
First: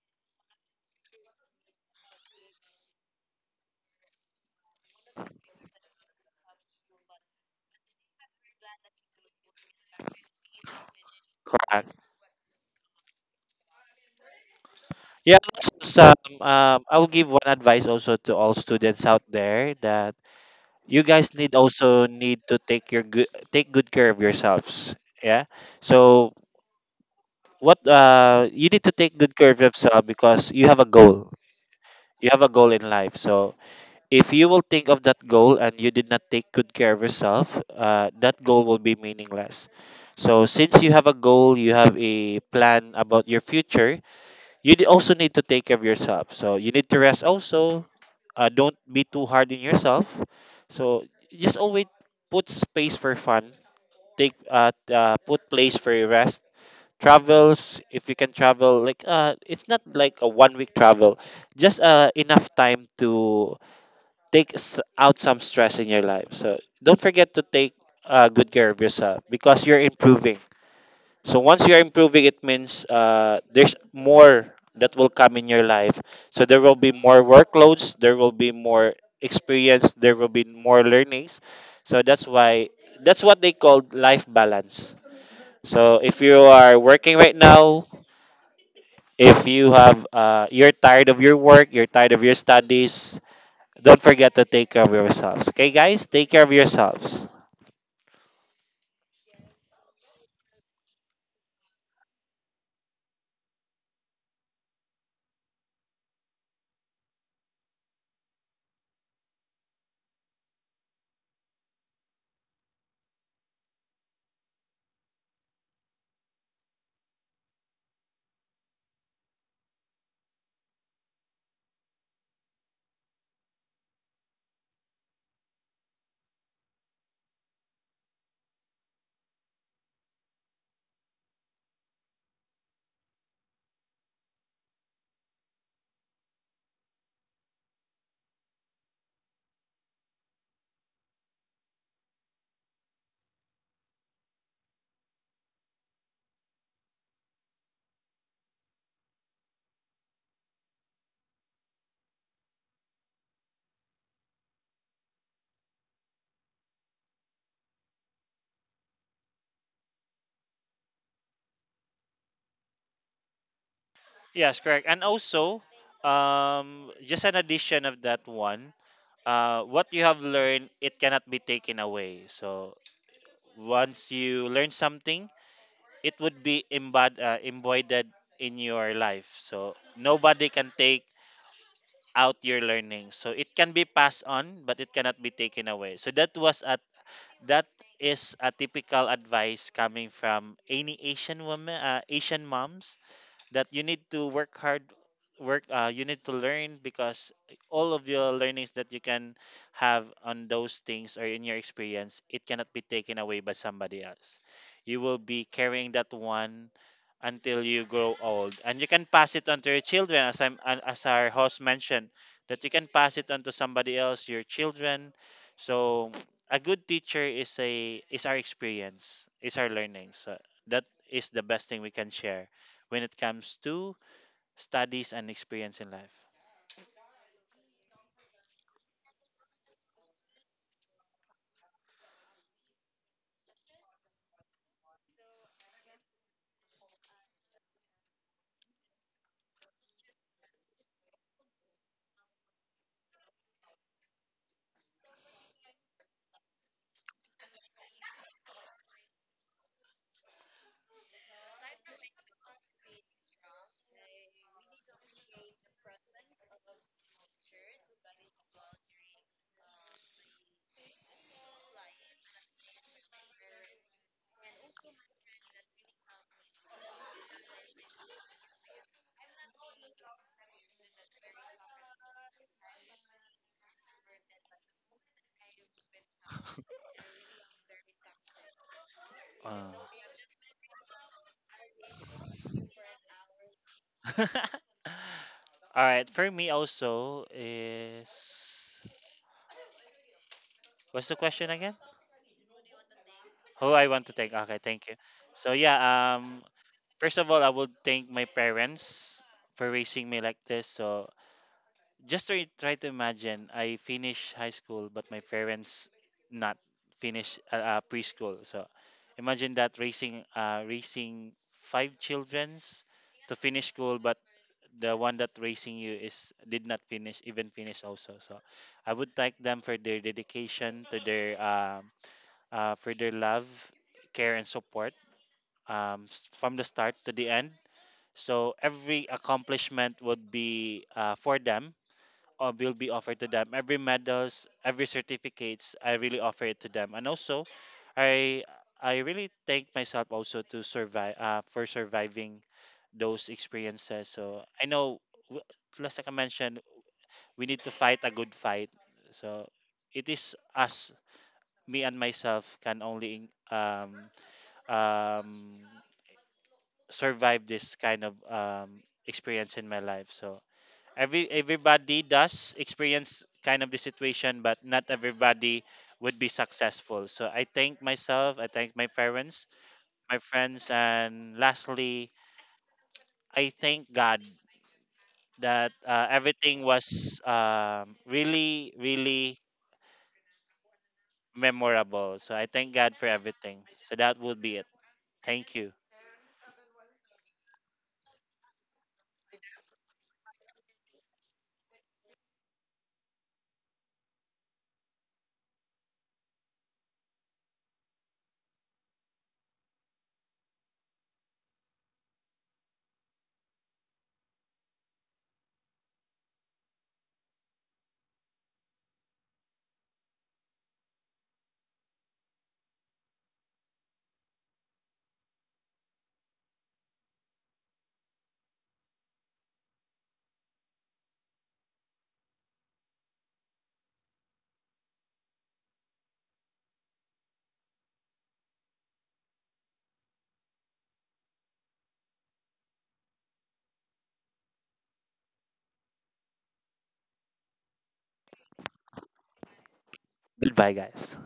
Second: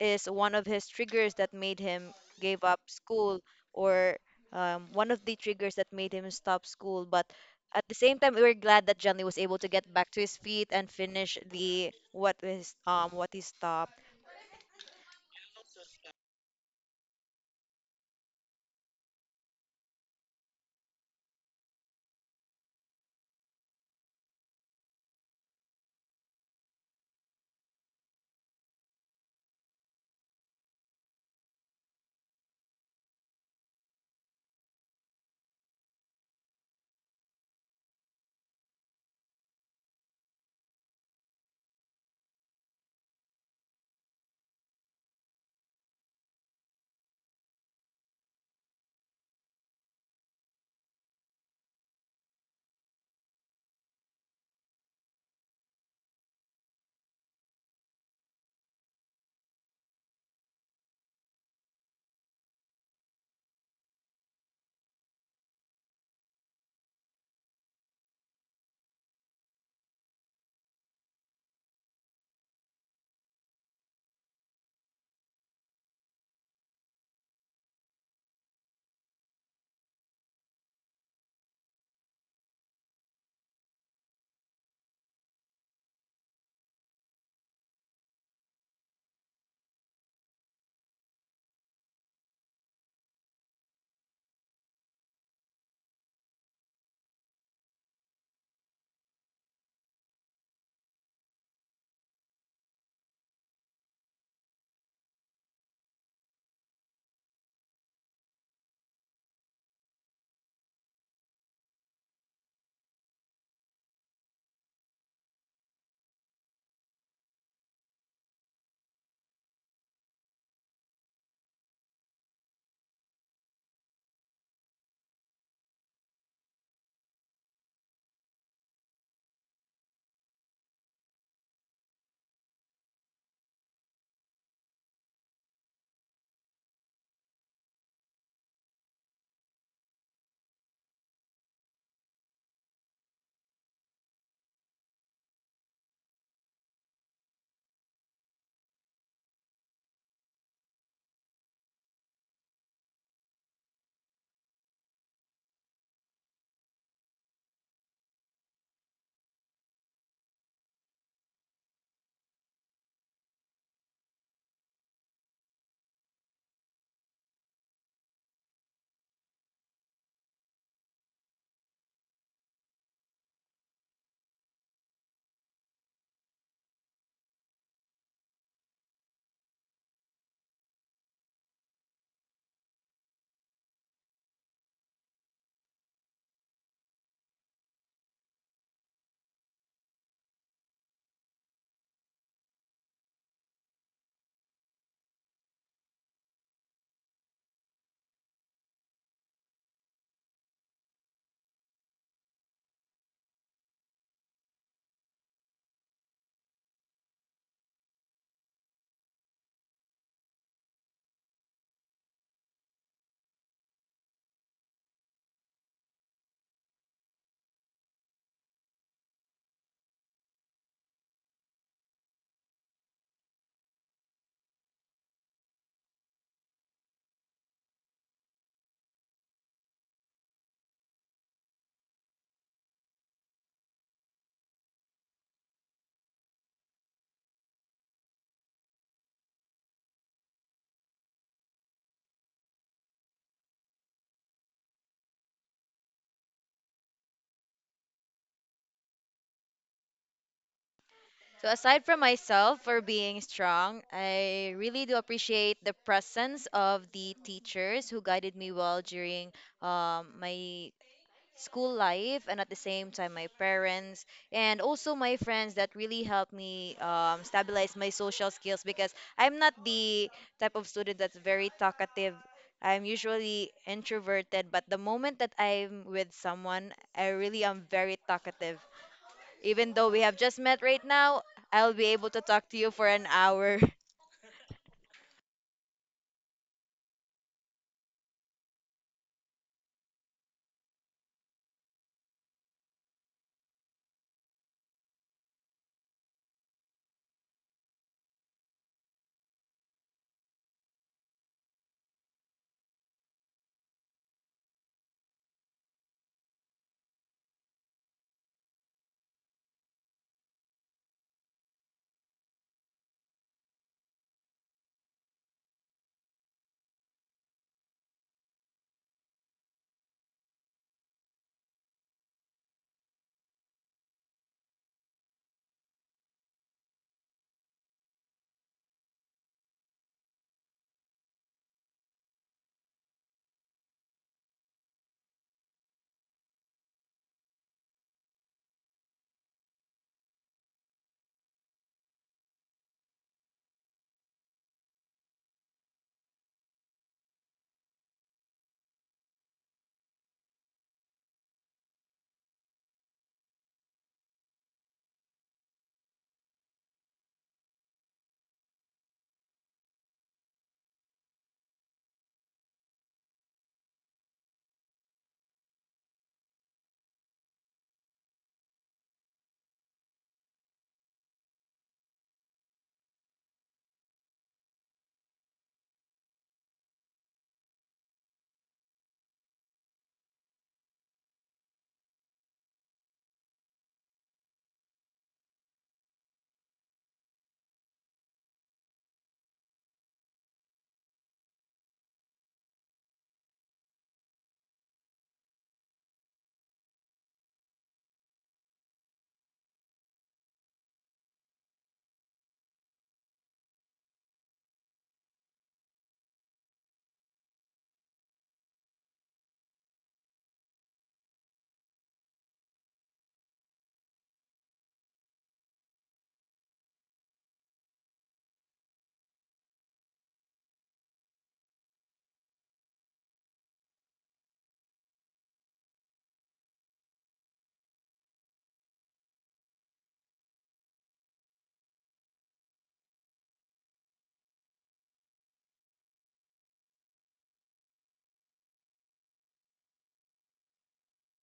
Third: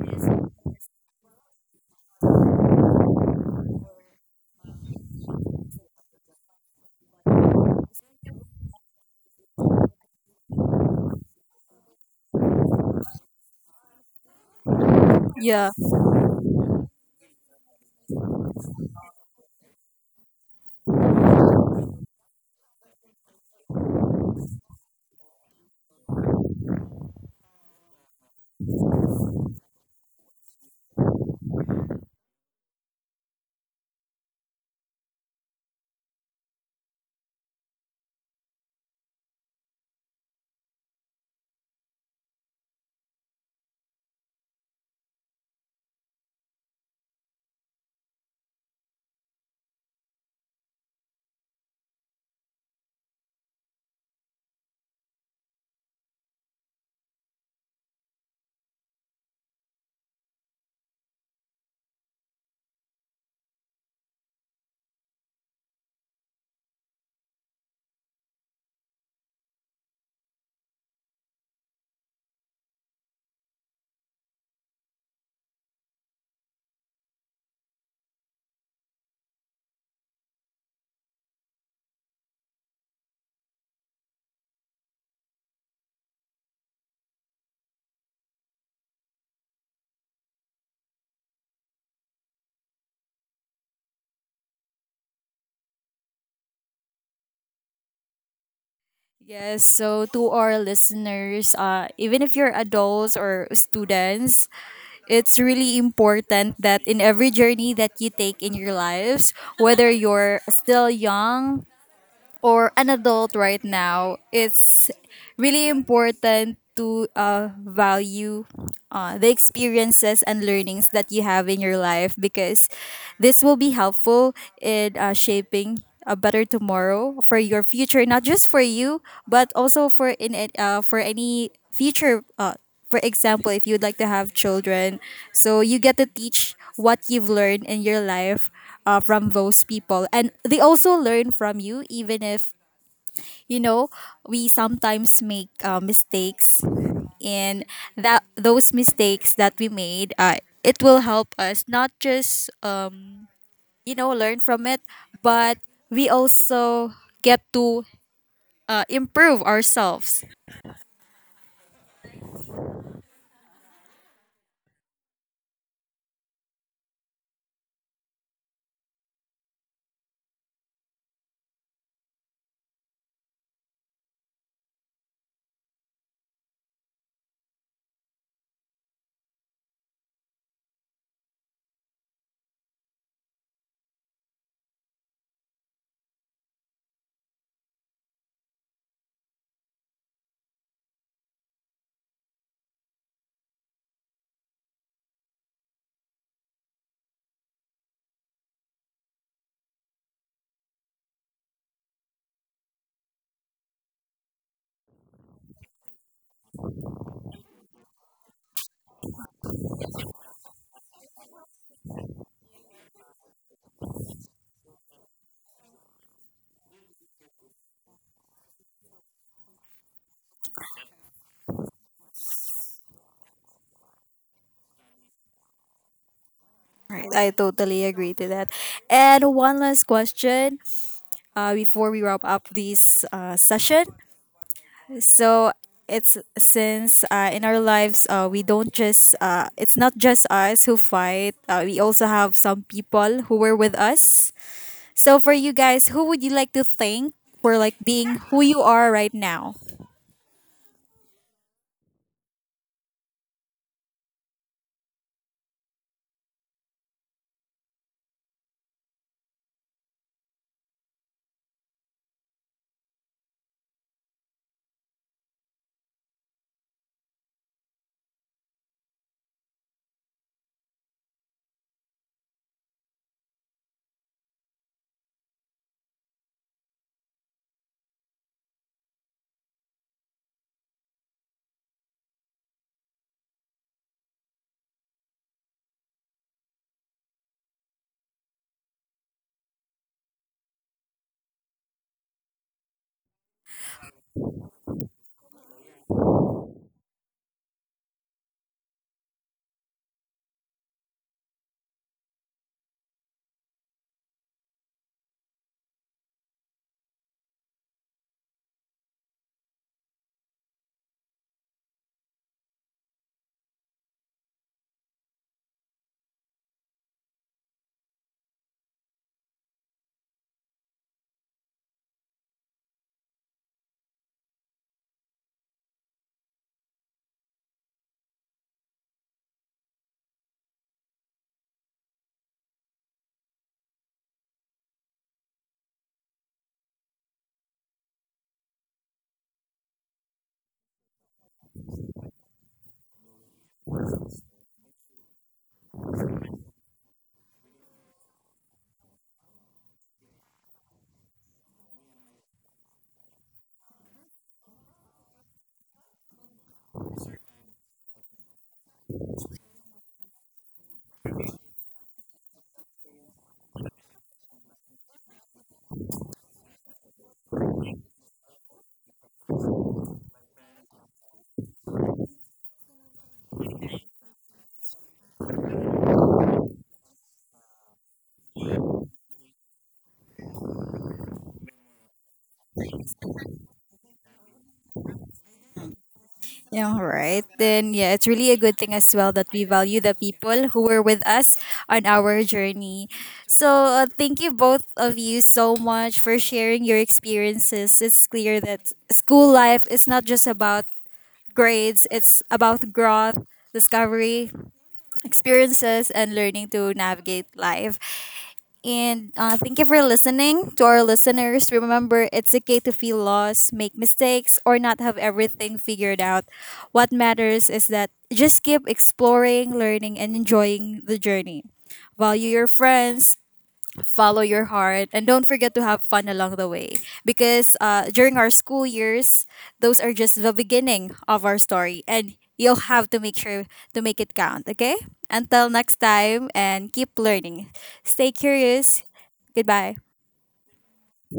[SPEAKER 2] is one of his triggers that made him give up school, or um, one of the triggers that made him stop school. But at the same time, we were glad that John Lee was able to get back to his feet and finish
[SPEAKER 3] Correct.
[SPEAKER 2] the what is um what he stopped.
[SPEAKER 3] Yeah, also
[SPEAKER 1] Yeah.
[SPEAKER 3] some, um, I'll give one advice also to all students out there, that you guys need, also need to take your good, take good care of yourselves. Yeah. So what uh You need to take good care of yourself because you have a goal. You have a goal in life. So if you will think of that goal and you did not take good care of yourself, uh, that goal will be meaningless. So, since you have a goal, you have a plan about your future, you d- also need to take care of yourself. So, you need to rest also. Uh, don't be too hard on yourself. So, just always put space for fun, take uh, t- uh, put place for your rest. Travels, if you can travel, like uh, it's not like a one week travel, just uh, enough time to take s- out some stress in your life. So don't forget to take uh, good care of yourself because you're improving. So once you're improving, it means uh, there's more that will come in your life. So there will be more workloads, there will be more experience, there will be more learnings. So that's why that's what they call life balance. So if you are working right now, if you have uh, you're tired of your work, you're tired of your studies, don't forget to take care of yourselves. Okay, guys? Take care of yourselves.
[SPEAKER 1] Yes, so to our listeners, uh, even if you're adults or students, it's really important that in every journey that you take in your lives, whether you're still young or an adult right now, it's really important to uh, value uh, the experiences and learnings that you have in your life because this will be helpful in uh, shaping a better tomorrow for your future, not just for you, but also for in it, uh, for any future uh, for example, if you'd like to have children, so you get to teach what you've learned in your life uh, from those people. And they also learn from you, even if, you know, we sometimes make uh, mistakes. And that those mistakes that we made, uh, it will help us not just, um, you know, learn from it, but we also get to uh, improve ourselves.
[SPEAKER 3] Yes, correct. And also, um, just an addition of that one, uh, what you have learned, it cannot be taken away. So once you learn something, it would be embod- uh, embodied in your life. So nobody can take out your learning. So it can be passed on, but it cannot be taken away. So that was a that is a typical advice coming from any Asian woman, uh, Asian moms that you need to work hard work uh, you need to learn because all of your learnings that you can have on those things or in your experience it cannot be taken away by somebody else. You will be carrying that one until you grow old, and you can pass it on to your children, as i'm an- as our host mentioned, that you can pass it on to somebody else, your children. So a good teacher is a is our experience, is our learning. So that is the best thing we can share when it comes to studies and experience in life.
[SPEAKER 1] Right, I totally agree to that. And one last question uh, before we wrap up this uh, session. So it's since uh, in our lives uh, we don't just uh, it's not just us who fight. Uh, we also have some people who were with us. So for you guys, who would you like to thank for like being who you are right now?
[SPEAKER 2] So aside from myself for being strong, I really do appreciate the presence of the teachers who guided me well during um, my school life, and at the same time my parents and also my friends that really helped me um, stabilize my social skills, because I'm not the type of student that's very talkative. I'm usually introverted, but the moment that I'm with someone, I really am very talkative.
[SPEAKER 3] Uh.
[SPEAKER 2] Even though we have just met right now, I'll be able to talk to you for an hour.
[SPEAKER 3] All right, for me also is, what's the question again? Who I want to thank? Okay, thank you. So yeah, um, first of all, I would thank my parents for raising me like this. So just to try to imagine, I finished high school, but my parents not finish uh, uh, preschool. So imagine that raising uh, raising five childrens to finish school, but the one that raising you is did not finish even finish also. So I would thank them for their dedication to their um uh, for their love, care and support, um, s- from the start to the end. So every accomplishment would be uh, for them, or will be offered to them. Every medals, every certificates, I really offer it to them. And also i i really thank myself also to survive, uh, for surviving those experiences. So I know, w- just like I mentioned, we need to fight a good fight. So it is us, me and myself, can only um, um, survive this kind of um, experience in my life. So every everybody does experience kind of the situation, but not everybody would be successful. So I thank myself, I thank my parents, my friends, and lastly, I thank God that uh, everything was, um, really, really memorable. So I thank God for everything. So that would be it. Thank you.
[SPEAKER 1] Yeah, all right. Then, yeah, it's really a good thing as well that we value the people who were with us on our journey. So, uh, thank you both of you so much for sharing your experiences. It's clear that school life is not just about grades, it's about growth, discovery, experiences, and learning to navigate life. And uh, thank you for listening to our listeners. Remember, it's okay to feel lost, make mistakes, or not have everything figured out. What matters is that just keep exploring, learning, and enjoying the journey. Value your friends, follow your heart, and don't forget to have fun along the way. Because uh, during our school years, those are just the beginning of our story, and you'll have to make sure to make it count, okay? Until next time, and keep learning. Stay curious. Goodbye.
[SPEAKER 3] Goodbye, guys.